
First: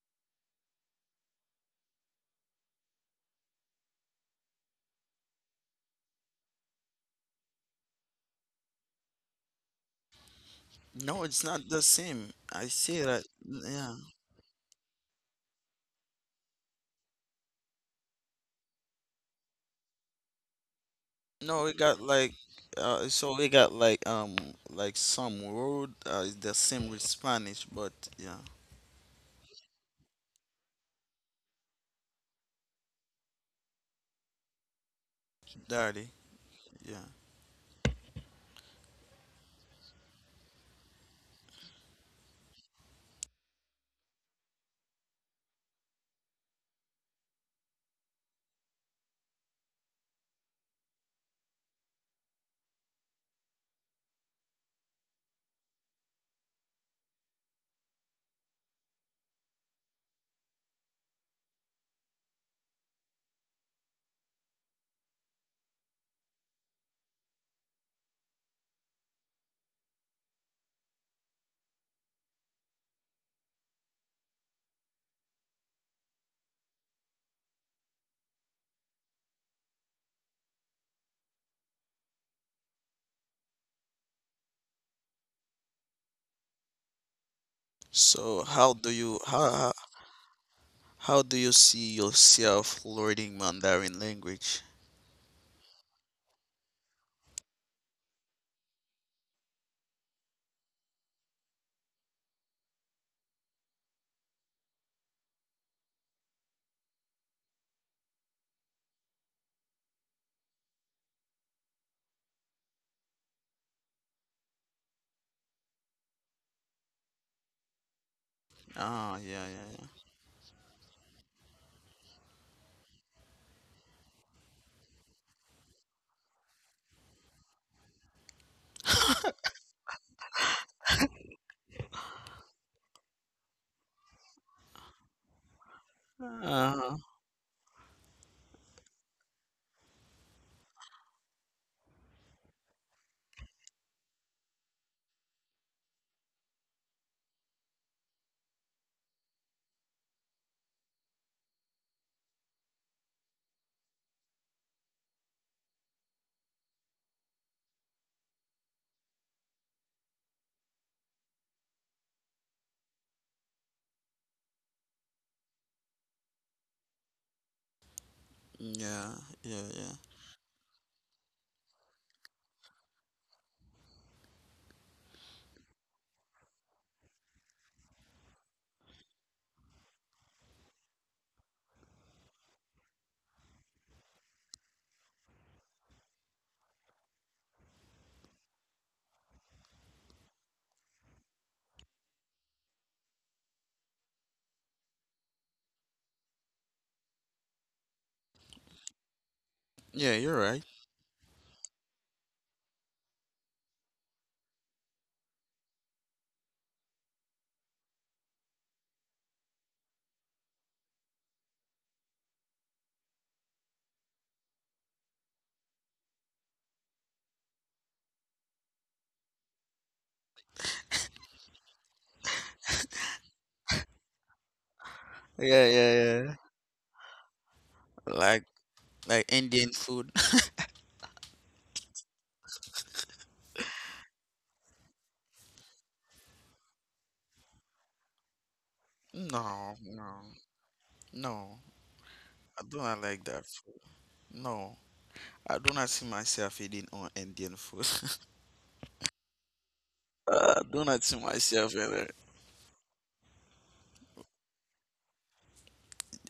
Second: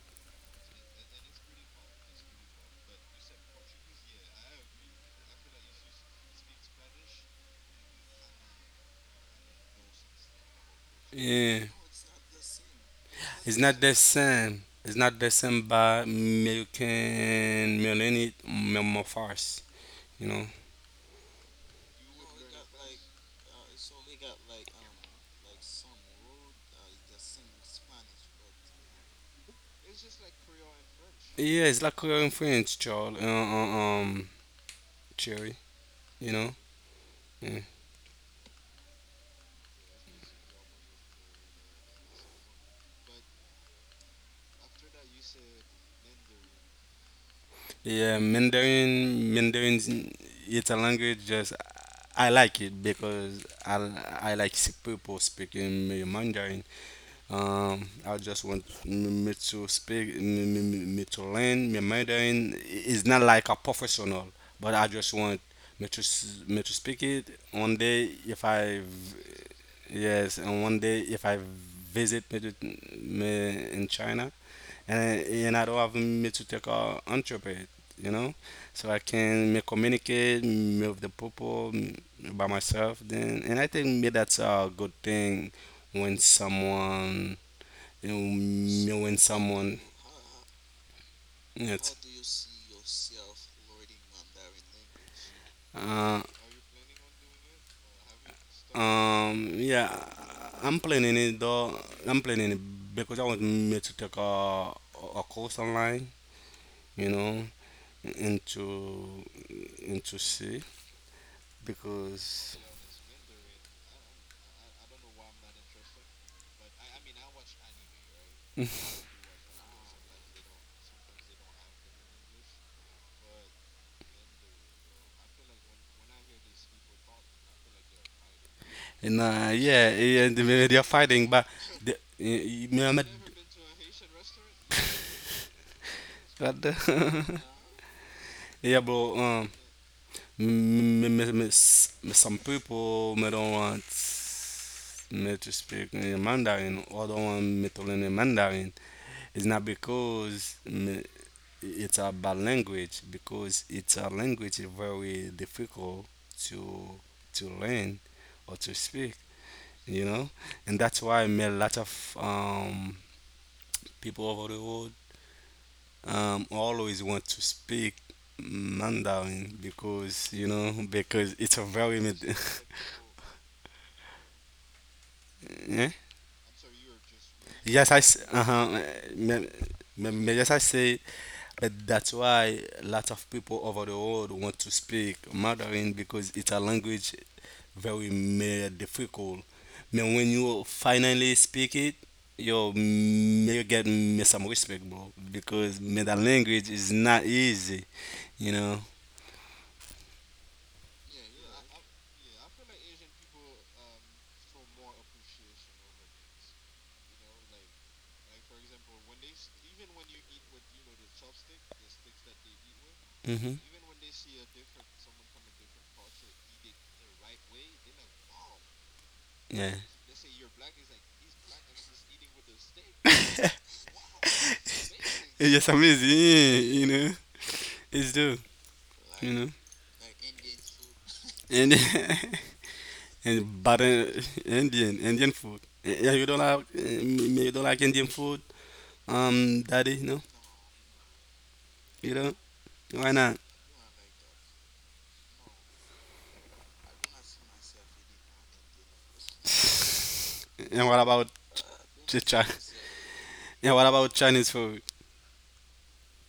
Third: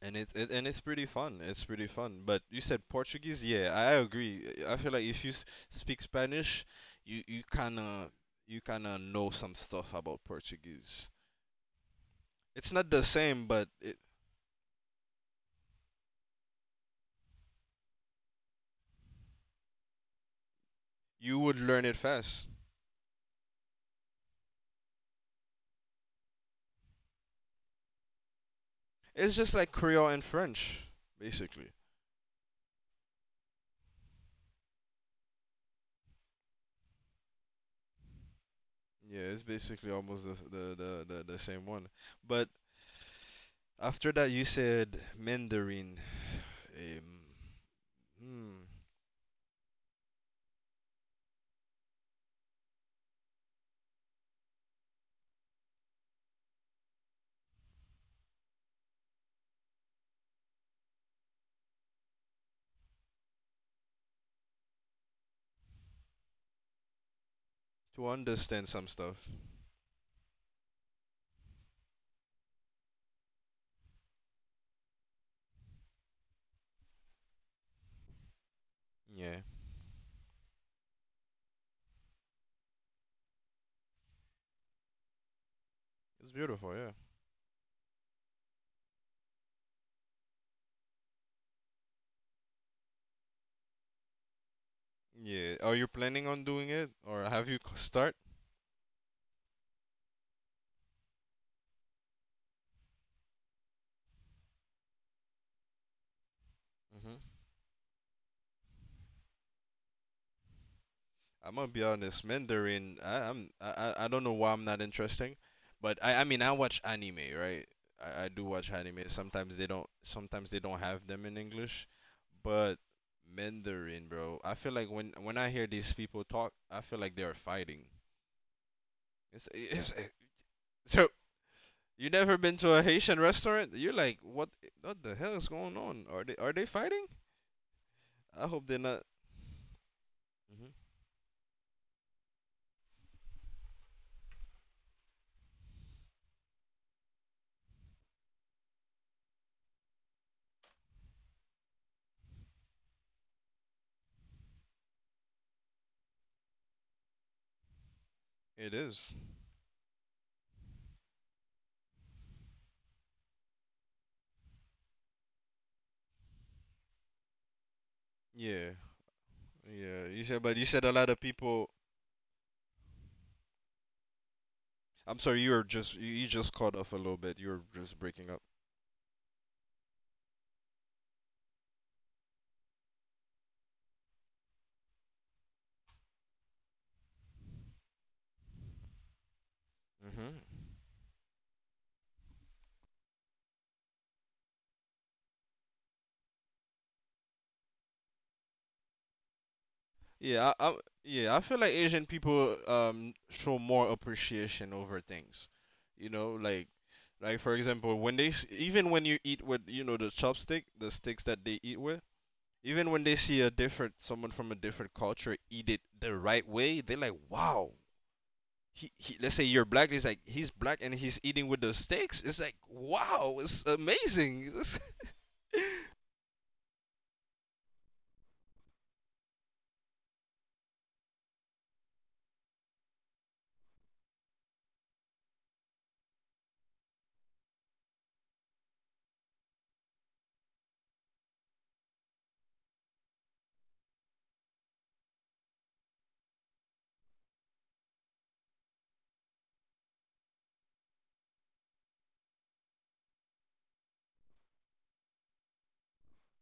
[SPEAKER 3] it's pretty fun. It's pretty fun. But you said Portuguese? Yeah, I agree. I feel like if you speak Spanish, you kind of know some stuff about Portuguese.
[SPEAKER 2] No, it's
[SPEAKER 1] yeah.
[SPEAKER 2] not the same. I
[SPEAKER 3] It's not
[SPEAKER 2] see
[SPEAKER 3] the
[SPEAKER 2] that.
[SPEAKER 3] same,
[SPEAKER 1] It's
[SPEAKER 3] but
[SPEAKER 1] not the
[SPEAKER 2] Yeah.
[SPEAKER 1] same. It's not the same by American Melanie Morphars. You know.
[SPEAKER 3] you would
[SPEAKER 2] No,
[SPEAKER 3] learn it fast.
[SPEAKER 2] so we got like some word is the same with Spanish, but yeah,
[SPEAKER 3] It's just like Creole and French,
[SPEAKER 1] Yeah,
[SPEAKER 3] basically.
[SPEAKER 1] it's like Korean French, Charles. Cherry.
[SPEAKER 2] dirty.
[SPEAKER 1] You know.
[SPEAKER 2] Yeah.
[SPEAKER 1] Yeah.
[SPEAKER 3] Yeah, it's basically almost the same one. But after that, you said Mandarin. um,
[SPEAKER 1] Yeah,
[SPEAKER 3] hmm,
[SPEAKER 1] Mandarin. Mandarin. It's a language just I like it because people speaking Mandarin. I just want me to speak, me to learn. Me Mandarin is not like a professional, but I just want me to me to speak it one
[SPEAKER 3] to
[SPEAKER 1] day if
[SPEAKER 3] understand some
[SPEAKER 1] I
[SPEAKER 3] stuff.
[SPEAKER 1] yes, and one day if I visit me, to, me in China, and and I don't have me to take a interpret, you know, so I
[SPEAKER 3] Yeah,
[SPEAKER 1] can me communicate me with the people me by myself. Then, and I think me that's a good thing when
[SPEAKER 3] it's beautiful. Yeah,
[SPEAKER 1] someone you
[SPEAKER 2] So how
[SPEAKER 1] know,
[SPEAKER 2] do
[SPEAKER 1] knowing
[SPEAKER 2] you how
[SPEAKER 1] someone.
[SPEAKER 2] how how do you
[SPEAKER 1] Yes.
[SPEAKER 2] see yourself learning Mandarin language?
[SPEAKER 1] Language?
[SPEAKER 3] yeah. Are you
[SPEAKER 1] In uh,
[SPEAKER 3] planning on
[SPEAKER 1] the
[SPEAKER 3] doing
[SPEAKER 1] coming
[SPEAKER 3] it, or have you start?
[SPEAKER 1] yeah, I'm planning it though. I'm planning it because I want me to take a course online,
[SPEAKER 3] Hmm.
[SPEAKER 1] you know, into into C
[SPEAKER 3] I'm gonna be honest,
[SPEAKER 1] because
[SPEAKER 3] Mandarin. I don't know why I'm not interesting, but I mean I watch anime, right? I do watch anime.
[SPEAKER 2] Ah,
[SPEAKER 3] Sometimes
[SPEAKER 2] yeah,
[SPEAKER 3] they don't. Sometimes they don't have them in English, but Mandarin, bro. I feel like when I hear these people talk, I feel like they are fighting.
[SPEAKER 1] and
[SPEAKER 3] It's
[SPEAKER 1] yeah, yeah, they're
[SPEAKER 3] So
[SPEAKER 1] fighting, but the,
[SPEAKER 3] you never been
[SPEAKER 1] you
[SPEAKER 3] to a
[SPEAKER 1] know, I'm
[SPEAKER 3] Haitian restaurant? You're like, what? What the hell is going on? Are
[SPEAKER 2] yeah,
[SPEAKER 1] what
[SPEAKER 3] they
[SPEAKER 2] yeah.
[SPEAKER 3] fighting?
[SPEAKER 1] the
[SPEAKER 3] I hope they're
[SPEAKER 1] yeah,
[SPEAKER 3] not.
[SPEAKER 1] bro.
[SPEAKER 3] Mhm.
[SPEAKER 1] Me, some people may don't want me to speak in Mandarin or don't want me to learn in Mandarin. It's not because me, it's a bad language, because it's a language very difficult to to learn or
[SPEAKER 3] It
[SPEAKER 1] to
[SPEAKER 3] is.
[SPEAKER 1] speak. You know, and that's why me a lot of people over the world always want to speak
[SPEAKER 3] Yeah,
[SPEAKER 2] Yeah, yeah,
[SPEAKER 1] Mandarin
[SPEAKER 2] yeah.
[SPEAKER 3] yeah. You said,
[SPEAKER 1] because
[SPEAKER 3] but you
[SPEAKER 1] you
[SPEAKER 3] said a
[SPEAKER 1] know
[SPEAKER 3] lot of
[SPEAKER 1] because
[SPEAKER 3] people.
[SPEAKER 1] it's a very
[SPEAKER 3] I'm sorry, you were just
[SPEAKER 1] Yeah.
[SPEAKER 3] you just caught off a little bit. You were just breaking up.
[SPEAKER 1] Uh-huh. May, may yes, I say that's why lots of people over the world want to speak Mandarin because it's a language very difficult. But
[SPEAKER 3] Hmm.
[SPEAKER 1] when you finally speak it, you may get me some respect, bro, because man, that language is not easy. You know.
[SPEAKER 2] Yeah, you're
[SPEAKER 3] Yeah,
[SPEAKER 2] right.
[SPEAKER 3] I yeah. I feel like Asian people show more appreciation over things. You know, like for example, when they even when you eat with you know the chopstick, the sticks that they eat with. Even when they see a
[SPEAKER 1] Mm-hmm.
[SPEAKER 3] different someone from a different culture eat it the right way, they're like, "Wow." Let's say you're
[SPEAKER 1] Yeah.
[SPEAKER 3] black. He's like he's black and he's eating with the steaks. It's like wow, it's amazing.
[SPEAKER 2] Yeah,
[SPEAKER 1] It's just
[SPEAKER 2] yeah, yeah.
[SPEAKER 1] easy. You know. It's
[SPEAKER 2] Like
[SPEAKER 1] do.
[SPEAKER 2] like
[SPEAKER 1] You know.
[SPEAKER 2] Indian food.
[SPEAKER 1] And and but Indian Indian food. Yeah, yeah, you don't like you don't like Indian food,
[SPEAKER 2] No,
[SPEAKER 1] daddy.
[SPEAKER 2] no,
[SPEAKER 1] No,
[SPEAKER 2] no.
[SPEAKER 1] you don't.
[SPEAKER 2] I do not
[SPEAKER 1] Why
[SPEAKER 2] like
[SPEAKER 1] not?
[SPEAKER 2] that food. No, I do not see myself eating on Indian food. I do
[SPEAKER 1] And what
[SPEAKER 2] not see
[SPEAKER 1] about
[SPEAKER 2] myself in it.
[SPEAKER 1] Ch- Chi- and what about Chinese food?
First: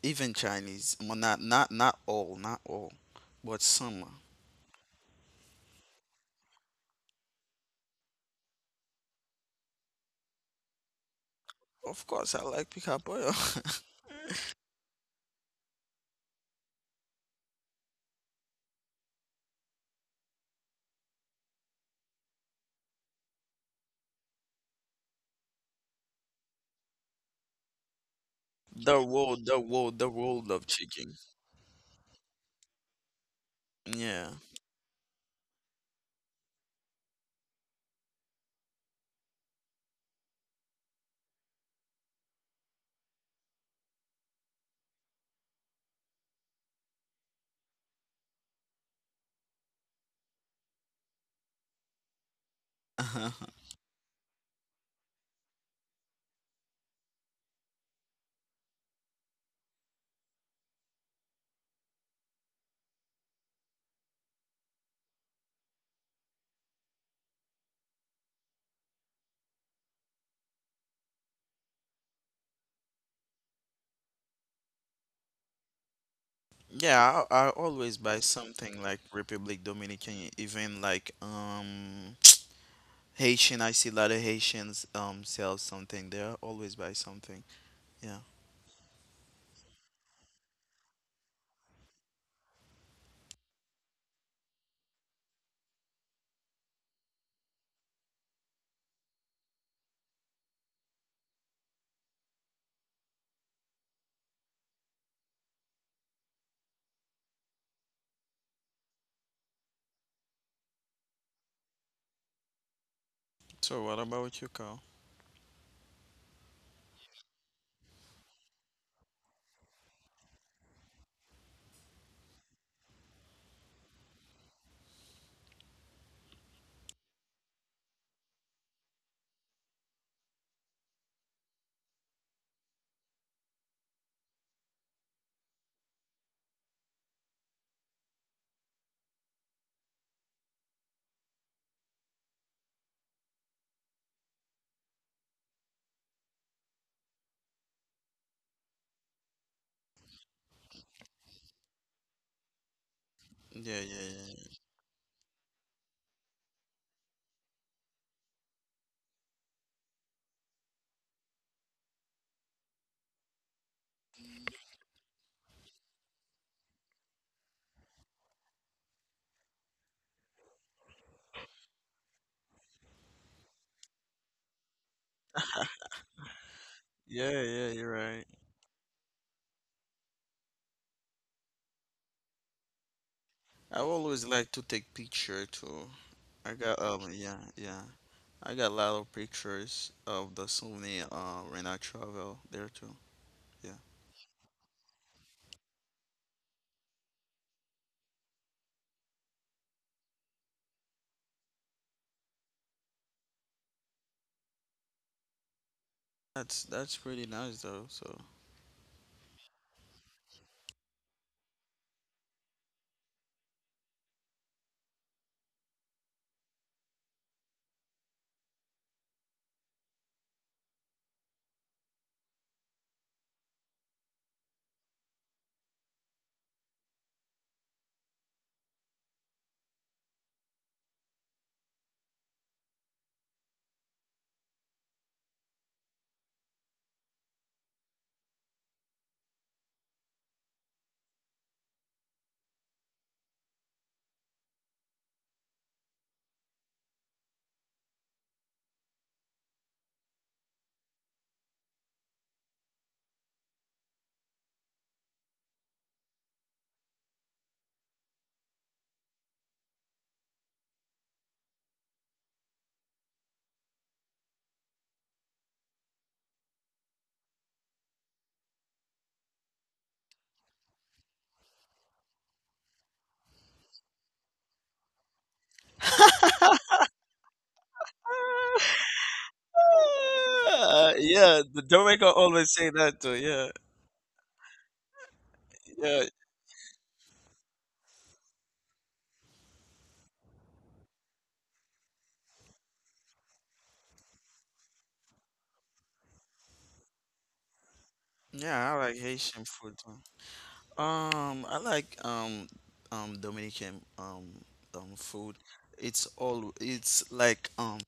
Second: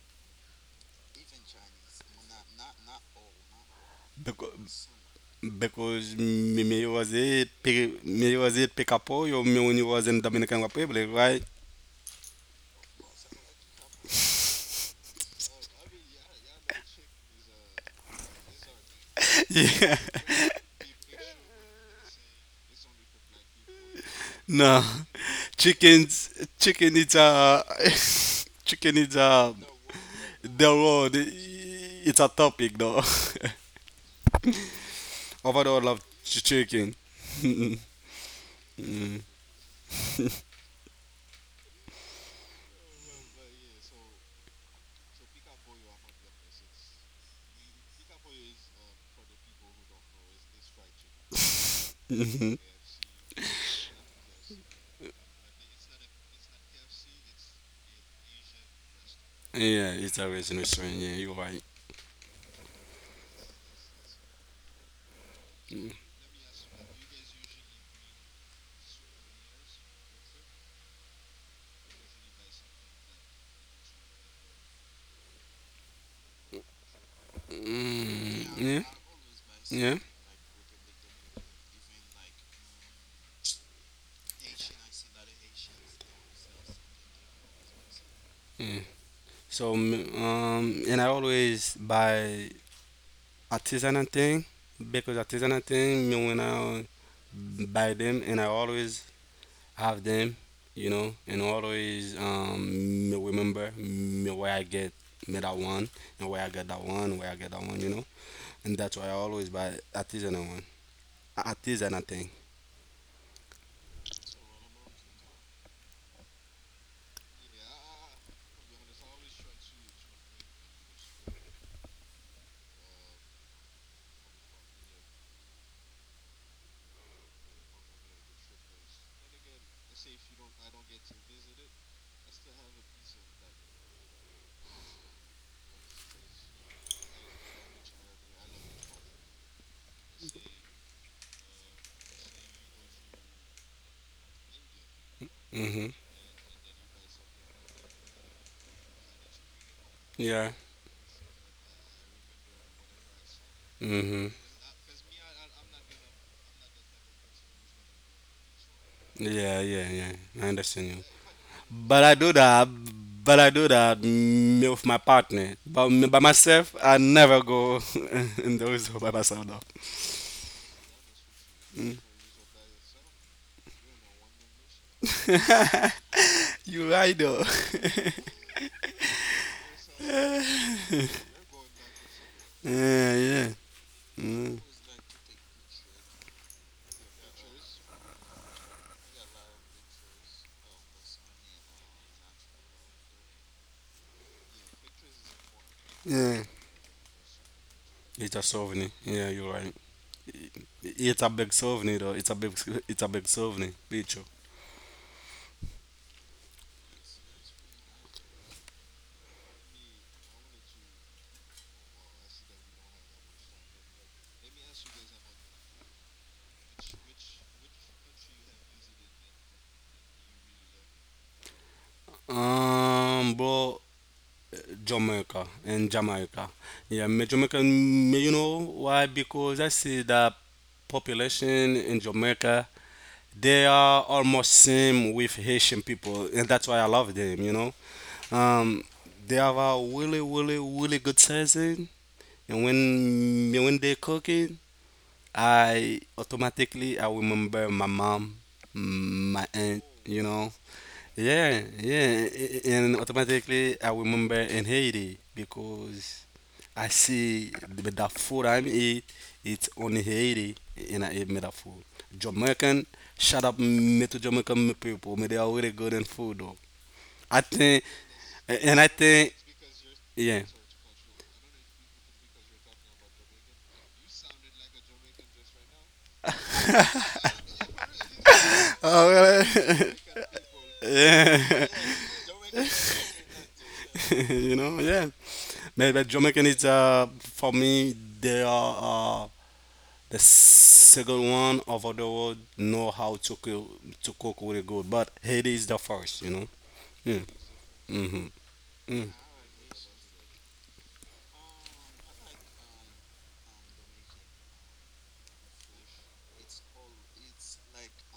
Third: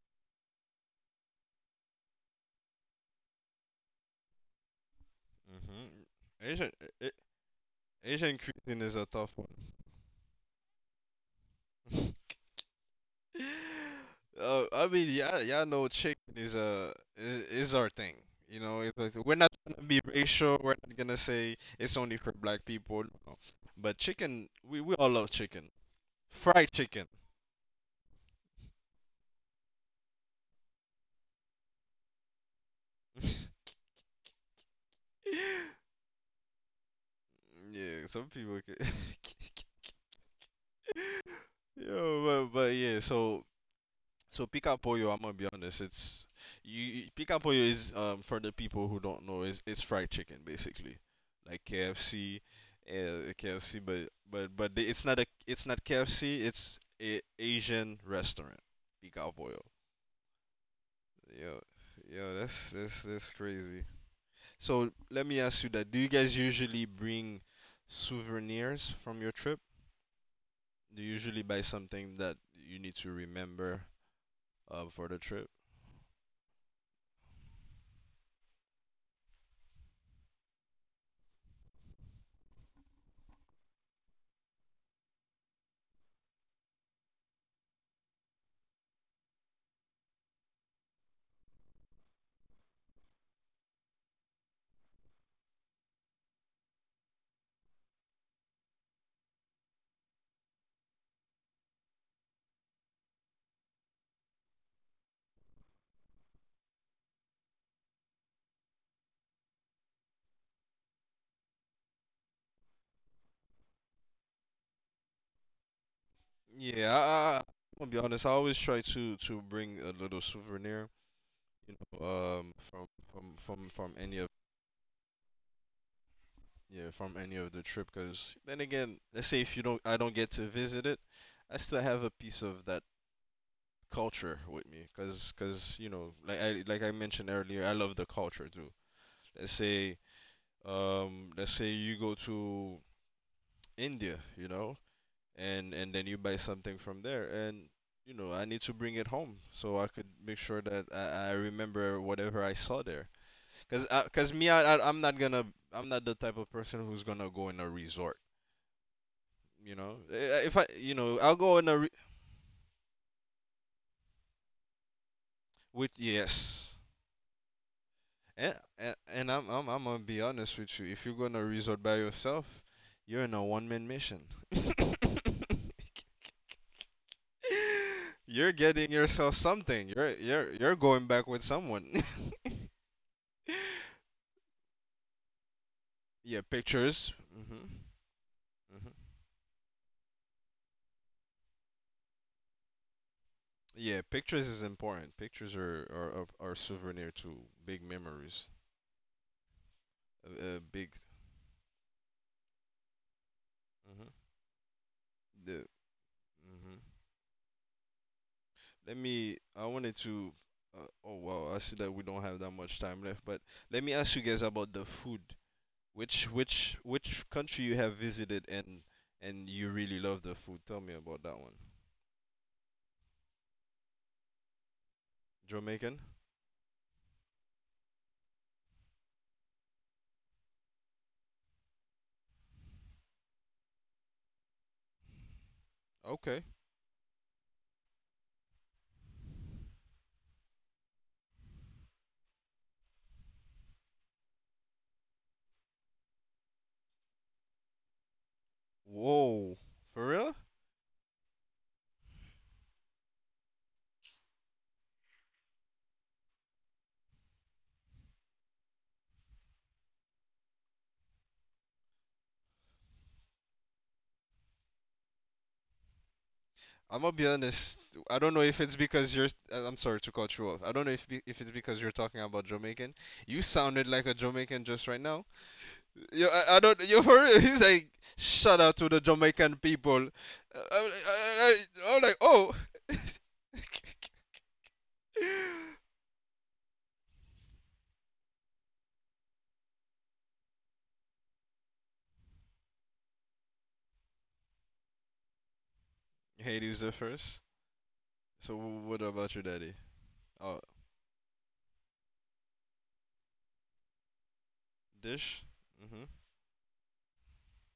[SPEAKER 2] Even Chinese, well, not all, but some.
[SPEAKER 1] Because
[SPEAKER 3] Hmm.
[SPEAKER 1] because
[SPEAKER 3] Asian,
[SPEAKER 1] me
[SPEAKER 3] A-
[SPEAKER 1] was it me
[SPEAKER 3] Asian
[SPEAKER 1] was it
[SPEAKER 3] cuisine is a tough
[SPEAKER 1] picapoyo me when you was in Dominican Republic, right?
[SPEAKER 2] Of
[SPEAKER 3] one.
[SPEAKER 2] course, I like pica pollo.
[SPEAKER 3] I mean, yeah, y'all know chicken is is our thing. You know, it's like, we're not
[SPEAKER 1] Yeah.
[SPEAKER 3] gonna be racial. We're not gonna say it's only for black people. But chicken,
[SPEAKER 1] No,
[SPEAKER 3] we all love chicken.
[SPEAKER 1] chickens.
[SPEAKER 3] Fried
[SPEAKER 1] Chicken is
[SPEAKER 3] chicken.
[SPEAKER 1] a chicken
[SPEAKER 2] The
[SPEAKER 1] is a
[SPEAKER 2] world, the world, the
[SPEAKER 1] the
[SPEAKER 2] world of
[SPEAKER 1] road.
[SPEAKER 2] chicken.
[SPEAKER 1] It's a topic though.
[SPEAKER 2] Yeah.
[SPEAKER 1] Overall, I love chicken.
[SPEAKER 3] Yeah, some people can.
[SPEAKER 1] Mm.
[SPEAKER 3] Yo, but yeah, so Pica Pollo, I'm gonna be honest, it's you Pica Pollo is for the people who don't know, is it's fried chicken basically. Like
[SPEAKER 1] Hmm.
[SPEAKER 3] KFC, KFC, but they, it's not a it's not KFC, it's a Asian restaurant. Pica Pollo.
[SPEAKER 1] Yeah, it's always in Australia. Yeah, you're right.
[SPEAKER 3] Yo, yo, that's crazy. So let me ask you that. Do you guys usually bring souvenirs from your trip? Do you usually buy something that you need to remember for the trip?
[SPEAKER 2] Yeah, I always buy
[SPEAKER 1] Mm, yeah,
[SPEAKER 2] something like Republic
[SPEAKER 1] yeah,
[SPEAKER 2] Dominican, even like Haitian. I see a lot of Haitians sell something there. Always buy something. Yeah.
[SPEAKER 1] yeah. So, and I always buy artisanal thing, because artisanal thing me when I buy them and I always have them, you know, and always me remember me where I get me that one and where I get that one, where I get that one, you know, and that's why I always buy artisanal one, artisanal thing.
[SPEAKER 2] So what about you, Carl?
[SPEAKER 3] Yeah, I'm gonna be honest. I always try to bring a little souvenir, you know, from any of yeah from any of the trip. 'Cause then again, let's say if you don't, I don't get to visit it, I still have a piece of that culture with me. 'Cause you know, like I mentioned earlier, I love the culture too. Let's say let's say you go to India, you know,
[SPEAKER 1] Mhm.
[SPEAKER 3] and then you buy something from there, and I need to bring it home, so I could
[SPEAKER 1] Yeah.
[SPEAKER 3] make sure that I remember whatever I saw there.
[SPEAKER 2] Yeah,
[SPEAKER 3] because
[SPEAKER 1] Mhm.
[SPEAKER 2] yeah,
[SPEAKER 3] because
[SPEAKER 2] yeah.
[SPEAKER 3] me I, I I'm not the type of person who's gonna go in a resort.
[SPEAKER 1] Yeah, yeah, yeah. I
[SPEAKER 3] Eh,
[SPEAKER 1] understand
[SPEAKER 3] if
[SPEAKER 1] you.
[SPEAKER 3] I you know I'll go
[SPEAKER 1] But
[SPEAKER 3] in
[SPEAKER 1] I
[SPEAKER 3] a
[SPEAKER 1] do
[SPEAKER 3] re-
[SPEAKER 1] that. But I do that me with my partner. But me by
[SPEAKER 3] with
[SPEAKER 1] myself, I
[SPEAKER 3] yes
[SPEAKER 1] never go in those
[SPEAKER 3] And,
[SPEAKER 1] by
[SPEAKER 3] and,
[SPEAKER 1] myself though.
[SPEAKER 3] and I'm gonna be honest with you. If you're gonna
[SPEAKER 1] Mm.
[SPEAKER 3] resort by yourself, you're in a one-man mission.
[SPEAKER 1] You right though.
[SPEAKER 2] Yeah, yeah, you're right.
[SPEAKER 3] You're getting yourself something. You're going back with someone.
[SPEAKER 1] Yeah, yeah.
[SPEAKER 2] I always
[SPEAKER 1] Mm.
[SPEAKER 2] like to take picture too.
[SPEAKER 3] Yeah,
[SPEAKER 2] I got,
[SPEAKER 3] pictures.
[SPEAKER 2] yeah, yeah. I got a lot
[SPEAKER 3] Hmm
[SPEAKER 2] of pictures of the souvenir when I travel there too. Yeah.
[SPEAKER 3] Yeah, pictures is important. Pictures are
[SPEAKER 1] Yeah.
[SPEAKER 3] are are, are souvenir to big
[SPEAKER 1] It's a
[SPEAKER 3] memories.
[SPEAKER 1] souvenir. Yeah, you're right. It's a
[SPEAKER 3] Big.
[SPEAKER 1] big souvenir though. It's a big. It's a big souvenir. Bicho.
[SPEAKER 3] hmm The.
[SPEAKER 2] That's
[SPEAKER 3] hmm
[SPEAKER 2] that's pretty nice though, so
[SPEAKER 3] Let me. I wanted to. Oh wow! I see that we don't have that much time left, but let me ask you guys about the food. Which country you have visited and you really love the food? Tell me about that one.
[SPEAKER 1] Bro. Jamaica in
[SPEAKER 3] Jamaican.
[SPEAKER 1] Jamaica. Yeah, me Jamaica. You know why? Because I see that population in Jamaica. They are almost same with Haitian people, and that's why I
[SPEAKER 3] Okay.
[SPEAKER 1] love them. You know, um, they have a really, really, really good season, and when they cook it, I automatically I remember my mom, my aunt.
[SPEAKER 3] Whoa.
[SPEAKER 1] You
[SPEAKER 3] For
[SPEAKER 1] know,
[SPEAKER 3] real?
[SPEAKER 1] yeah, yeah, and automatically I remember in Haiti because I see the food I eat, it's only Haiti, and I eat me that food. Jamaican, shut up, me to Jamaican me people, me they are really good in food though. I
[SPEAKER 3] I'm gonna be
[SPEAKER 1] think,
[SPEAKER 3] honest. I don't
[SPEAKER 1] and
[SPEAKER 3] know
[SPEAKER 1] I
[SPEAKER 3] if it's
[SPEAKER 1] think,
[SPEAKER 3] because you're. I'm
[SPEAKER 1] yeah.
[SPEAKER 3] sorry to cut you off. I don't know if it's because you're talking about Jamaican. You sounded like a Jamaican just right now. You, I don't. You heard it? He's like, shout
[SPEAKER 1] Oh,
[SPEAKER 3] out to the
[SPEAKER 1] really?
[SPEAKER 3] Jamaican people. I,
[SPEAKER 2] Ah,
[SPEAKER 1] Yeah,
[SPEAKER 2] yeah, the
[SPEAKER 3] I,
[SPEAKER 2] Jamaica
[SPEAKER 3] am like,
[SPEAKER 2] always
[SPEAKER 3] oh.
[SPEAKER 2] say that too. Yeah,
[SPEAKER 1] you know, yeah. Maybe
[SPEAKER 2] yeah.
[SPEAKER 1] Jamaican is for me they are the second one over the world know how to cook really good, but Haiti is the first, you know.
[SPEAKER 3] Haiti
[SPEAKER 1] Mm,
[SPEAKER 3] was the first.
[SPEAKER 1] mm-hmm.
[SPEAKER 3] So
[SPEAKER 2] Yeah, I
[SPEAKER 1] Mm-hmm.
[SPEAKER 2] like
[SPEAKER 3] what
[SPEAKER 2] Haitian
[SPEAKER 3] about your
[SPEAKER 2] food
[SPEAKER 3] daddy?
[SPEAKER 2] too.
[SPEAKER 3] Oh,
[SPEAKER 2] I like Dominican food.
[SPEAKER 3] dish.
[SPEAKER 2] It's
[SPEAKER 3] Mhm.
[SPEAKER 2] all it's like um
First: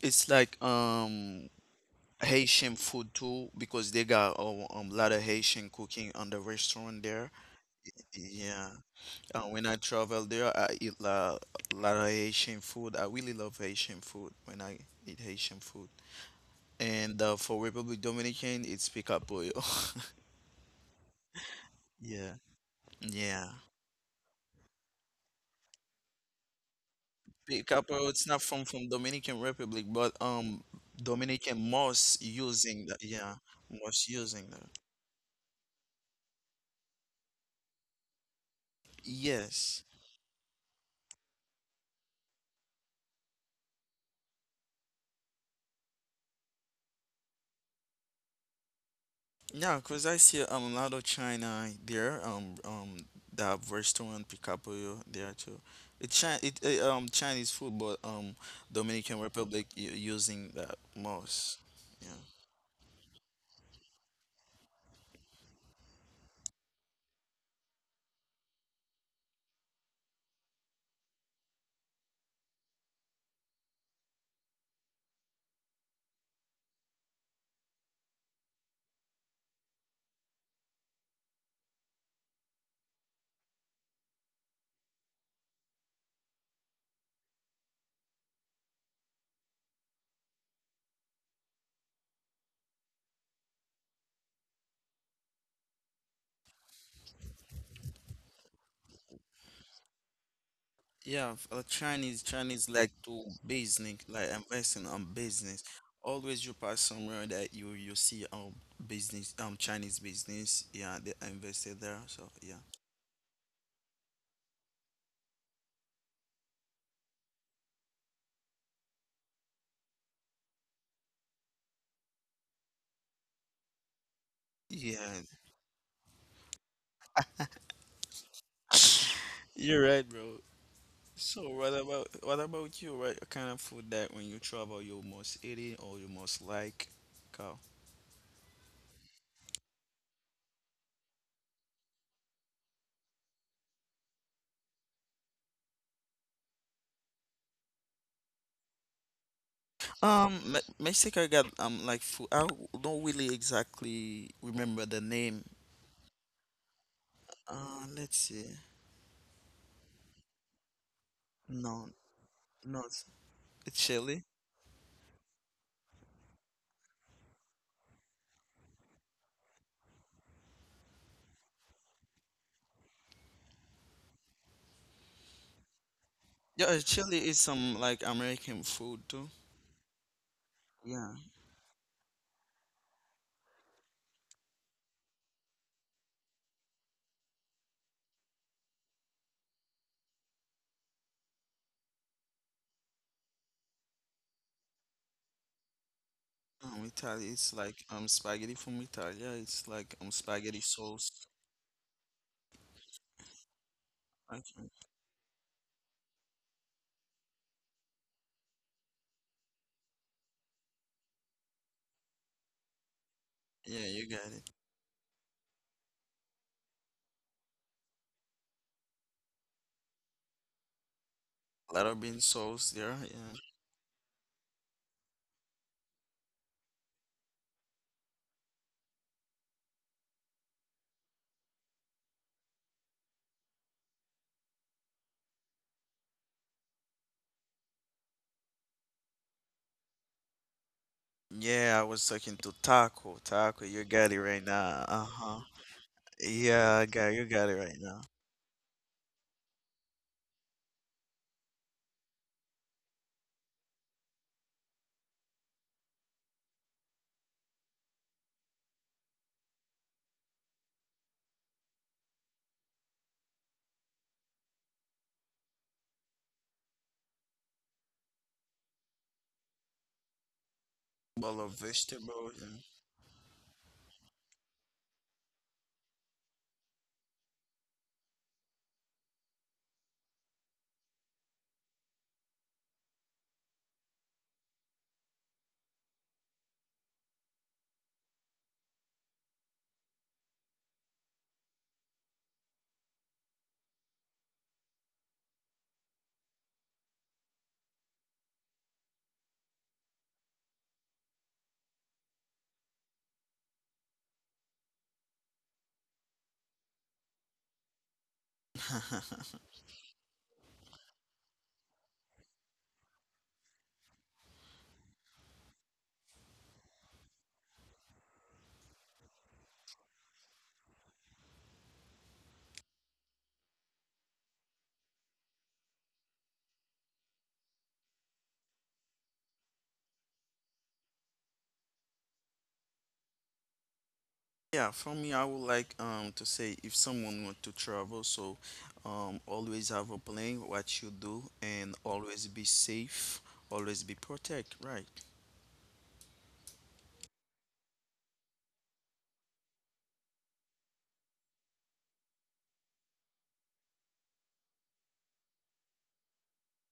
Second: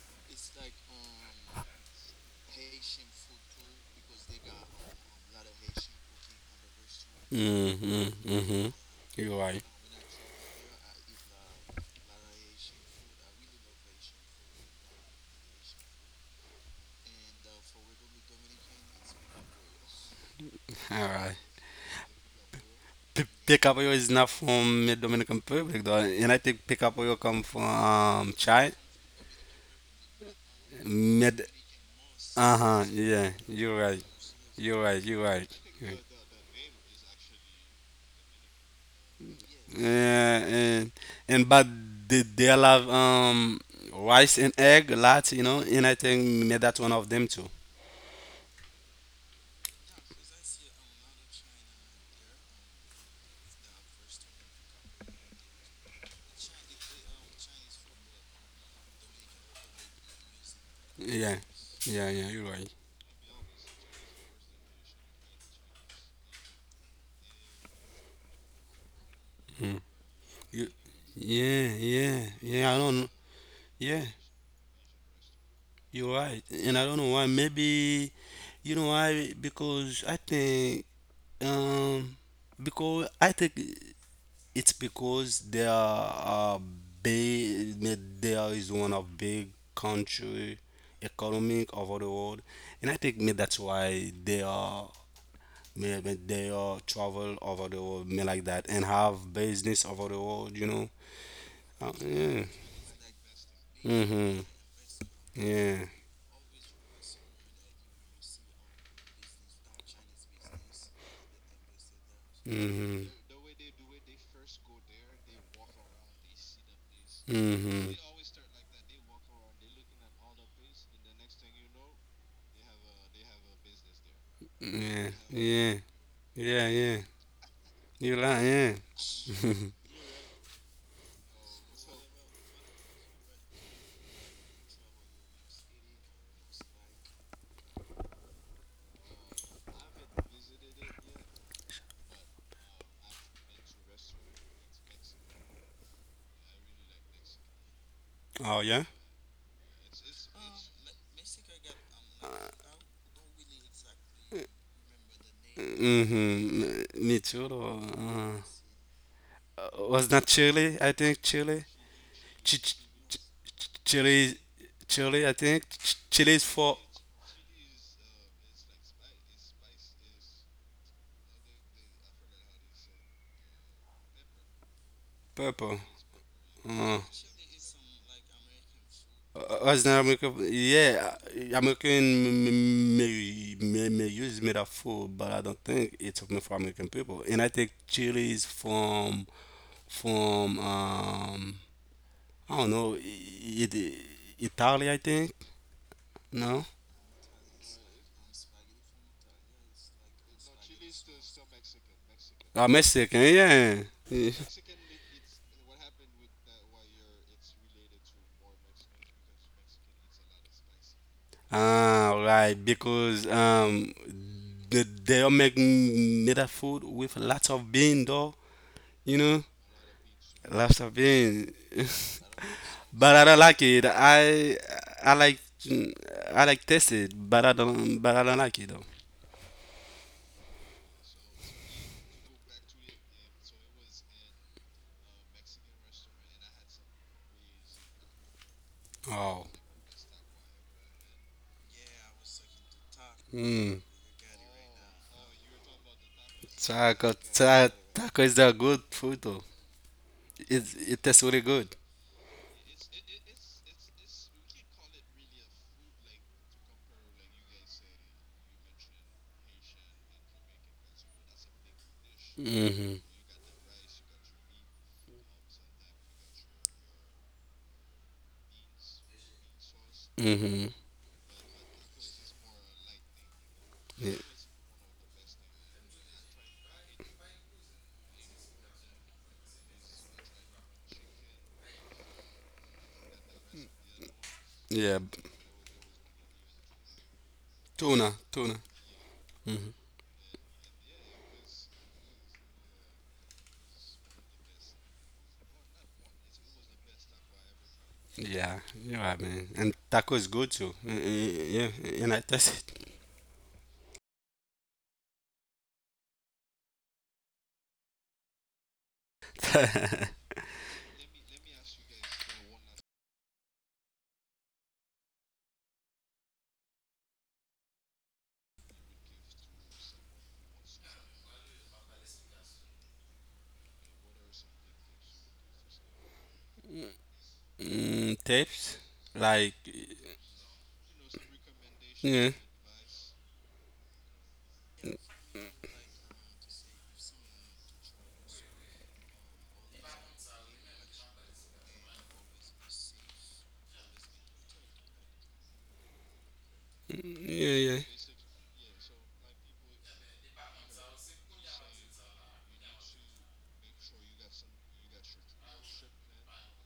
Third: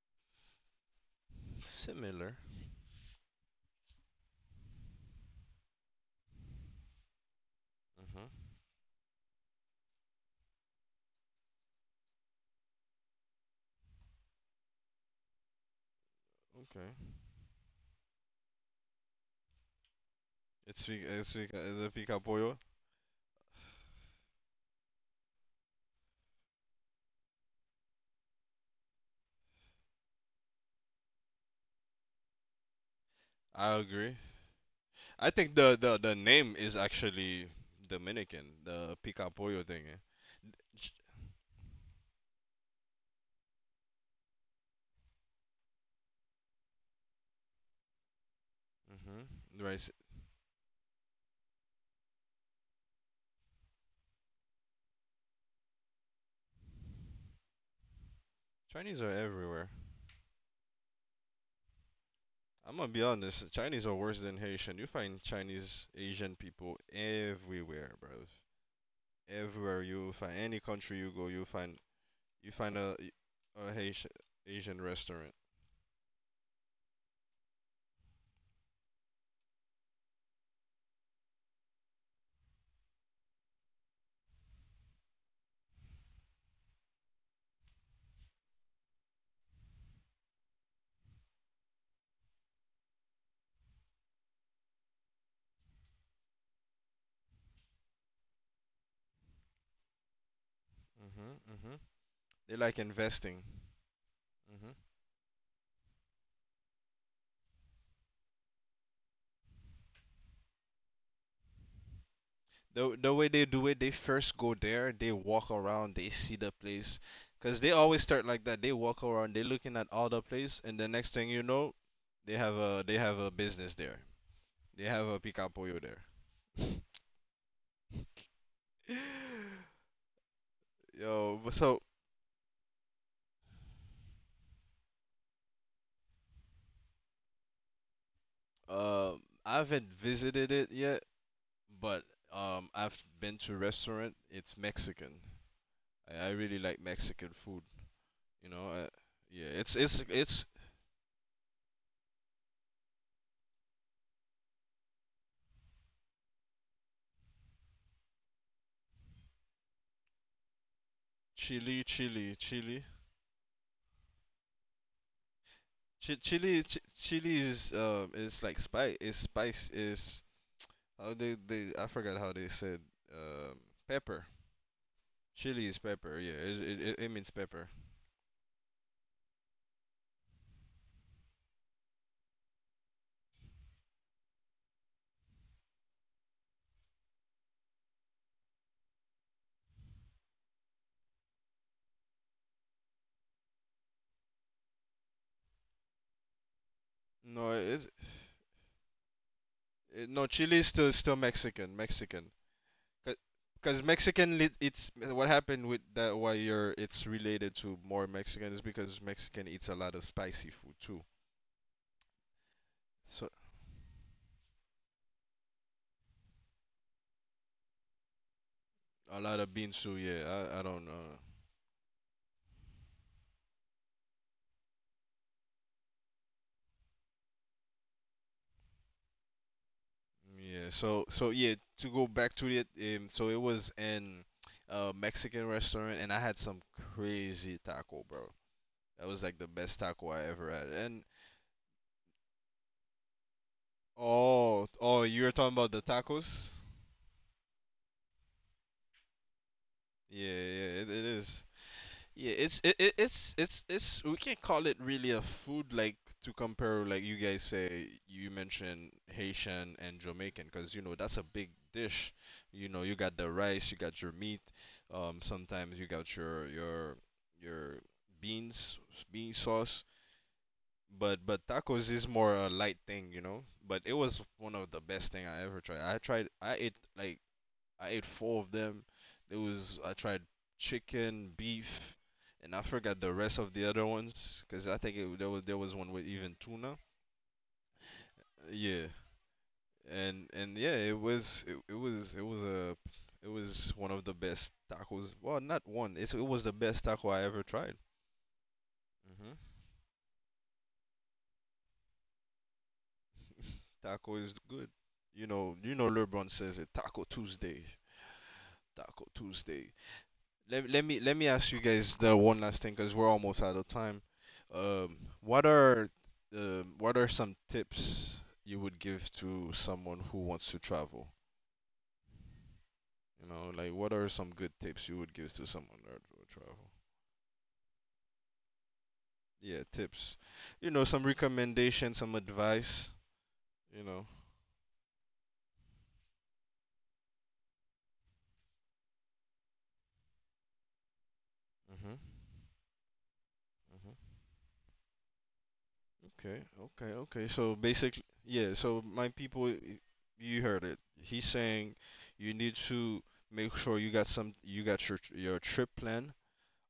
[SPEAKER 2] it's like
[SPEAKER 3] Similar.
[SPEAKER 2] Haitian food too, because they got a, lot of Haitian cooking on the restaurant there.
[SPEAKER 3] Mhm.
[SPEAKER 1] Mm-hmm.
[SPEAKER 2] Yeah.
[SPEAKER 1] Hmm. You're right.
[SPEAKER 2] When I travel there, I eat a lot of Haitian food. I really love Haitian food when I eat Haitian food.
[SPEAKER 3] Okay.
[SPEAKER 2] And for Republic Dominican, it's Picapoyo.
[SPEAKER 3] It's pi-
[SPEAKER 1] All
[SPEAKER 3] it's
[SPEAKER 1] right.
[SPEAKER 3] pica, is it pica
[SPEAKER 2] Yeah.
[SPEAKER 3] pollo?
[SPEAKER 2] Yeah.
[SPEAKER 1] Pick up oil is not from the Dominican Republic, though, and I think pick up oil come from
[SPEAKER 2] Picapoyo, it's not from
[SPEAKER 1] China.
[SPEAKER 2] from Dominican Republic, but
[SPEAKER 1] Mid.
[SPEAKER 2] Dominican most
[SPEAKER 1] Uh huh.
[SPEAKER 2] using that.
[SPEAKER 1] Yeah.
[SPEAKER 2] Yeah,
[SPEAKER 3] I
[SPEAKER 1] You're right.
[SPEAKER 2] most
[SPEAKER 3] agree.
[SPEAKER 2] using that.
[SPEAKER 1] You're right. You're
[SPEAKER 3] I
[SPEAKER 1] right.
[SPEAKER 3] think the name is actually Dominican. The pica pollo
[SPEAKER 2] Yes.
[SPEAKER 3] thing. Eh?
[SPEAKER 1] Yeah. And but they have rice and egg a lot, you know, and I think made that one of them too.
[SPEAKER 3] Mhm.
[SPEAKER 2] Yeah,
[SPEAKER 3] Right.
[SPEAKER 2] 'cause I see a lot of China there. That restaurant Picapoyo there too. It China, it Chinese food, but
[SPEAKER 3] Chinese are
[SPEAKER 2] Dominican Republic
[SPEAKER 3] everywhere.
[SPEAKER 2] using that
[SPEAKER 1] Yeah.
[SPEAKER 2] most.
[SPEAKER 1] Yeah. Yeah. You're right.
[SPEAKER 3] I'm gonna be honest, Chinese are worse than Haitian. You find Chinese, Asian people everywhere, bro.
[SPEAKER 1] Mm.
[SPEAKER 3] Everywhere you find any
[SPEAKER 1] You.
[SPEAKER 3] country you go,
[SPEAKER 1] Yeah. Yeah.
[SPEAKER 3] you
[SPEAKER 1] Yeah. I
[SPEAKER 3] find a
[SPEAKER 1] don't know. Yeah.
[SPEAKER 3] Haitian Asian restaurant.
[SPEAKER 1] You're right, and I don't know why. Maybe you know why? Um, because I think it's because there are big, there is one of big country economic over the world, and I think me that's why they are maybe they are travel over the world, me like that, and have business over the world. You know,
[SPEAKER 2] Yeah,
[SPEAKER 3] Mhm,
[SPEAKER 2] for the
[SPEAKER 3] mhm.
[SPEAKER 2] Chinese,
[SPEAKER 1] yeah,
[SPEAKER 3] They
[SPEAKER 2] Chinese
[SPEAKER 3] like
[SPEAKER 2] like to
[SPEAKER 3] investing.
[SPEAKER 2] business, like
[SPEAKER 1] mm-hmm,
[SPEAKER 3] Mhm.
[SPEAKER 2] investing on business.
[SPEAKER 1] yeah,
[SPEAKER 2] Always you pass somewhere that you see business, Chinese business. Yeah, they invested there. So yeah.
[SPEAKER 3] The
[SPEAKER 1] mm-hmm.
[SPEAKER 3] the way they do it, they first go there, they walk around, they see the place, 'cause they
[SPEAKER 1] Mm-hmm.
[SPEAKER 3] always start like that. They walk around, they looking at all the place, and the next thing you know, they have a business there. They have
[SPEAKER 1] Yeah,
[SPEAKER 3] a
[SPEAKER 2] Yeah,
[SPEAKER 3] pica
[SPEAKER 1] yeah,
[SPEAKER 3] pollo there.
[SPEAKER 1] yeah, yeah. You lie, yeah.
[SPEAKER 2] you're right, bro.
[SPEAKER 3] Yo,
[SPEAKER 2] So
[SPEAKER 3] but
[SPEAKER 2] what
[SPEAKER 3] so
[SPEAKER 2] about what about you? What kind of food that when you travel you most eating or you most like? Go.
[SPEAKER 3] I haven't visited it yet, but I've been to restaurant. It's Mexican. I really like Mexican food. You
[SPEAKER 1] Oh,
[SPEAKER 3] know,
[SPEAKER 1] yeah?
[SPEAKER 3] yeah, it's
[SPEAKER 2] Mexico got like food. I don't really exactly remember the name.
[SPEAKER 1] Mm-hmm. Me too, though.
[SPEAKER 2] Let's see.
[SPEAKER 1] Was not Chile, I think, Chile.
[SPEAKER 2] No,
[SPEAKER 1] Ch- ch-
[SPEAKER 3] chili.
[SPEAKER 2] no, it's
[SPEAKER 1] ch-
[SPEAKER 2] it's chili.
[SPEAKER 1] Chile, Chile, I think. Chile is for
[SPEAKER 3] Chili is like spice. Is spice is how they I forgot how they said um pepper. Chili is
[SPEAKER 1] purple.
[SPEAKER 3] pepper. Yeah,
[SPEAKER 2] Yeah,
[SPEAKER 1] Uh,
[SPEAKER 3] it
[SPEAKER 2] chili
[SPEAKER 3] means
[SPEAKER 2] is
[SPEAKER 3] pepper.
[SPEAKER 2] some like American food too.
[SPEAKER 1] was not American, yeah.
[SPEAKER 2] Yeah,
[SPEAKER 1] Uh, American may use metaphor, but I don't think it's only for American people. And I think Chile is from I don't know, Italy, I think. No,
[SPEAKER 2] Italy
[SPEAKER 3] No,
[SPEAKER 2] it's like
[SPEAKER 3] it,
[SPEAKER 2] spaghetti from Italy. Yeah, it's like
[SPEAKER 3] it no, chili
[SPEAKER 2] spaghetti
[SPEAKER 3] is
[SPEAKER 2] sauce.
[SPEAKER 3] still Mexican. Mexican.
[SPEAKER 1] Mexican,
[SPEAKER 3] Because
[SPEAKER 1] yeah.
[SPEAKER 3] Mexican
[SPEAKER 1] Yeah.
[SPEAKER 3] lit
[SPEAKER 2] Okay.
[SPEAKER 3] it's what happened with that why you're it's related to more Mexican is because Mexican eats a lot of spicy food too.
[SPEAKER 1] Ah, right,
[SPEAKER 3] So
[SPEAKER 1] because
[SPEAKER 2] Yeah, you got it.
[SPEAKER 1] they all make native food with lots of bean, though.
[SPEAKER 3] a
[SPEAKER 1] You
[SPEAKER 3] lot of
[SPEAKER 1] know,
[SPEAKER 3] bean soup, yeah. I don't
[SPEAKER 1] lots
[SPEAKER 3] know.
[SPEAKER 1] of bean.
[SPEAKER 2] A lot of bean sauce there.
[SPEAKER 1] But
[SPEAKER 2] Yeah.
[SPEAKER 1] I don't like it. I like I like taste it, but I don't like it though.
[SPEAKER 3] Yeah. So so yeah. To go back to it, so it was in a Mexican restaurant, and I had some crazy taco, bro. That was like the
[SPEAKER 1] Oh,
[SPEAKER 3] best taco I ever had. And
[SPEAKER 2] Yeah, I was talking to Taco. Taco, you
[SPEAKER 1] mm.
[SPEAKER 2] got it right
[SPEAKER 3] oh,
[SPEAKER 2] now.
[SPEAKER 3] you were
[SPEAKER 2] Uh-huh.
[SPEAKER 3] talking about the tacos?
[SPEAKER 2] Yeah, I got
[SPEAKER 1] Taco,
[SPEAKER 2] you got it right now.
[SPEAKER 1] taco is a good food though. It
[SPEAKER 3] It
[SPEAKER 1] it tastes
[SPEAKER 3] is.
[SPEAKER 1] really good.
[SPEAKER 3] Yeah, it's it, it, it's we can't call it really a food like to compare like you guys say you mentioned Haitian and Jamaican because you know that's a big dish. You know, you
[SPEAKER 1] Mhm.
[SPEAKER 3] got the rice, you got your meat, sometimes you got your beans, bean sauce,
[SPEAKER 1] Mhm.
[SPEAKER 2] Bowl
[SPEAKER 3] but
[SPEAKER 2] of
[SPEAKER 3] tacos is
[SPEAKER 2] vegetable.
[SPEAKER 3] more a light thing, you know. But it
[SPEAKER 1] Yeah.
[SPEAKER 3] was one of the best thing I ever tried. I ate like I ate four of them. There was I tried chicken, beef, and I forgot the rest of the other ones because I think
[SPEAKER 1] Yeah.
[SPEAKER 3] there was one with even tuna.
[SPEAKER 1] Tuna. Tuna.
[SPEAKER 3] Yeah,
[SPEAKER 1] Mhm.
[SPEAKER 3] and yeah, it was a it was one of the best tacos. Well, not one. It was the best taco I ever tried.
[SPEAKER 1] Yeah. You're right,
[SPEAKER 3] hmm
[SPEAKER 1] man. And taco is good too. Yeah. And I test it.
[SPEAKER 3] Taco is good. You know, LeBron says it. Taco Tuesday,
[SPEAKER 2] Yeah.
[SPEAKER 3] Taco Tuesday. Let me ask you guys the one last thing because we're almost out of time. Um, what are what are some tips you would give to someone who wants to travel? You know, like what are some good tips you would give to someone that would travel?
[SPEAKER 1] Mm, tapes. Like.
[SPEAKER 3] Yeah, tips. You know, some recommendations, some
[SPEAKER 1] Yeah.
[SPEAKER 3] advice. You know.
[SPEAKER 2] Yeah, for me, I would like to say if someone want to travel, so always have a plan what you do and
[SPEAKER 3] Mhm.
[SPEAKER 2] always be safe, always
[SPEAKER 3] Mhm.
[SPEAKER 2] be protect, right?
[SPEAKER 3] Okay, okay, okay. So
[SPEAKER 1] Yeah. Yeah.
[SPEAKER 3] basically, yeah, so my people, you heard it. He's saying you need to make sure you got your trip plan.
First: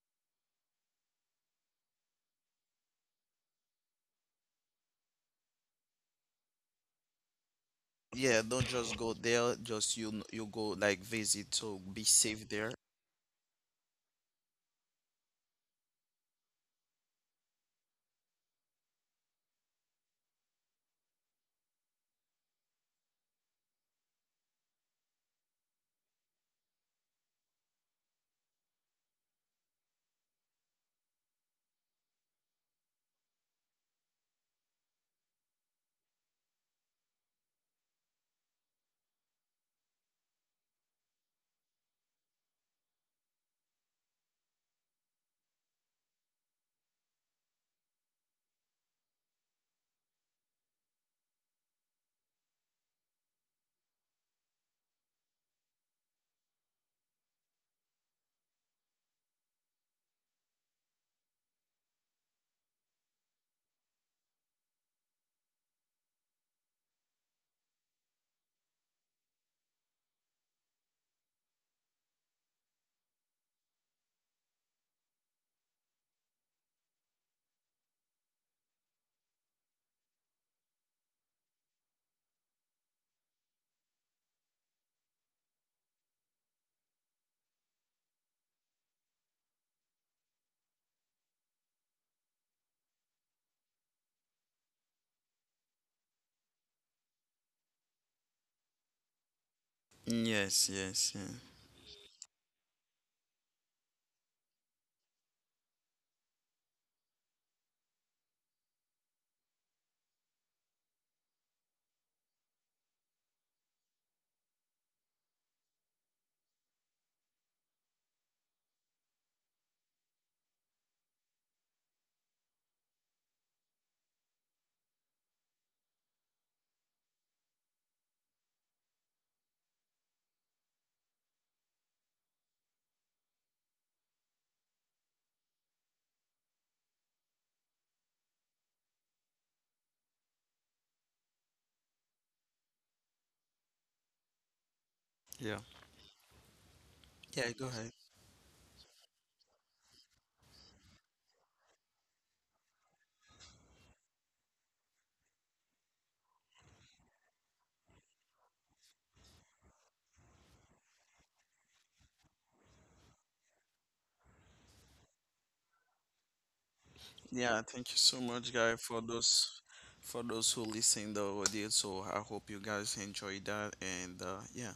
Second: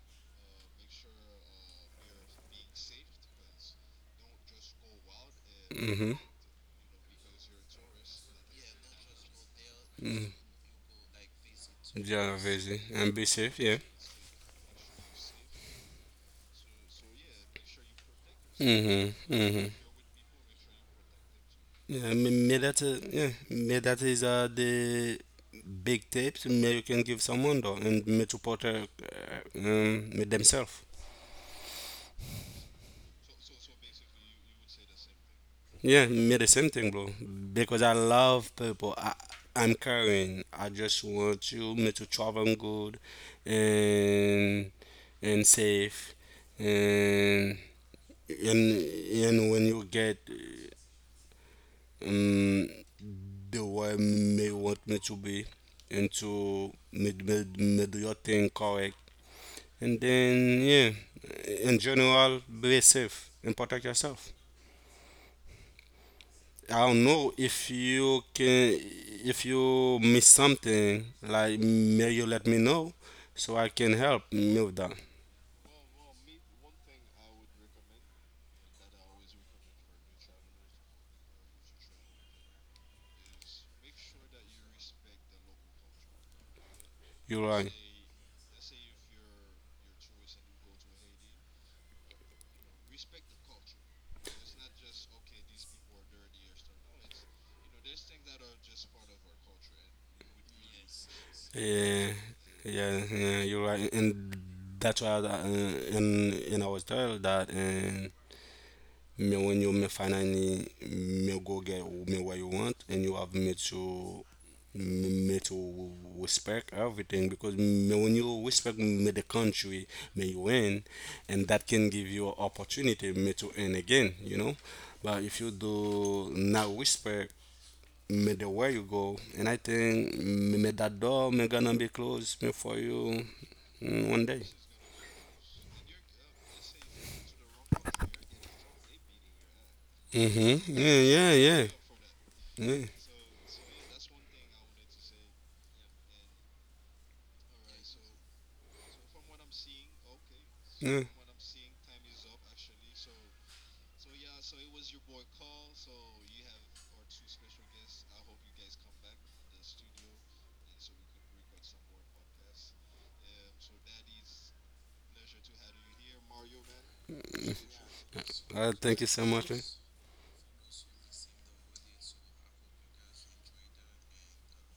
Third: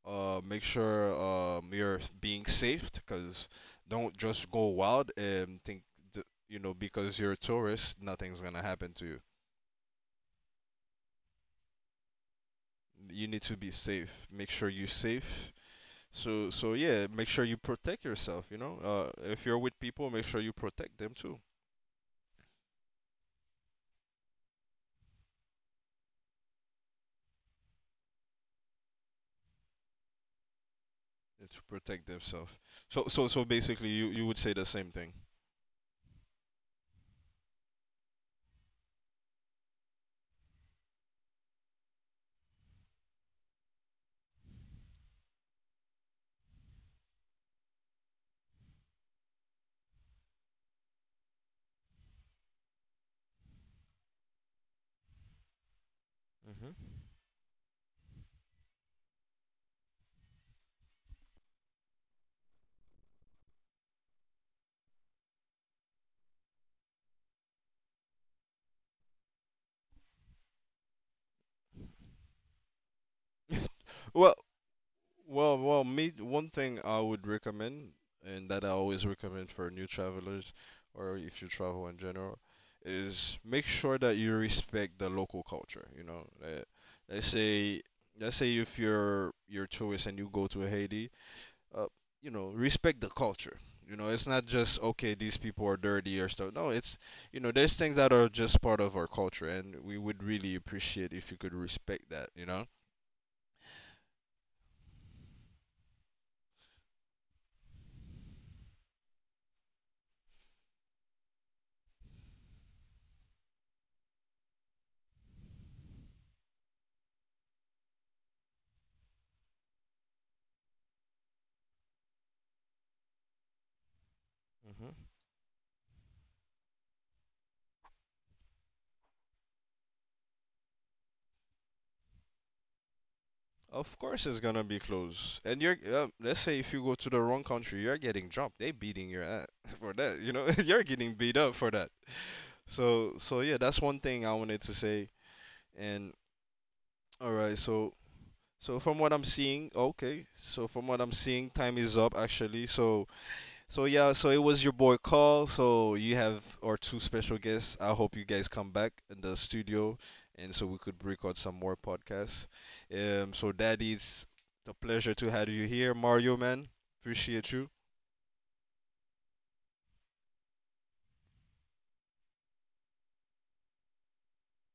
[SPEAKER 3] Make sure you're being safe, 'cause don't just go wild and think,
[SPEAKER 1] Mhm.
[SPEAKER 3] you know, because you're a tourist, nothing's
[SPEAKER 2] Yeah,
[SPEAKER 3] gonna
[SPEAKER 2] don't
[SPEAKER 3] happen
[SPEAKER 2] just
[SPEAKER 3] to
[SPEAKER 2] go
[SPEAKER 3] you.
[SPEAKER 2] there, just you
[SPEAKER 1] Mhm.
[SPEAKER 2] you go like visit, so be
[SPEAKER 1] Yeah.
[SPEAKER 2] safe there.
[SPEAKER 1] Vision. And be
[SPEAKER 3] You need to
[SPEAKER 1] safe.
[SPEAKER 3] be
[SPEAKER 1] Yeah.
[SPEAKER 3] safe. Make sure you're safe. So so yeah, make sure you protect yourself, you know.
[SPEAKER 1] Mhm.
[SPEAKER 3] If you're
[SPEAKER 1] Mhm.
[SPEAKER 3] with people, make sure you protect them too.
[SPEAKER 1] Yeah. May that. Uh, yeah. May that is the big tapes. May you can give someone though, and may to porter themselves.
[SPEAKER 3] Yeah, to protect themselves. So, so, so basically, you would say the same thing.
[SPEAKER 1] Yeah, me the same thing, bro. Because I love people. I'm caring. I just want you me to travel good and and safe and and and when you get um the way me want me to be and to
[SPEAKER 3] hmm
[SPEAKER 1] me do your thing correct, and then yeah in general be safe and protect yourself. I don't know if you can, if you miss something, like may you let me know so I can help
[SPEAKER 3] Well,
[SPEAKER 1] move that.
[SPEAKER 3] well, well. Me, one thing I would recommend, and that I always recommend for new travelers, or if you travel in general, is make sure that you respect the local culture. You know, let's
[SPEAKER 1] You're right.
[SPEAKER 3] say, let's say if you're tourist and you go to Haiti, uh, you know, respect the culture. You know, it's not just okay, these people are dirty or stuff. No, it's you know, there's things that are just part of our culture, and we would really
[SPEAKER 2] Yes, yes,
[SPEAKER 3] appreciate if
[SPEAKER 2] yeah.
[SPEAKER 3] you could
[SPEAKER 1] Yeah,
[SPEAKER 3] respect that. You know.
[SPEAKER 1] yeah, yeah you're right. And that's why I, and I was told that and but when you may finally may go get me what you want and you have me to me to respect everything, because me when you respect me the country may you win, and that can give you an opportunity me to win again, you know,
[SPEAKER 3] hmm
[SPEAKER 1] but if you do not respect me the way you go, and I think me me that door me gonna be closed me for you.
[SPEAKER 3] Of
[SPEAKER 1] Mm, one
[SPEAKER 3] course, it's
[SPEAKER 1] day,
[SPEAKER 3] gonna be close. And you're, let's say, if you go to the wrong country, you're getting jumped. They beating your ass for that. You know,
[SPEAKER 1] mm-hmm,
[SPEAKER 3] you're
[SPEAKER 1] yeah
[SPEAKER 3] getting
[SPEAKER 1] yeah
[SPEAKER 3] beat up
[SPEAKER 1] yeah
[SPEAKER 3] for that.
[SPEAKER 1] yeah
[SPEAKER 3] So, so yeah, that's one thing I wanted to say.
[SPEAKER 2] Yeah.
[SPEAKER 3] And all
[SPEAKER 2] Yeah,
[SPEAKER 3] right,
[SPEAKER 2] go ahead.
[SPEAKER 3] so, so from what I'm seeing, okay, so from
[SPEAKER 1] yeah.
[SPEAKER 3] what I'm seeing, time is up actually. So, so yeah, so it was your boy Carl. So you have our two special guests. I hope you guys come back in the studio, and so we could record some more podcasts. So Daddy's the pleasure to have you here, Mario man. Appreciate
[SPEAKER 2] Yeah,
[SPEAKER 3] you.
[SPEAKER 2] thank you so much,
[SPEAKER 1] Uh,
[SPEAKER 2] guy,
[SPEAKER 1] thank
[SPEAKER 2] for
[SPEAKER 1] you so much, man.
[SPEAKER 2] those for those who listen the audio. So I hope you guys enjoy that and yeah,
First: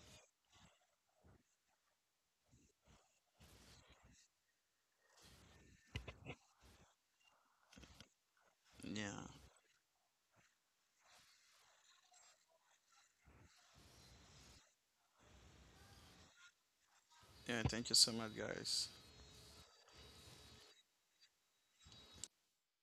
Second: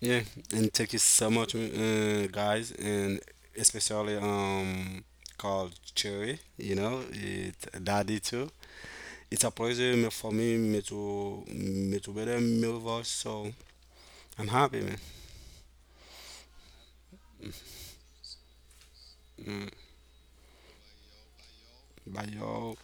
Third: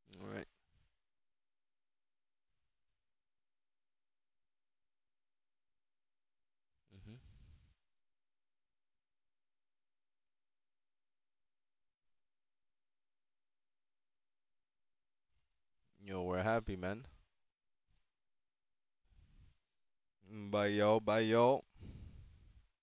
[SPEAKER 1] Yeah,
[SPEAKER 3] All right.
[SPEAKER 1] and thank you so much, guys, and especially called Cherry. You know,
[SPEAKER 3] Mm-hmm.
[SPEAKER 1] it Daddy too.
[SPEAKER 2] yeah.
[SPEAKER 1] It's a pleasure for me, me to be there, me with us. So I'm happy, man.
[SPEAKER 3] Yo, we're happy, man.
[SPEAKER 2] Yeah, thank you so much, guys.
[SPEAKER 1] Mm.
[SPEAKER 3] Mm, bye y'all. Bye y'all.
[SPEAKER 1] Bye, y'all.